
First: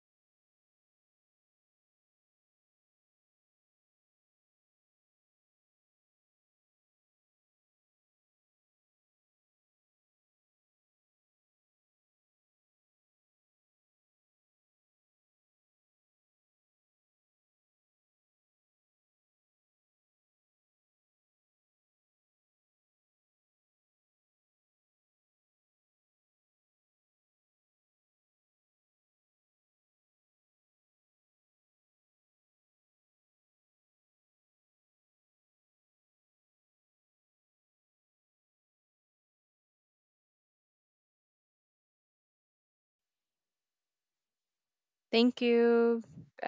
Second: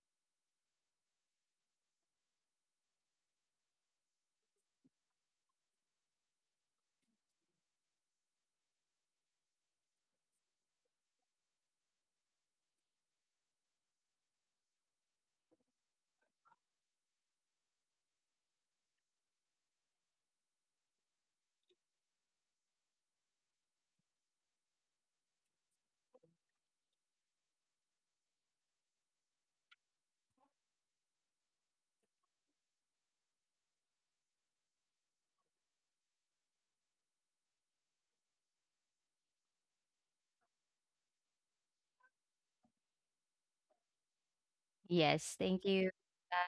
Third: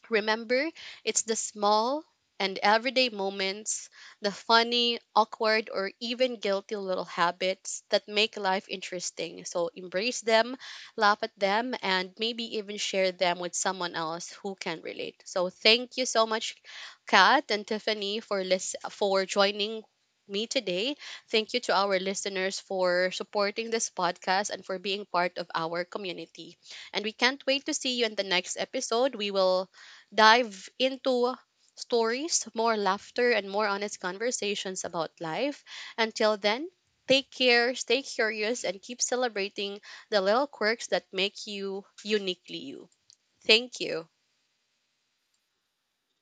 S1: Remember, it's the small and everyday moments, the funny, awkward, or even guilty little habits that make life interesting. So embrace them, laugh at them, and maybe even share them with someone else who can relate. So thank you so much, Kat and Tiffany, for for joining me today. Thank you to our listeners for supporting this podcast and for being part of our community. And we can't wait to see you in the next episode. We will dive into stories, more laughter, and more honest conversations about life. Until then, take care, stay curious, and keep celebrating the little quirks that make you uniquely you. Thank you.
S3: Yes,
S2: Thank
S3: thank you.
S2: you. Bye.